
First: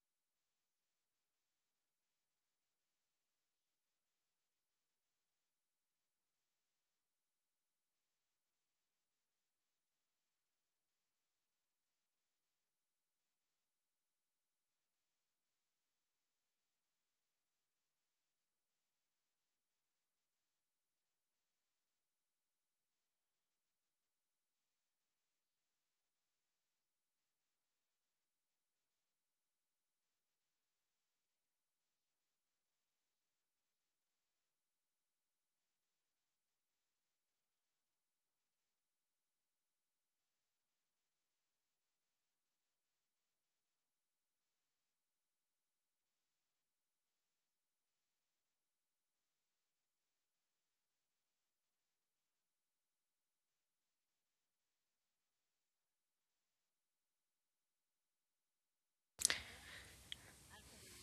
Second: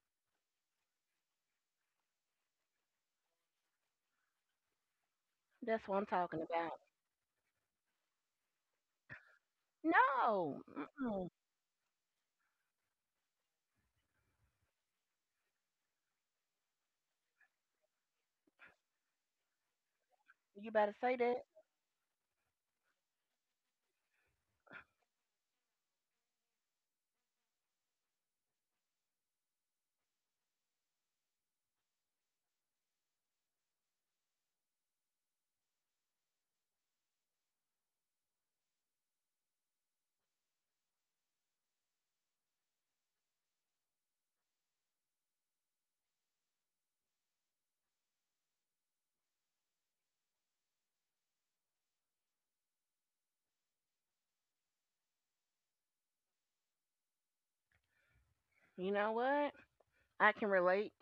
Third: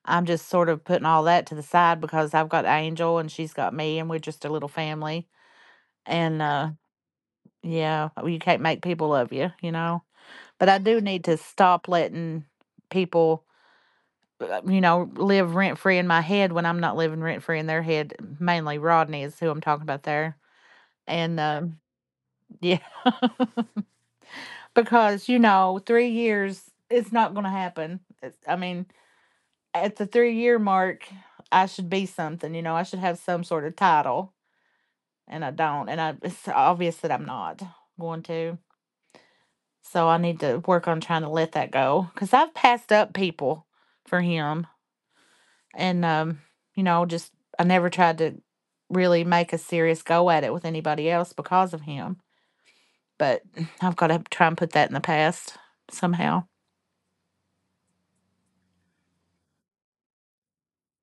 S2: I'm just sort of putting all that to the side because I've got Angel and she's got me, and we're just a little family.
S3: that's what I'm talking
S2: And, uh,
S3: about.
S2: yeah, well, you can't make people love you, you know?
S3: No,
S2: But I do need
S3: mm-mm.
S2: to stop letting people, you know, live rent free in my head when I'm not living rent free in their head. Mainly Rodney is who I'm talking about there.
S3: You better say
S2: And
S3: that.
S2: yeah, [laughs] because, you know, 3 years, it's not going to happen. It's, I mean, at the 3 year mark, I should be something, you know, I should have some sort of title, and I don't. And I, it's obvious that I'm not going to. So I need to work on trying to let that go because I've passed up people for him. And, you know, just I never tried to really make a serious go at it with anybody else because of him. But [sighs] I've got to try and put that in the past somehow.
S3: You know what? I can relate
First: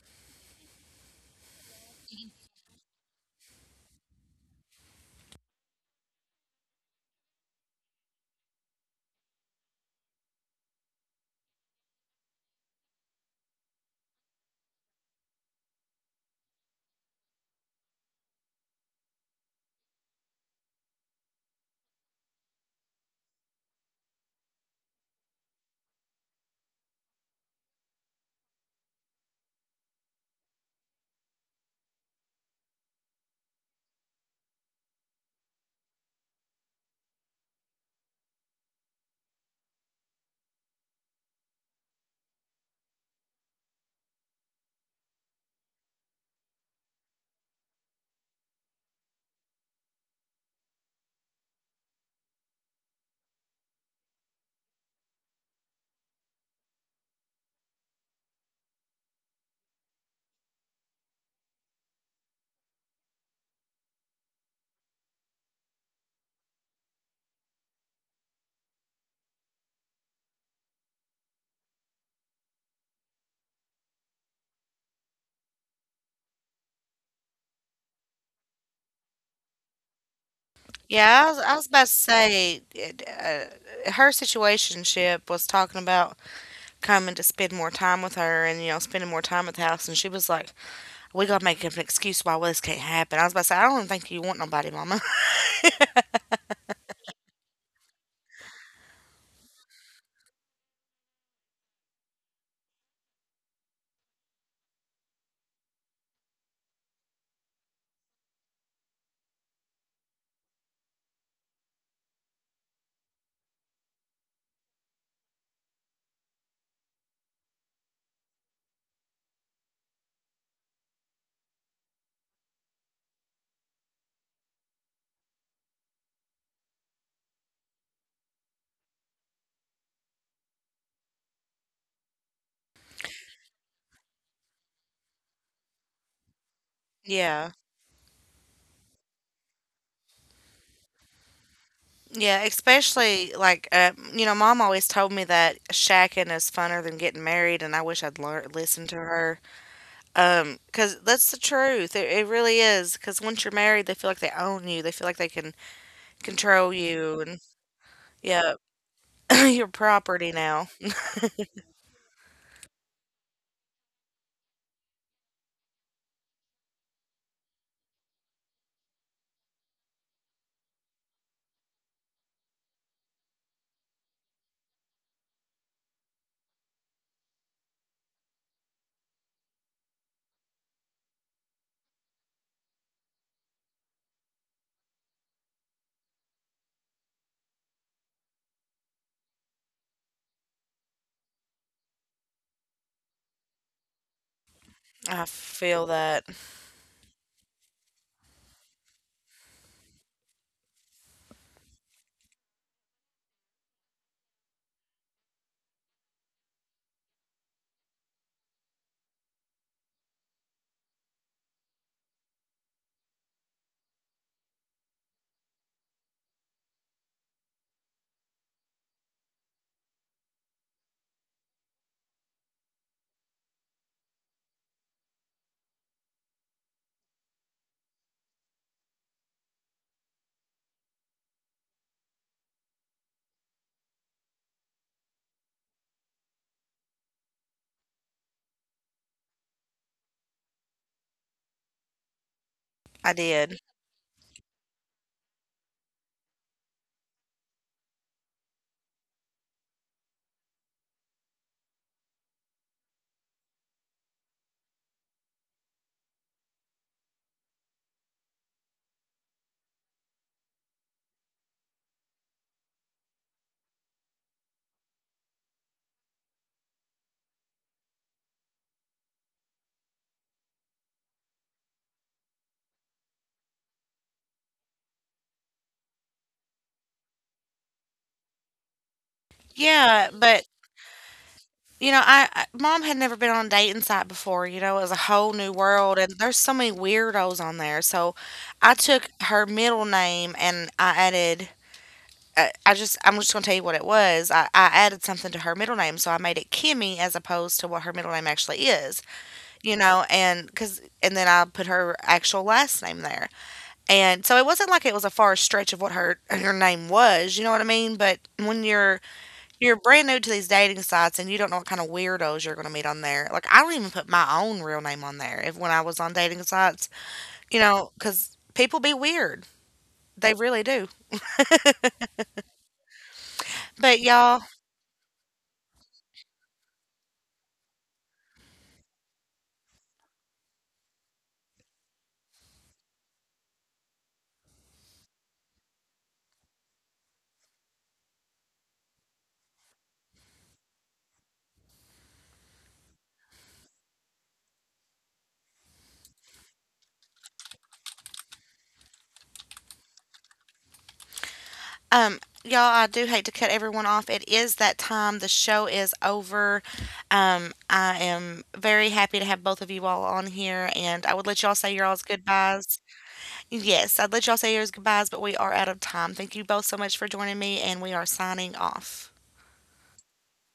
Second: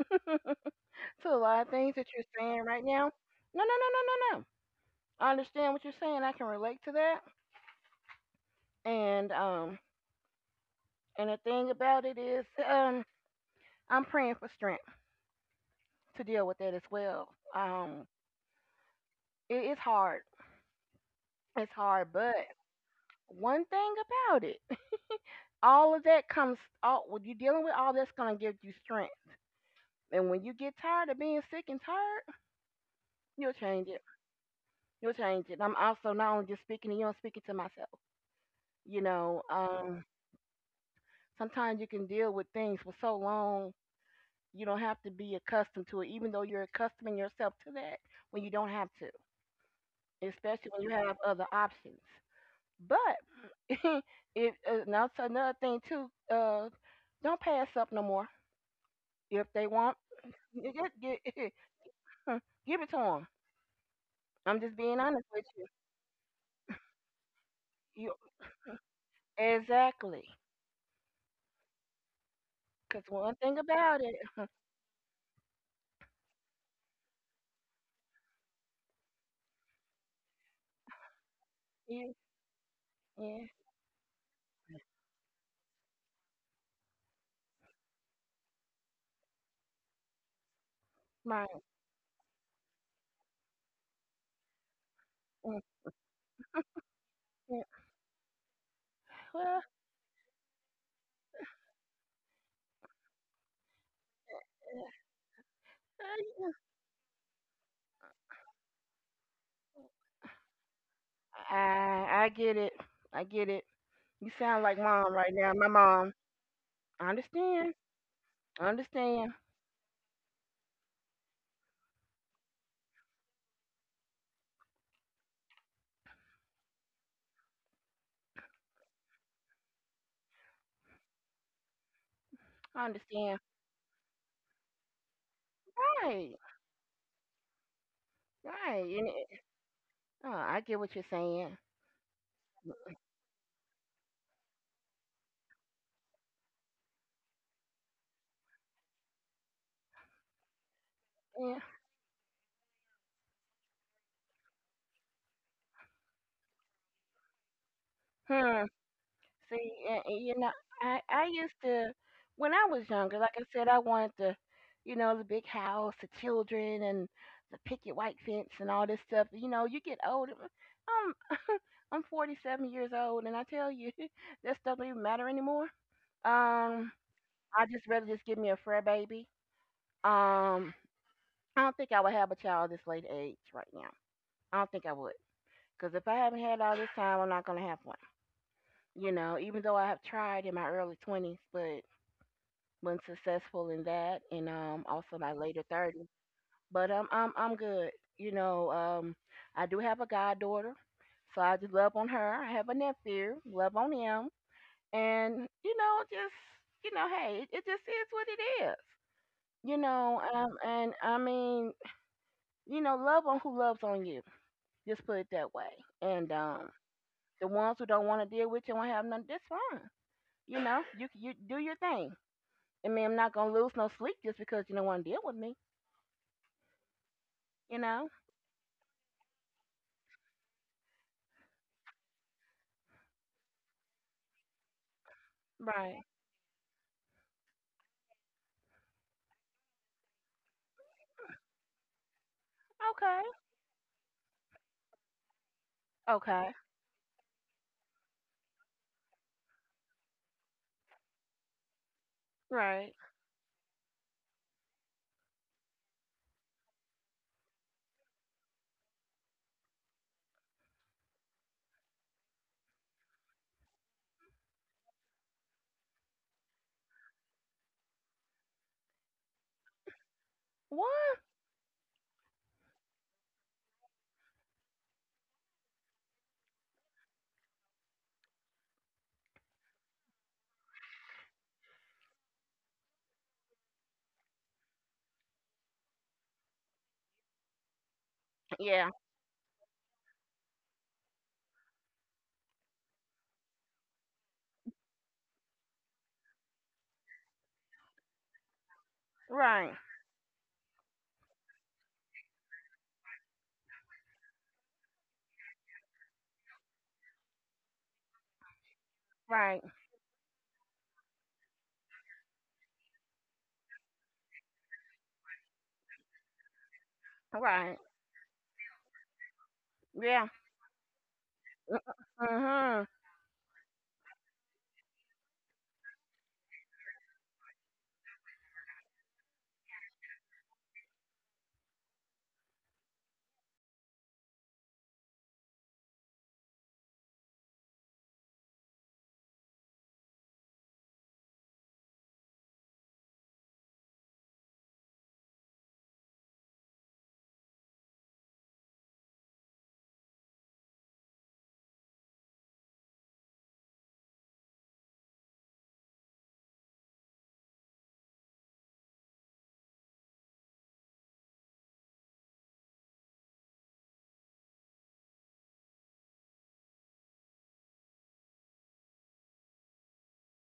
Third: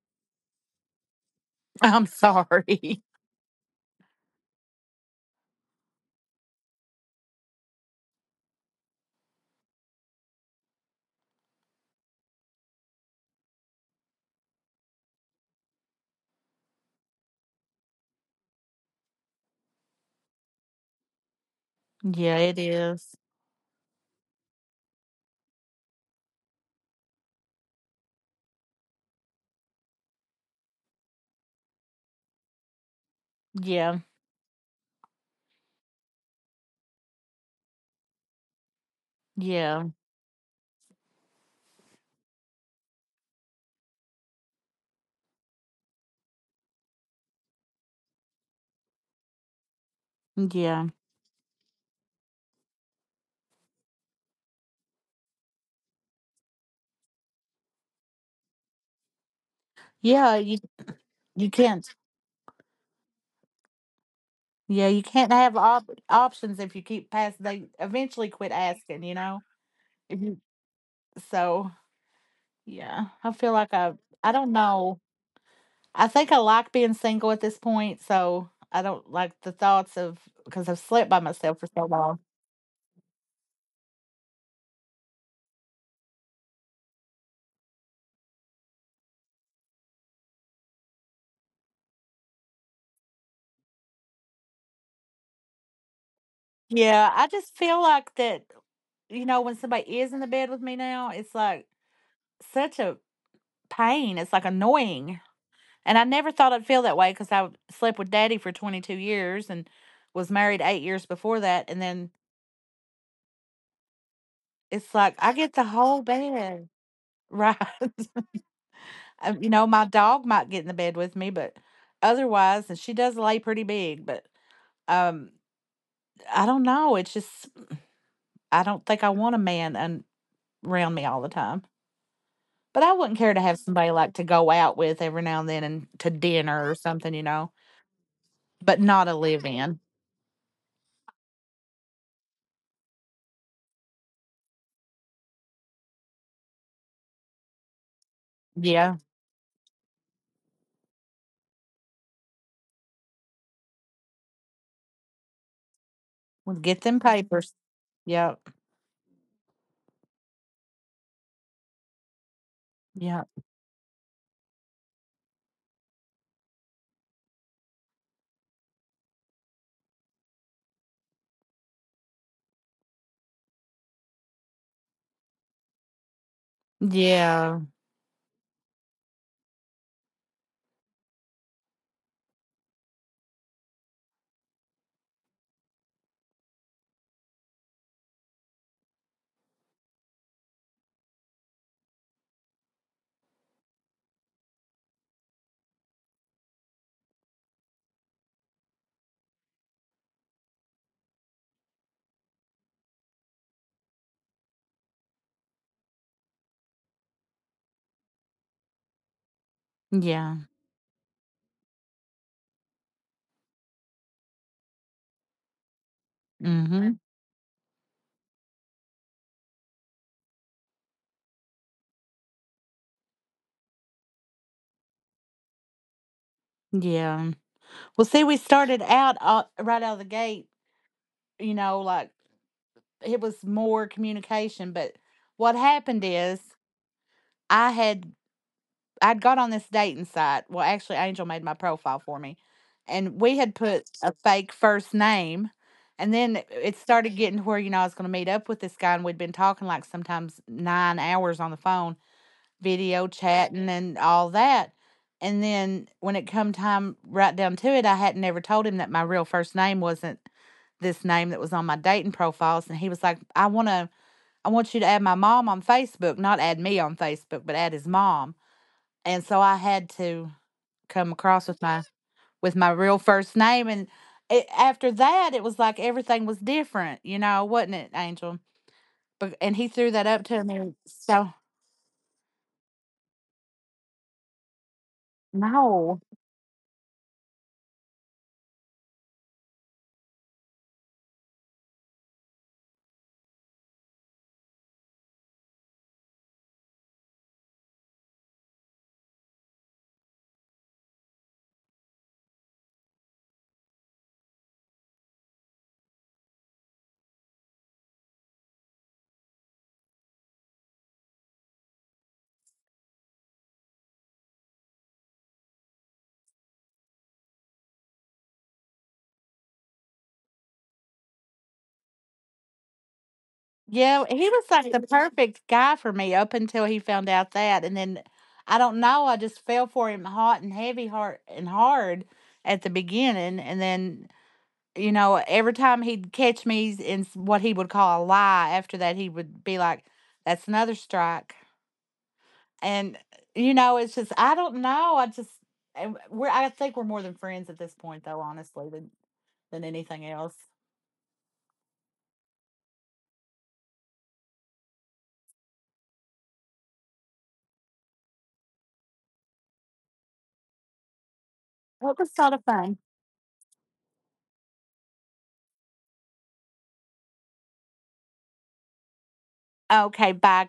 S3: to a lot of things
S2: I'm
S3: that you're saying right
S2: sorry.
S3: now. No. I understand what you're saying. I can relate to that. And um, and the thing about it is, I'm praying for strength to deal with that as well. Um, it, it's hard. It's
S2: [laughs]
S3: hard, but
S2: Yeah, it is.
S3: one thing about it, [laughs] all of that comes all when you're dealing with all that's gonna give you strength. And when you get tired of being sick and tired, you'll change it.
S2: Yeah,
S3: You'll change it. I'm also not only just speaking to you, I'm speaking to myself. You know,
S2: yeah,
S3: sometimes you can deal with things for so long you don't have to be accustomed to it even though you're accustoming yourself to that when you don't have to especially when you
S2: yeah.
S3: have other options but [laughs] it now it's another thing too uh don't pass up no more if they want
S2: Yeah, you,
S3: just gi-
S2: you can't.
S3: [laughs] give it to them. I'm just
S2: Yeah,
S3: being
S2: you
S3: honest
S2: can't
S3: with
S2: have
S3: you.
S2: op- options if you keep passing. They
S3: You
S2: eventually quit asking, you know?
S3: exactly.
S2: Mhm. So.
S3: Because
S2: Yeah,
S3: one
S2: I feel
S3: thing
S2: like I
S3: about it
S2: I don't know. I think I like being single at this point, so I don't like the thoughts of because I've slept by
S1: Yeah, I
S2: myself
S1: was
S2: for
S1: about
S2: so
S1: to
S3: you
S2: long.
S1: say it,
S3: yeah
S1: her situationship was talking about coming to spend more time with her and, you know, spending more time at the house. And she was like, we got to
S3: my
S1: make up an excuse why this can't happen. I was about to say, I don't even think you want nobody, mama. [laughs]
S3: mm,
S2: Yeah, I just
S3: mm,
S2: feel like that, you know, when
S3: well
S2: somebody is in the bed with me now, it's like such a pain. It's like
S3: uh, uh,
S2: annoying. And I never
S3: yeah.
S2: thought I'd feel that way because I slept with daddy for 22 years and was married 8 years before that. And
S3: I
S2: then
S3: I get it. I get it. You sound like
S2: it's
S3: mom
S2: like,
S3: right
S2: I
S3: now.
S2: get
S3: My
S2: the whole
S3: mom.
S2: bed.
S3: I
S2: Right.
S3: understand.
S2: [laughs]
S3: I understand.
S2: You know, my dog might get in the bed with me, but otherwise, and she does lay pretty big, but um, I don't know. It's just, I don't think I want a man un- around me all the time.
S3: I
S2: But I wouldn't care
S3: understand.
S2: to have somebody like to go out with every now and then and to
S3: Right.
S2: dinner or something, you
S1: Yeah.
S2: know,
S3: Right.
S2: but
S3: And
S2: not a
S3: it,
S2: live in.
S3: oh, I get what you're saying.
S1: Yeah, especially like, you know, mom always told me that shacking is funner than getting married, and I wish I'd learned listened to
S2: Yeah.
S1: her. 'Cause that's the
S3: Yeah.
S1: truth. It really is. 'Cause once you're married, they feel like they own you. They feel like they can
S2: Well,
S1: control
S2: get them
S1: you, and
S2: papers. Yep.
S1: yeah. [laughs]
S3: Hmm.
S1: [clears throat] Your
S3: See, and
S1: property
S3: you know,
S1: now.
S3: I used to when I was younger. Like
S2: Yep.
S3: I said, I wanted the, you know, the big house, the children, and the picket white fence, and all this stuff. You know, you get older. I'm I'm 47 years old, and I tell you, [laughs] that stuff don't even matter anymore. Um.
S2: Yeah,
S3: I just rather just give me a fur baby. Um, I don't think I would have a child this late age right now. I don't think I would, because if I haven't had all this time, I'm not gonna have one. You know, even though I have tried in my early twenties, but wasn't successful in that, and also
S1: I
S3: my later
S1: feel
S3: thirties.
S1: that.
S3: But I'm good. You know, I do have a goddaughter, so I just love on her. I have a nephew, love on him, and you know, just you know, hey, it just is what it is. You know,
S2: yeah,
S3: and I mean, you know, love on who loves on you. Just put it that way. And
S2: mhm,
S3: the ones who don't want to deal with you and won't have none, that's fine. You know, you do your thing. I mean, I'm not gonna lose no sleep just because you don't want to deal with me.
S2: yeah.
S3: You know,
S2: Well, see, we started out, right out of the gate, you know, like, it was more communication, but what
S3: right?
S2: happened is I had I'd got on this dating site, well, actually, Angel made my profile for me,
S1: I
S3: Okay,
S2: and we had
S1: did.
S2: put a fake first name, and then
S3: okay,
S2: it started getting to where, you know, I was gonna meet up with this guy, and we'd been talking, like, sometimes 9 hours on the phone,
S3: right.
S2: video chatting and all that. And then when it come time right down to it, I hadn't ever told him that my real first name wasn't this name that was on my dating profiles. And he was like, I wanna I want you to add my mom on Facebook, not add me on Facebook, but add his mom. And so I had to come
S3: What?
S2: across with my real first name, and it, after that it was like everything was different, you know, wasn't it, Angel? But and he threw
S1: Yeah,
S2: that up
S1: but
S2: to me. So
S1: you know, I mom had never been on a dating site before. You know, it was a whole new world,
S2: no.
S1: and there's so many weirdos on there. So, I
S3: Yeah,
S1: took her middle name and I added. I'm just gonna tell you what it was. I added something to her middle name, so I made it Kimmy as opposed to what her middle name actually is,
S3: right,
S1: you know, and cause, and then I put her actual last name there. And so it wasn't like it was a far stretch of what her name was, you know what I mean? But when
S3: right,
S1: you're brand new to these dating sites and you don't know what kind of weirdos you're going to meet on there. Like I don't even put my own real name on there if when I was on dating sites, you
S3: right.
S1: know, cuz people be weird.
S3: Yeah.
S1: They really do.
S3: Mhm.
S1: But
S2: Yeah, he
S1: y'all,
S2: was like the perfect guy for me up until he found out that. And then I don't know, I just fell for him hot and heavy heart and hard at the beginning. And then, you know, every time he'd catch me in s- what he would call a lie, after that, he would be like, that's another strike. And, you know, it's just, I don't know. I just, and we're, I think we're more than friends at this point, though, honestly, than anything else.
S1: um, y'all, I do hate to cut everyone off. It is that time. The show is over. Um, I am very happy to have both of you all on here and I would let y'all say your
S2: Well,
S1: all's
S2: it was sort of
S1: goodbyes.
S2: fun.
S1: Yes, I'd let y'all say yours goodbyes, but we are out of time. Thank you both so much for joining me, and we are signing off.
S2: Okay, bye,